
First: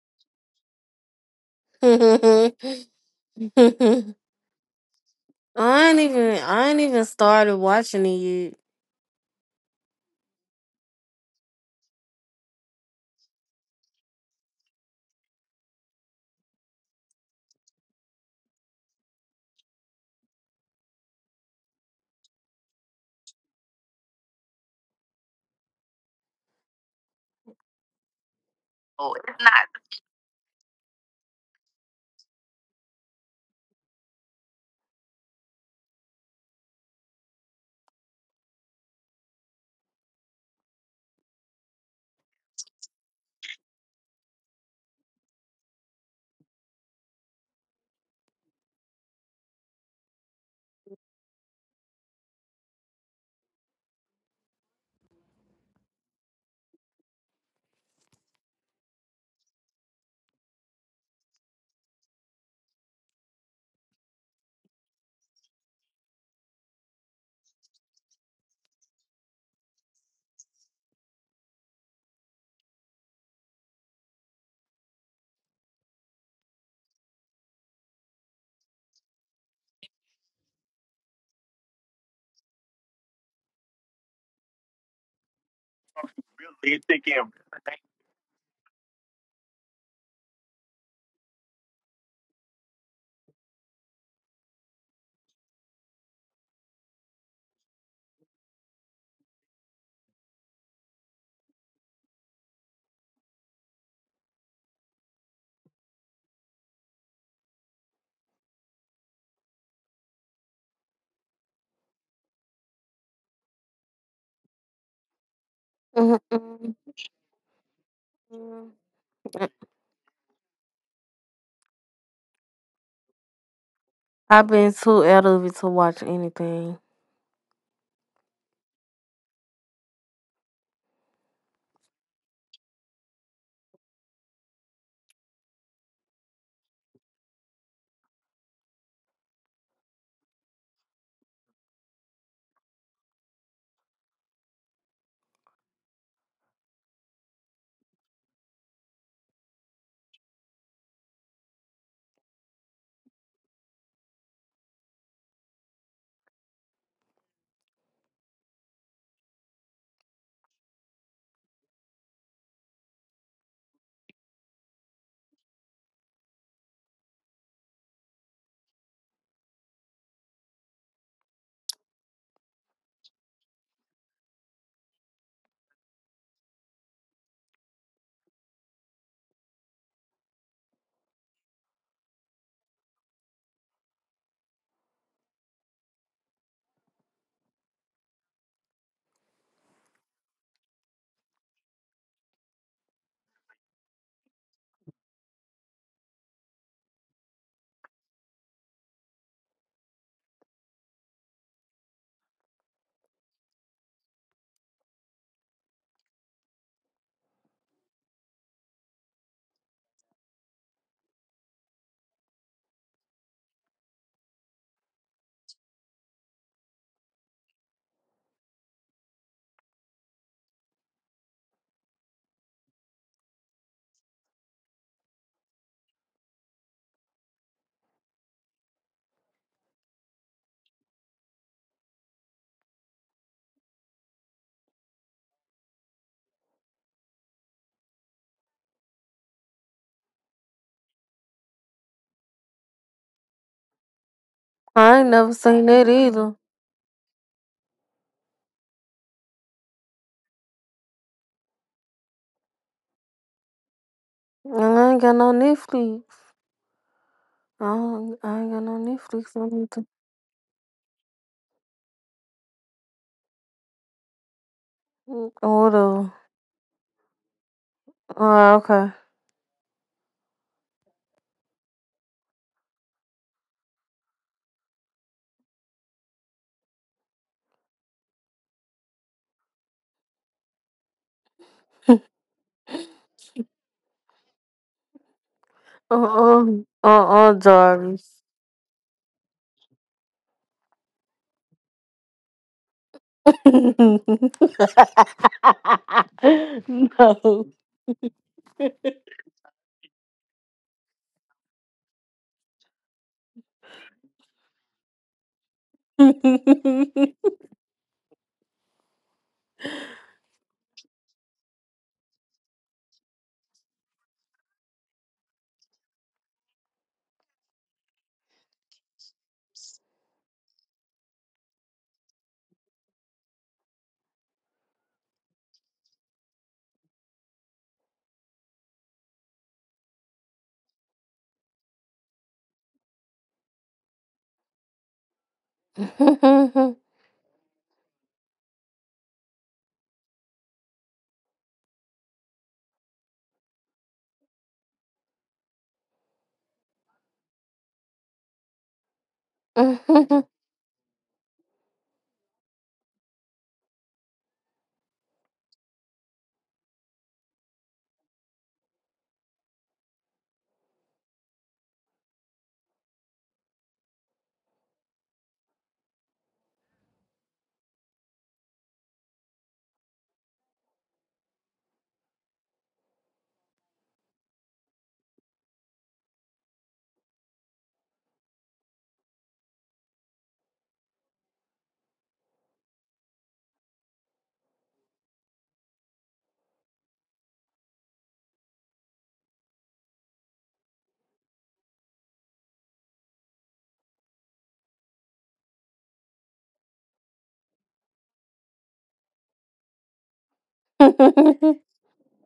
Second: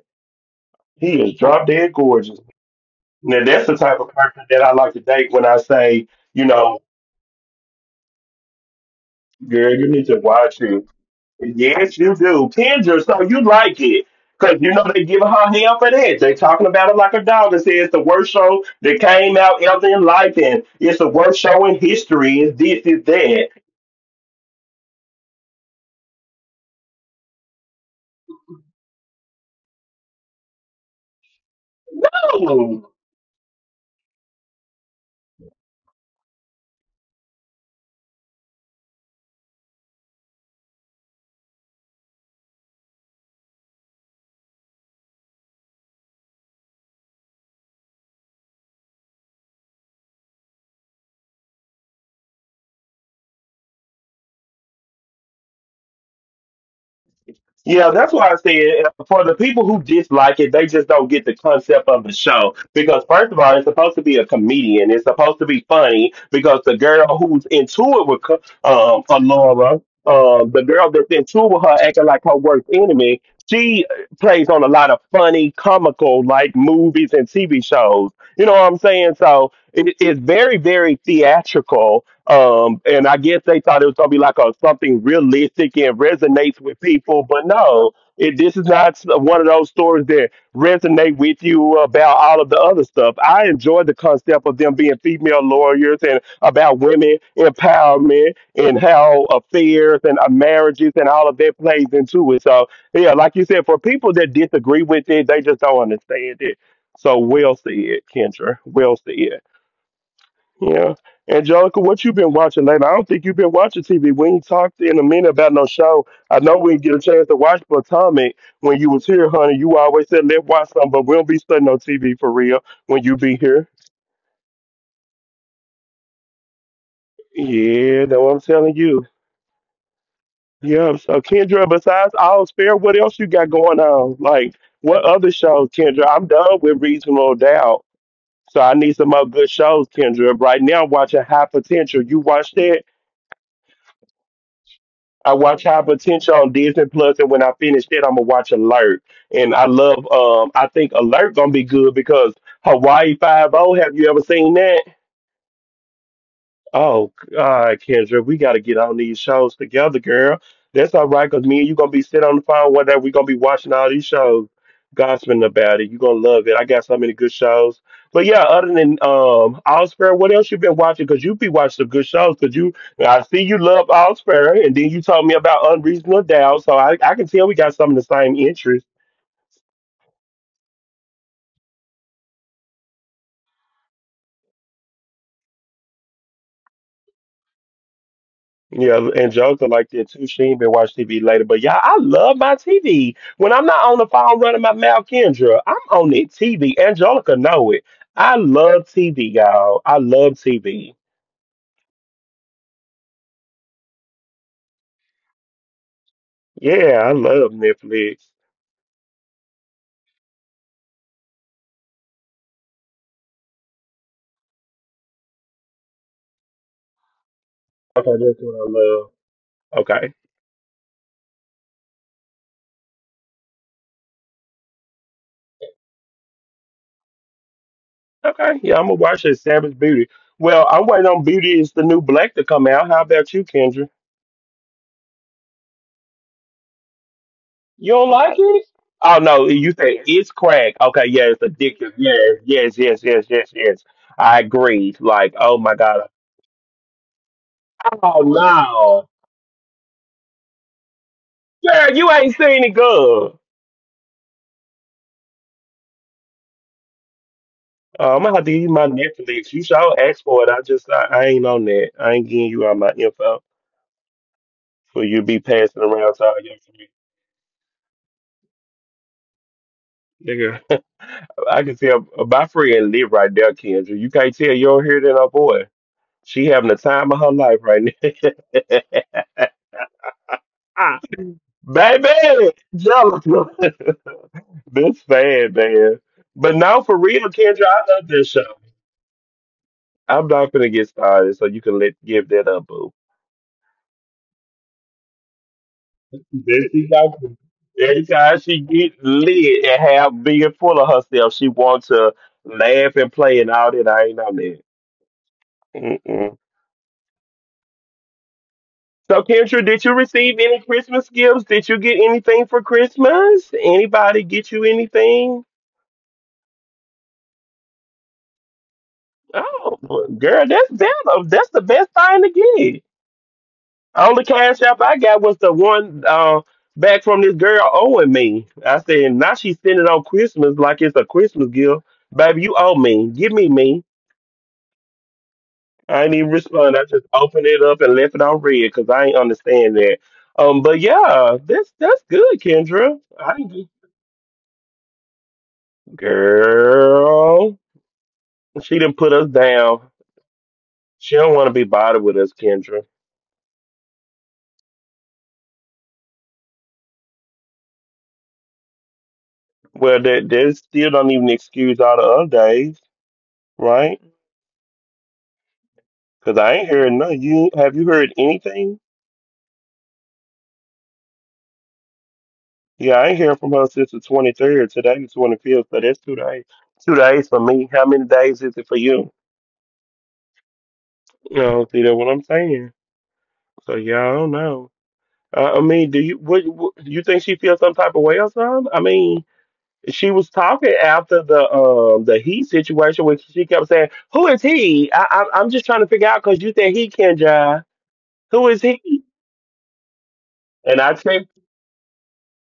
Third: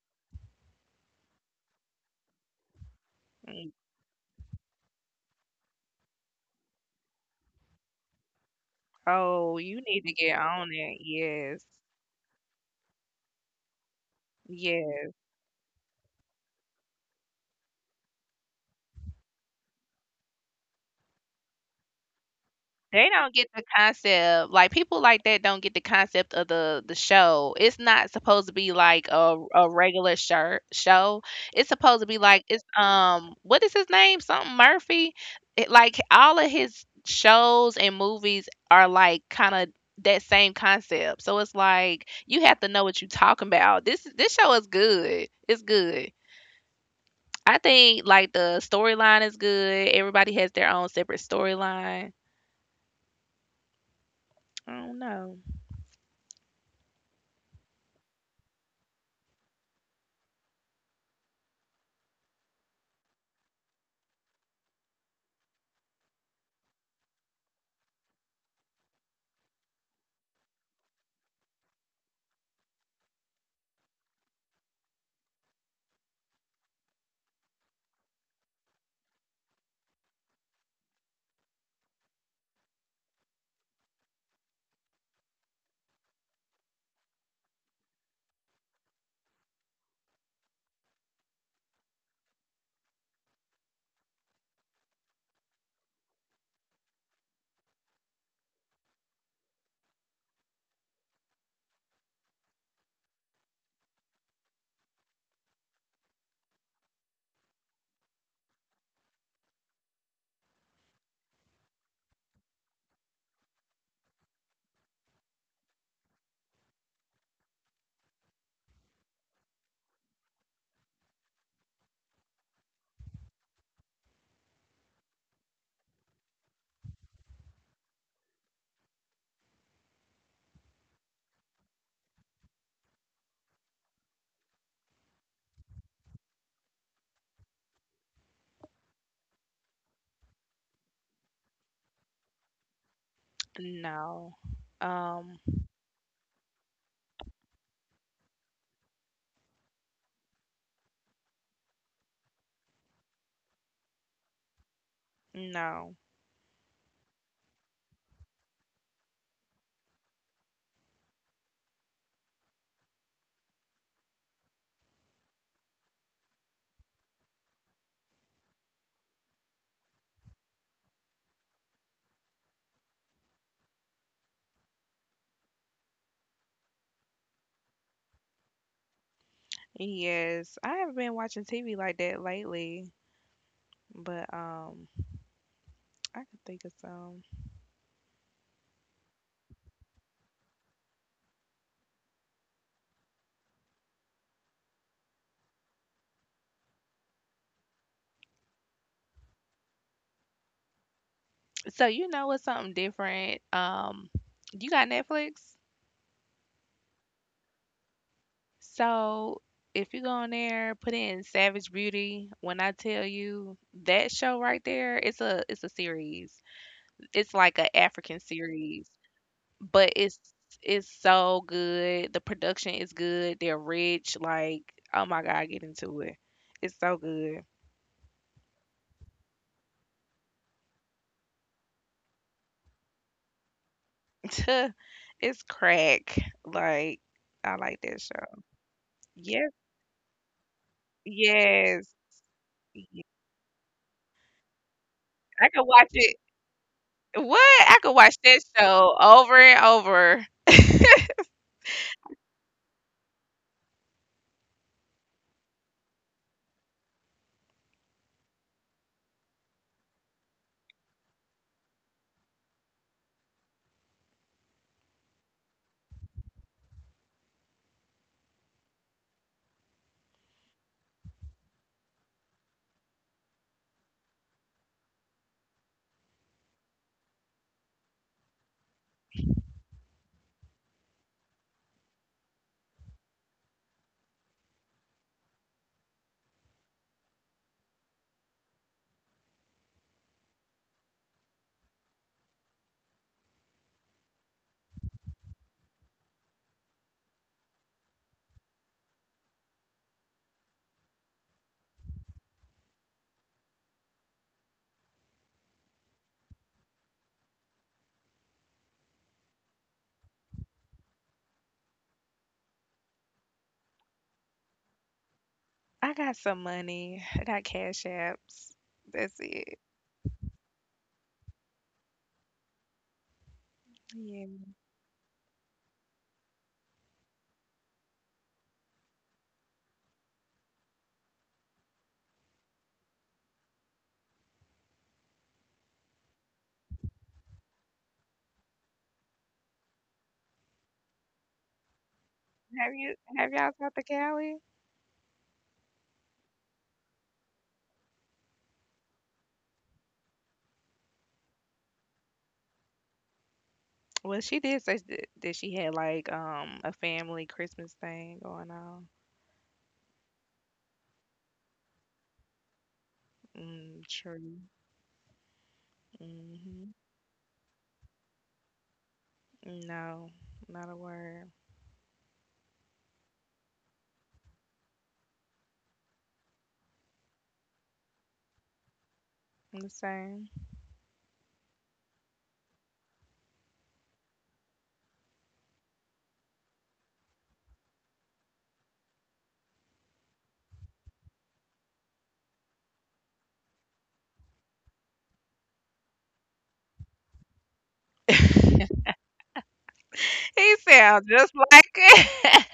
A: he is drop dead gorgeous. Now that's
B: Mm.
A: the type of person that I like to date when I say, you
C: I
A: know,
C: ain't even started watching it yet.
B: Oh,
A: girl,
B: you
A: you
B: need
A: need
B: to
A: to
B: get
A: watch
B: on
A: it.
B: it. Yes.
A: Yes, you do. Kendra, so you like it. Cause you know
B: Yes.
A: they giving her hell for that. They talking about it like a dog and say it's the worst show that came out ever in life and it's the worst show in history. It's this, it's
B: They don't
A: that.
B: get the concept. Like, people like that don't get the concept of the show. It's not supposed to be like
C: Mm-mm.
B: a
C: It's
B: regular shirt show. It's supposed to be like, it's
A: No.
B: what is his name? Something Murphy. Like, all of his shows and movies are like kind of that same concept. So it's like you have to know what you're talking about. This show is good. It's good. I think, like, the storyline is good. Everybody has their own separate storyline. I don't know.
A: Yeah, that's why I said for the people who dislike it, they just don't get the concept of the show. Because first of all, it's supposed to be a comedian. It's supposed to be funny because the girl who's into it with Alora, the girl that's into it with her acting like her worst enemy, she plays on a lot of funny, comical like movies and TV shows. You know what I'm saying? So it's very, very theatrical. And I guess they thought it was gonna be like a something realistic and resonates with people, but no, this is not one of those stories that resonate with you about all of the other stuff. I enjoyed the concept of them being female lawyers and about women empowerment and how affairs and marriages and all of that plays into it. So yeah, like you said, for people that disagree with it, they just don't understand it. So we'll see it, Kendra. We'll Well said. Yeah. Angelica, what you been watching lately? I don't think you've been watching TV. We ain't talked in a minute about no show.
C: not.
A: I know we didn't
C: Mm-mm.
A: get a chance to watch Potomac when
C: Mm.
A: you was here, honey. You always said let's watch something, but we don't be studying no TV for real when you be here.
C: I've been too out of it to watch anything.
A: Yeah, that's what I'm telling you. Yeah, so Kendra, besides All Fair, what else you got going on? Like, what other shows, Kendra? I'm done with Reasonable Doubt. So I need some more good shows, Kendra. Right now, I'm watching High Potential. You watch that?
B: No.
A: I
B: Um,
A: watch High Potential on Disney Plus, and when I finish that, I'm gonna watch Alert. And I think Alert gonna be good because Hawaii Five O. Have you ever seen that?
B: no.
A: Oh, all right, Kendra, we got to get on these shows together, girl. That's all right, because me and you going to be sitting on the phone, whatever. We're going to be watching all these shows, gossiping about it. You going to love it. I got so many good shows. But yeah, other than Allsfair, what else you been watching? Because you be watching some good shows, because I see you love Allsfair, and then you told me about Unreasonable Doubt, so I can tell we got some of the same interests.
B: Yes, I haven't been watching TV like that lately, but I can think of some.
A: Yeah, Angelica like that too. She ain't been watching TV later, but y'all, I love my TV. When I'm not on the phone running my mouth, Kendra, I'm on it TV. Angelica know it. I love TV, y'all. I love TV.
B: So, you know what's something different? You got Netflix?
A: Yeah, I love Netflix.
B: So, if you go on there, put in Savage Beauty. When I tell you, that show right there, it's a series. It's like a
A: Okay,
B: African
A: that's what I
B: series,
A: love.
B: but it's
A: Okay,
B: it's so good. The production is good. They're rich. Like, oh my god, get into it. It's so good.
A: okay. Yeah, I'm gonna watch that Savage Beauty. Well, I'm waiting on Beauty is the New Black to come out. How about you, Kendra?
B: It's crack. Like, I like
A: You
B: that
A: don't
B: show.
A: like it? Oh
B: Yes,
A: no, you say it's crack. Okay, yeah, it's
B: yes.
A: addictive. Yeah, yes,
B: Ye-
A: yes, yes, yes, yes. I agree.
C: I ain't
A: Like,
B: I
C: never
B: could
A: oh my
B: watch
C: seen
A: god.
B: it.
C: that either.
B: What? I could watch
A: Oh
B: that show
A: no.
B: over and over.
A: Girl, you ain't seen it good.
C: And I ain't got no Netflix.
A: I'm gonna have to
C: I
A: use
C: ain't got
A: my
C: no
A: Netflix.
C: Netflix
A: You
C: or
A: should
C: anything.
A: ask for it. I ain't on that. I ain't giving you all my info for you to be
C: Mm.
A: passing
C: Or
A: around to all
C: whatever.
A: your friends.
C: Oh, okay.
A: Nigga, I can tell my friend live right there, Kendra. You can't tell you don't hear that, oh boy. She having the time of her life right now. Baby, Angelica. This sad, man. But now
C: Uh-uh.
A: for real,
C: Uh-uh,
A: Kendra, I love this show.
C: Jarvis.
A: I'm not gonna get started, so you can let give that up, boo. There she go. Every time she get lit and have being full of herself, she wants to laugh and play and all that. I ain't on that. Mm-mm. So, Kendra, did you receive any Christmas gifts? Did you get anything for Christmas? Anybody get you anything?
B: I got some money. I got cash apps. That's it.
A: Oh, girl, that's better. That's the best thing to get. Only
B: Yeah.
A: cash app I got was the one back from this girl owing me. I said, now she's sending on Christmas like it's a Christmas gift. Baby, you owe me. Give me me. I ain't even respond. I just opened it up and left it on red because I ain't understand that. But yeah, that's good,
B: Have you
A: Kendra.
B: have
A: I
B: y'all
A: didn't,
B: got the Cali?
A: girl. She didn't put us down. She don't want to be bothered with us, Kendra.
B: Well, she did say that she had, like, a family Christmas thing going on.
A: Well, that still don't even excuse all the other days,
B: Mm,
A: right?
B: true.
A: Cause I
B: Hmm.
A: ain't heard no. You have you heard anything?
B: No, not a word.
A: Yeah, I ain't heard from her since the 23rd. Today the 25th, so that's 2 days. 2 days for me. How many days is it for you?
B: I'm the same.
A: No, see that's what I'm saying. So yeah, I don't know. I mean, do you what you think she feels some type of way or something? I mean, she was talking after the he situation where she kept saying, "Who is he?" I'm just trying to figure out because you think he can drive. Who is he?
B: He
A: And I
B: sounds
A: checked.
B: just like it.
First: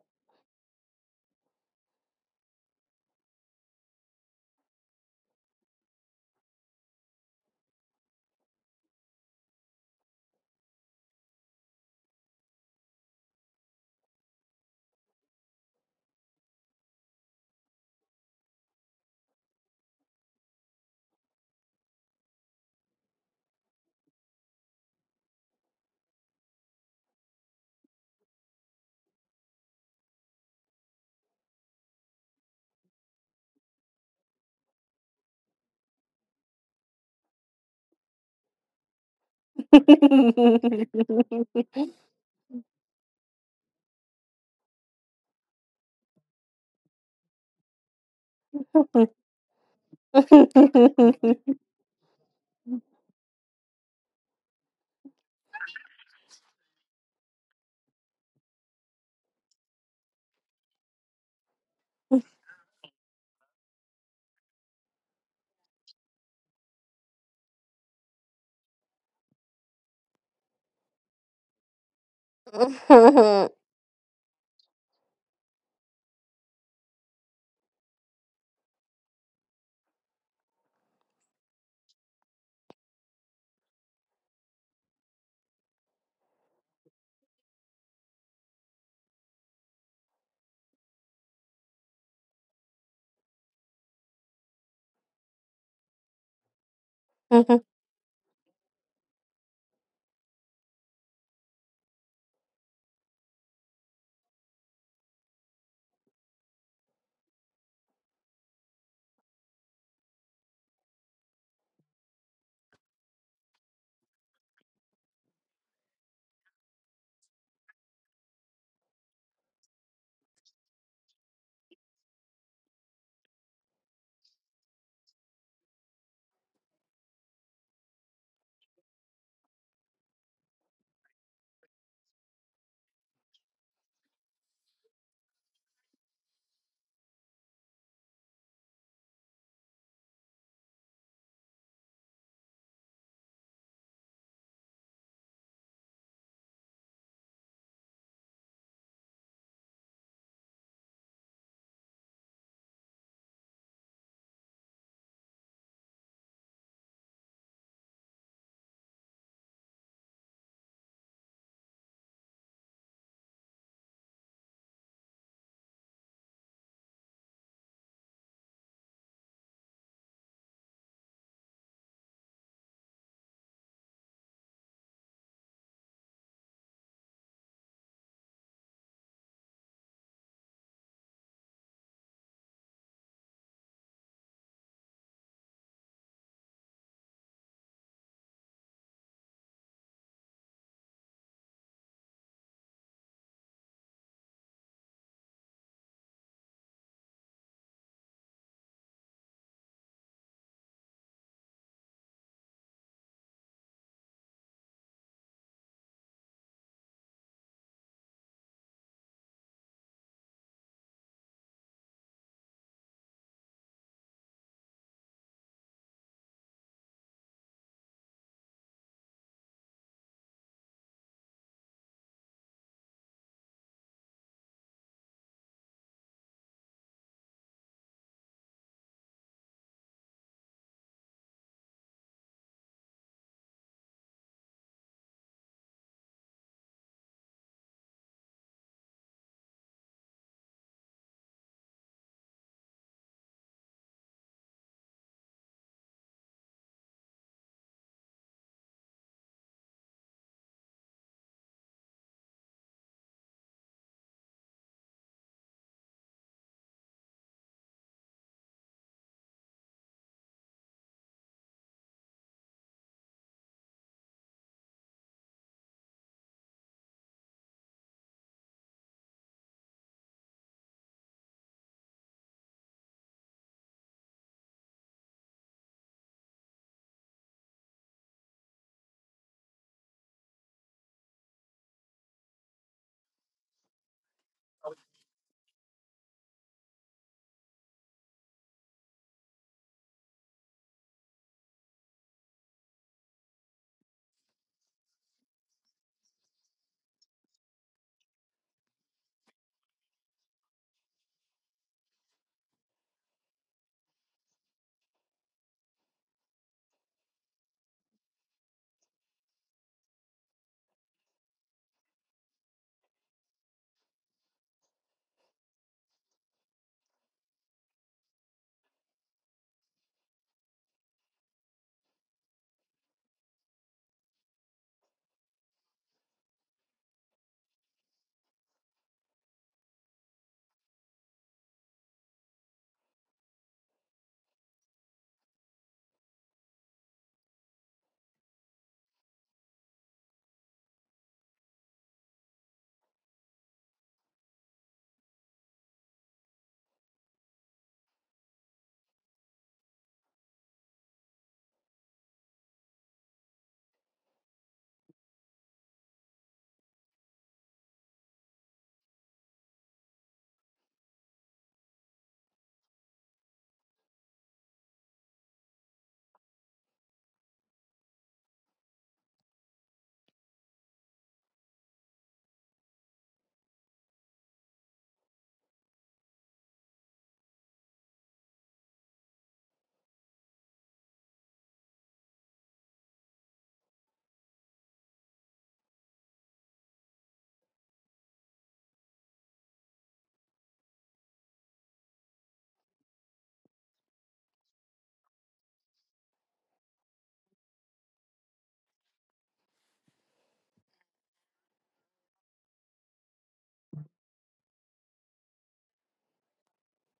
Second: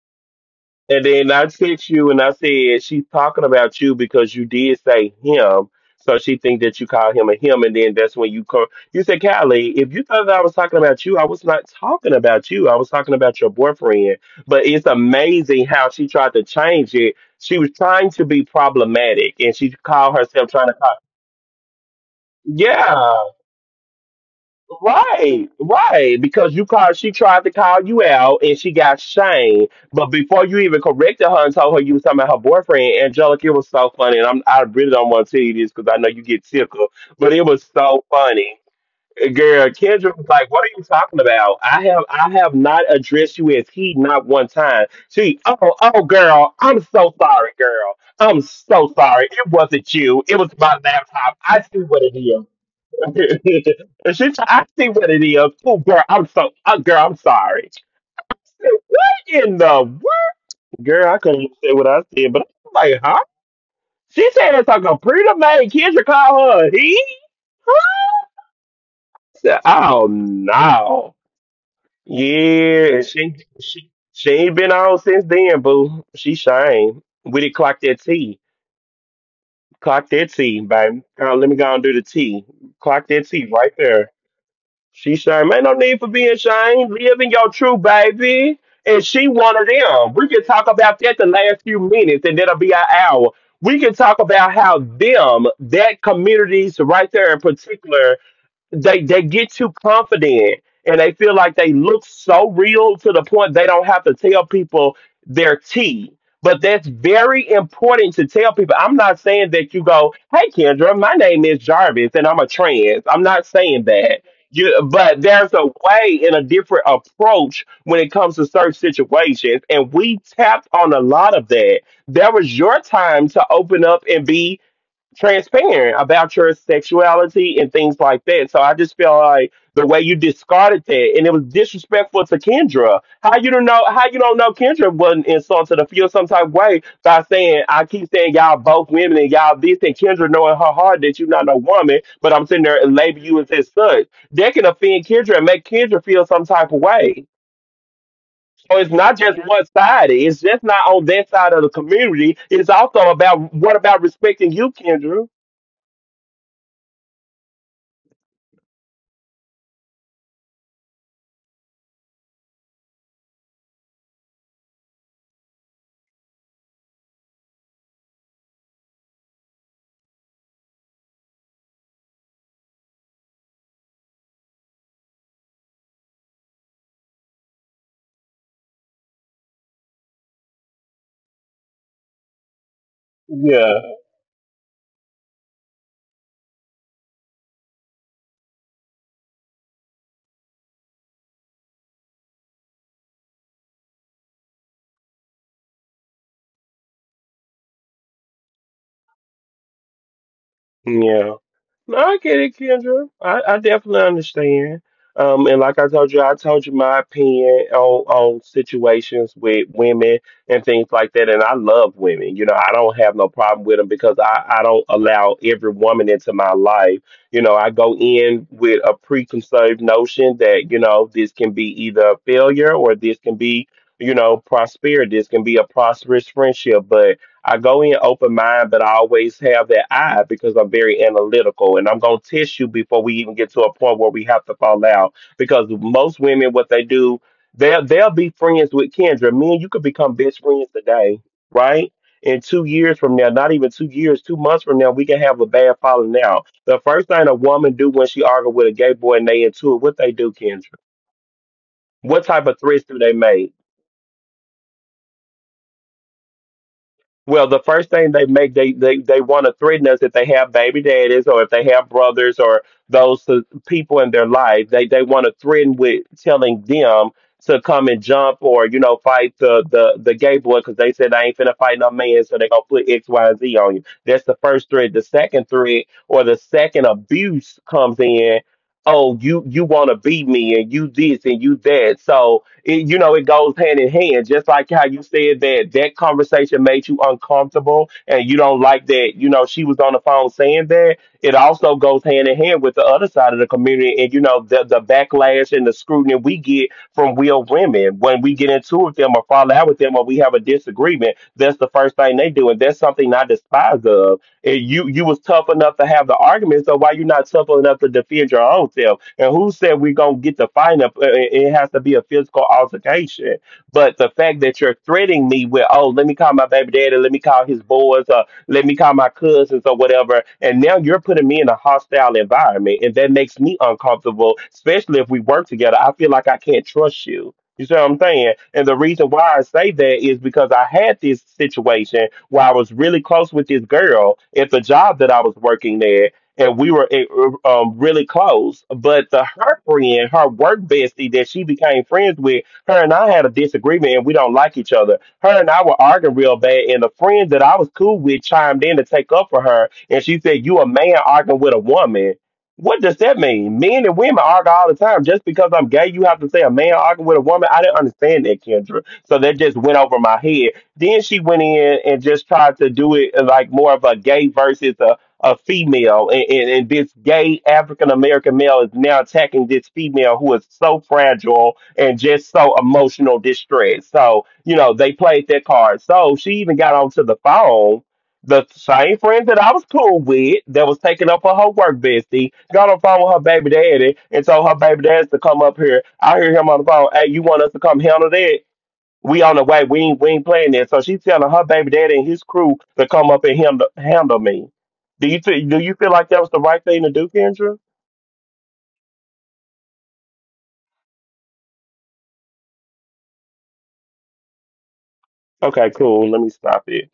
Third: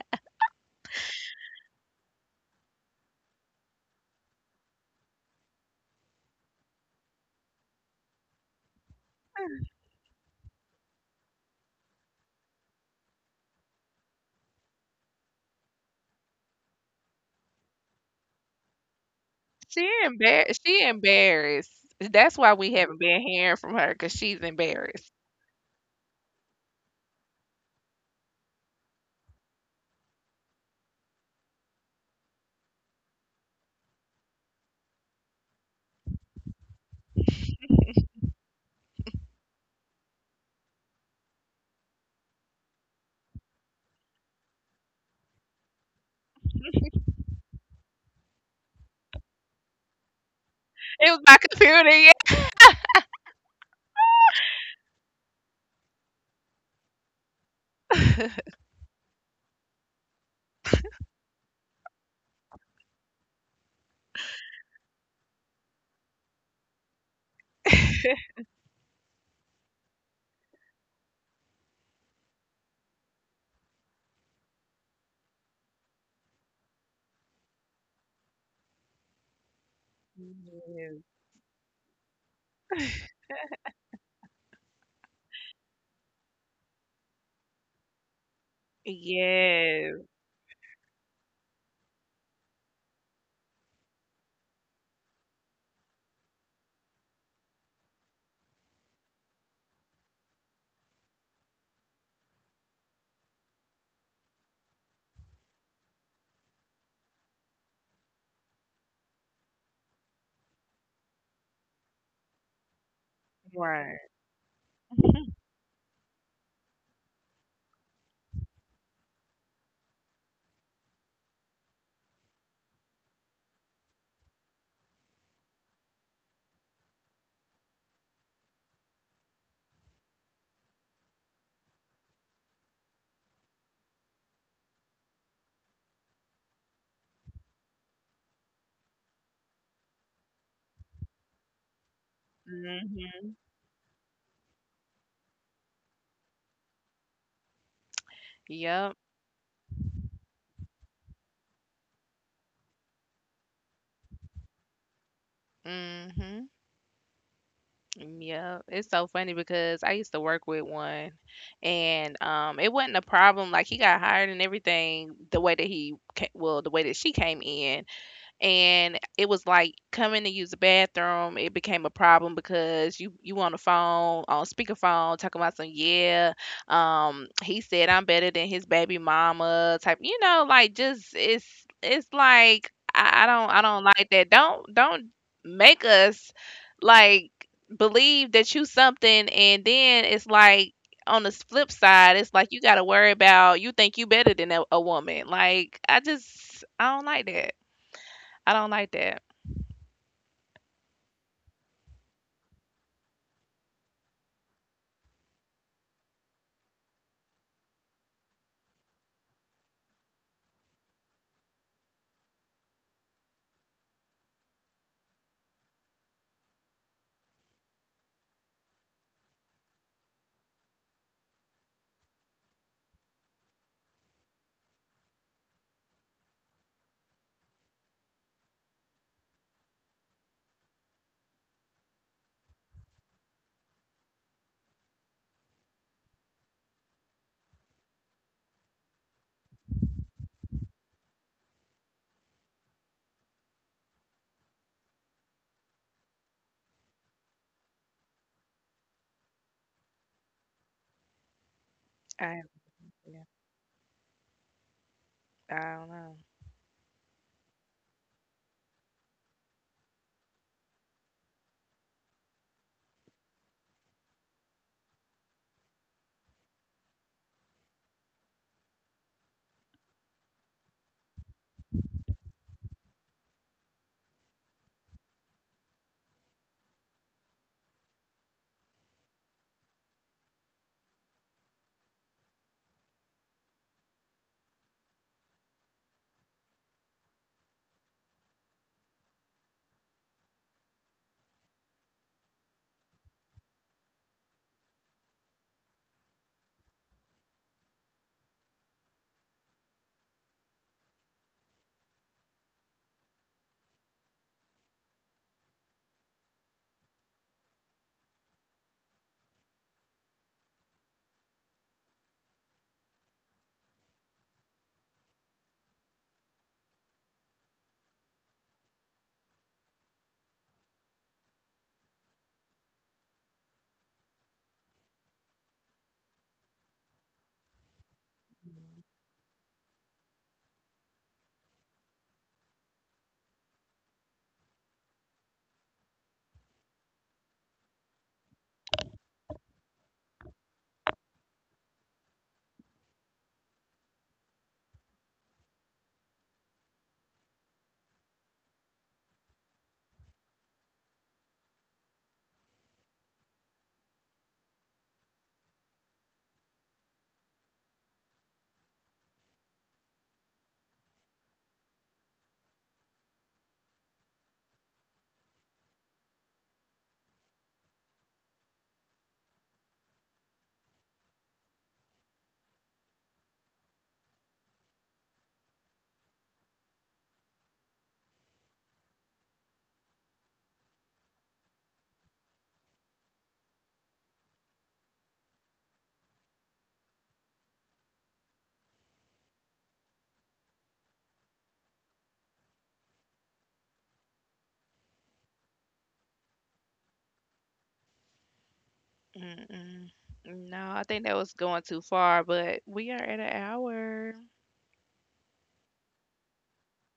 A: And then I text you and I said she's talking about you because you did say him, so she think that you call him a him. And then that's when you call. You said, Callie, if you thought that I was talking about you, I was not talking about you. I was talking about your boyfriend. But it's amazing how she tried to change it. She was trying to be problematic, and she
B: She
A: called herself
B: embarrassed.
A: trying to
B: She
A: call.
B: embarrassed. That's why we haven't been
A: Yeah.
B: hearing from her, because she's embarrassed.
A: Right, right. Because you called, she tried to call you out and she got shamed. But before you even corrected her and told her you was talking about her boyfriend, Angelica, it was so funny. And I really don't want to tell you this because I know you get tickled, but it was so funny. Girl, Kendra was like, "What are you talking about? I have not addressed you as he not one time." Oh, oh, girl, I'm so sorry, girl. I'm so sorry. It wasn't you. It was my
B: It was my
A: laptop. I see
B: computer.
A: what it
B: Yeah.
A: is. She try, I see what it is. Oh, girl, girl, I'm sorry. I said, what in the world? Girl, I couldn't say what I said, but I'm like, huh? She said it's like a pretty man. Kendra called her a he? Huh? I said, oh, no. Yeah, and she ain't been on since then, boo. She shame. We did clock that T. Clock that T, baby. Let me go and do the T. Clock that T right there. She shame. Ain't no need for being ashamed. Live in your truth, baby. And she one of
B: Yes. Yes.
A: them. We can talk about that the last few minutes, and that'll be our hour. We can talk about how them, that communities right there in
C: No.
A: particular, they get too confident and they feel like they look so real to the point they don't have to tell people their tea. But that's very important to tell people. I'm not saying that you go, "Hey Kendra, my name is Jarvis and I'm a trans." I'm not saying
B: Right.
A: that. But there's a way and a different approach when it comes to certain situations, and we tapped on a lot of that. There was your time to open up and be transparent about your sexuality and things like that. So I just feel like the way you discarded that and it was disrespectful to Kendra. How you don't know Kendra wasn't insulted or feel some type of way by saying I keep saying y'all both women and y'all this and Kendra knowing her heart that you're not no woman, but I'm sitting there and label
B: Hmm.
A: you as such. That can offend Kendra and make Kendra feel some type of way. So it's
B: Yep.
A: not just one sided. It's just not on that side of the community. It's also about what about respecting you, Kendra?
B: Hmm. Yeah, it's so funny, because I used to work with one, and it wasn't a problem. Like, he got hired and everything. The way that well, the way that she came in, and it was like coming to use the bathroom, it became a problem, because you on the phone on speakerphone talking about some. Yeah, he said, "I'm better than his baby mama type." You know, like, just, it's like, i, I don't i
A: Yeah.
B: don't like that. Don't make us, like, believe that you something, and then it's like on the flip side, it's like you got to worry about. You think you better than a woman. Like, I don't like that. I don't like that.
A: Yeah. No, I get it, Kendra. I definitely understand. And like I told you my opinion on situations with women and things like that. And I love women. You know, I don't have no problem with them because I don't allow every woman into my life. I go in with a preconceived notion that this can be either a failure or this can be prosperity. This can be a prosperous friendship. But I go in open mind, but I always have that eye because I'm very analytical and I'm going to test you before we even get to a point where we have to fall out. Because most women, what they do, they'll be friends with Kendra. Me and you could become best friends today, right? In 2 years from now, not even 2 years, 2 months from now, we can have a bad falling out. The first thing a woman do when she argue with a gay boy and they into it, what they do, Kendra? What
B: I
A: type of threats do they
B: yeah,
A: make?
B: I don't know.
A: Well, the first thing they make they want to threaten us if they have baby daddies or if they have brothers or those people in their life. They want to threaten with telling them to come and jump or fight the gay boy because they said I ain't finna fight no man, so they gonna put XYZ on you. That's the first threat. The second threat or the second abuse comes in. Oh, you want to beat me and you this and you that. So it goes hand in hand. Just like how you said that that conversation made you uncomfortable and you don't like that, she was on the phone saying that. It also goes hand in hand with the other side of the community and, the backlash and the scrutiny we get from real women when we get into it with them or fall out with them or we have a disagreement. That's the first thing they do. And that's something I despise of. And you was tough enough to have the argument, so why you not tough enough to defend your own self? And who said we gonna get the fight up? It has to be a physical altercation. But the fact that you're threatening me with, oh, let me call my baby daddy, let me call his boys, or let me call my cousins or whatever, and now you're putting me in a hostile environment, and that makes me uncomfortable. Especially if we work together, I feel like I can't trust you. You see what I'm saying? And the reason why I say that is because I had this situation where I was really close with this girl at the job that I was working there, and we were really close. But the her friend, her work bestie that she became friends with, her and I had a disagreement, and we don't like each other. Her and I were arguing real bad, and the friend that I was cool with chimed in to take up for her, and she said, "You a man arguing with a woman." What does that mean? Men and women argue all the time. Just because I'm gay, you have to say a man arguing with a woman. I didn't understand that, Kendra. So that just went over my head. Then she went in and just tried to do it like more of a gay versus a female. And this gay African American male is now attacking this female who is so fragile and just so emotional distress. So, they played that card. So she even got onto the phone. The same friend that I was cool with that was taking up for her work bestie got on the phone with her baby daddy and told her baby daddy to come up here. I hear him on the phone, hey, you want us to come handle that? We on the way. We ain't playing this. So she's telling her baby daddy and his crew to come up and handle me. Do you feel like that was the right thing to do, Kendra?
B: Mm. Mm-mm. No, I think that was going too far, but we are at an hour.
A: Okay, cool. Let me stop it.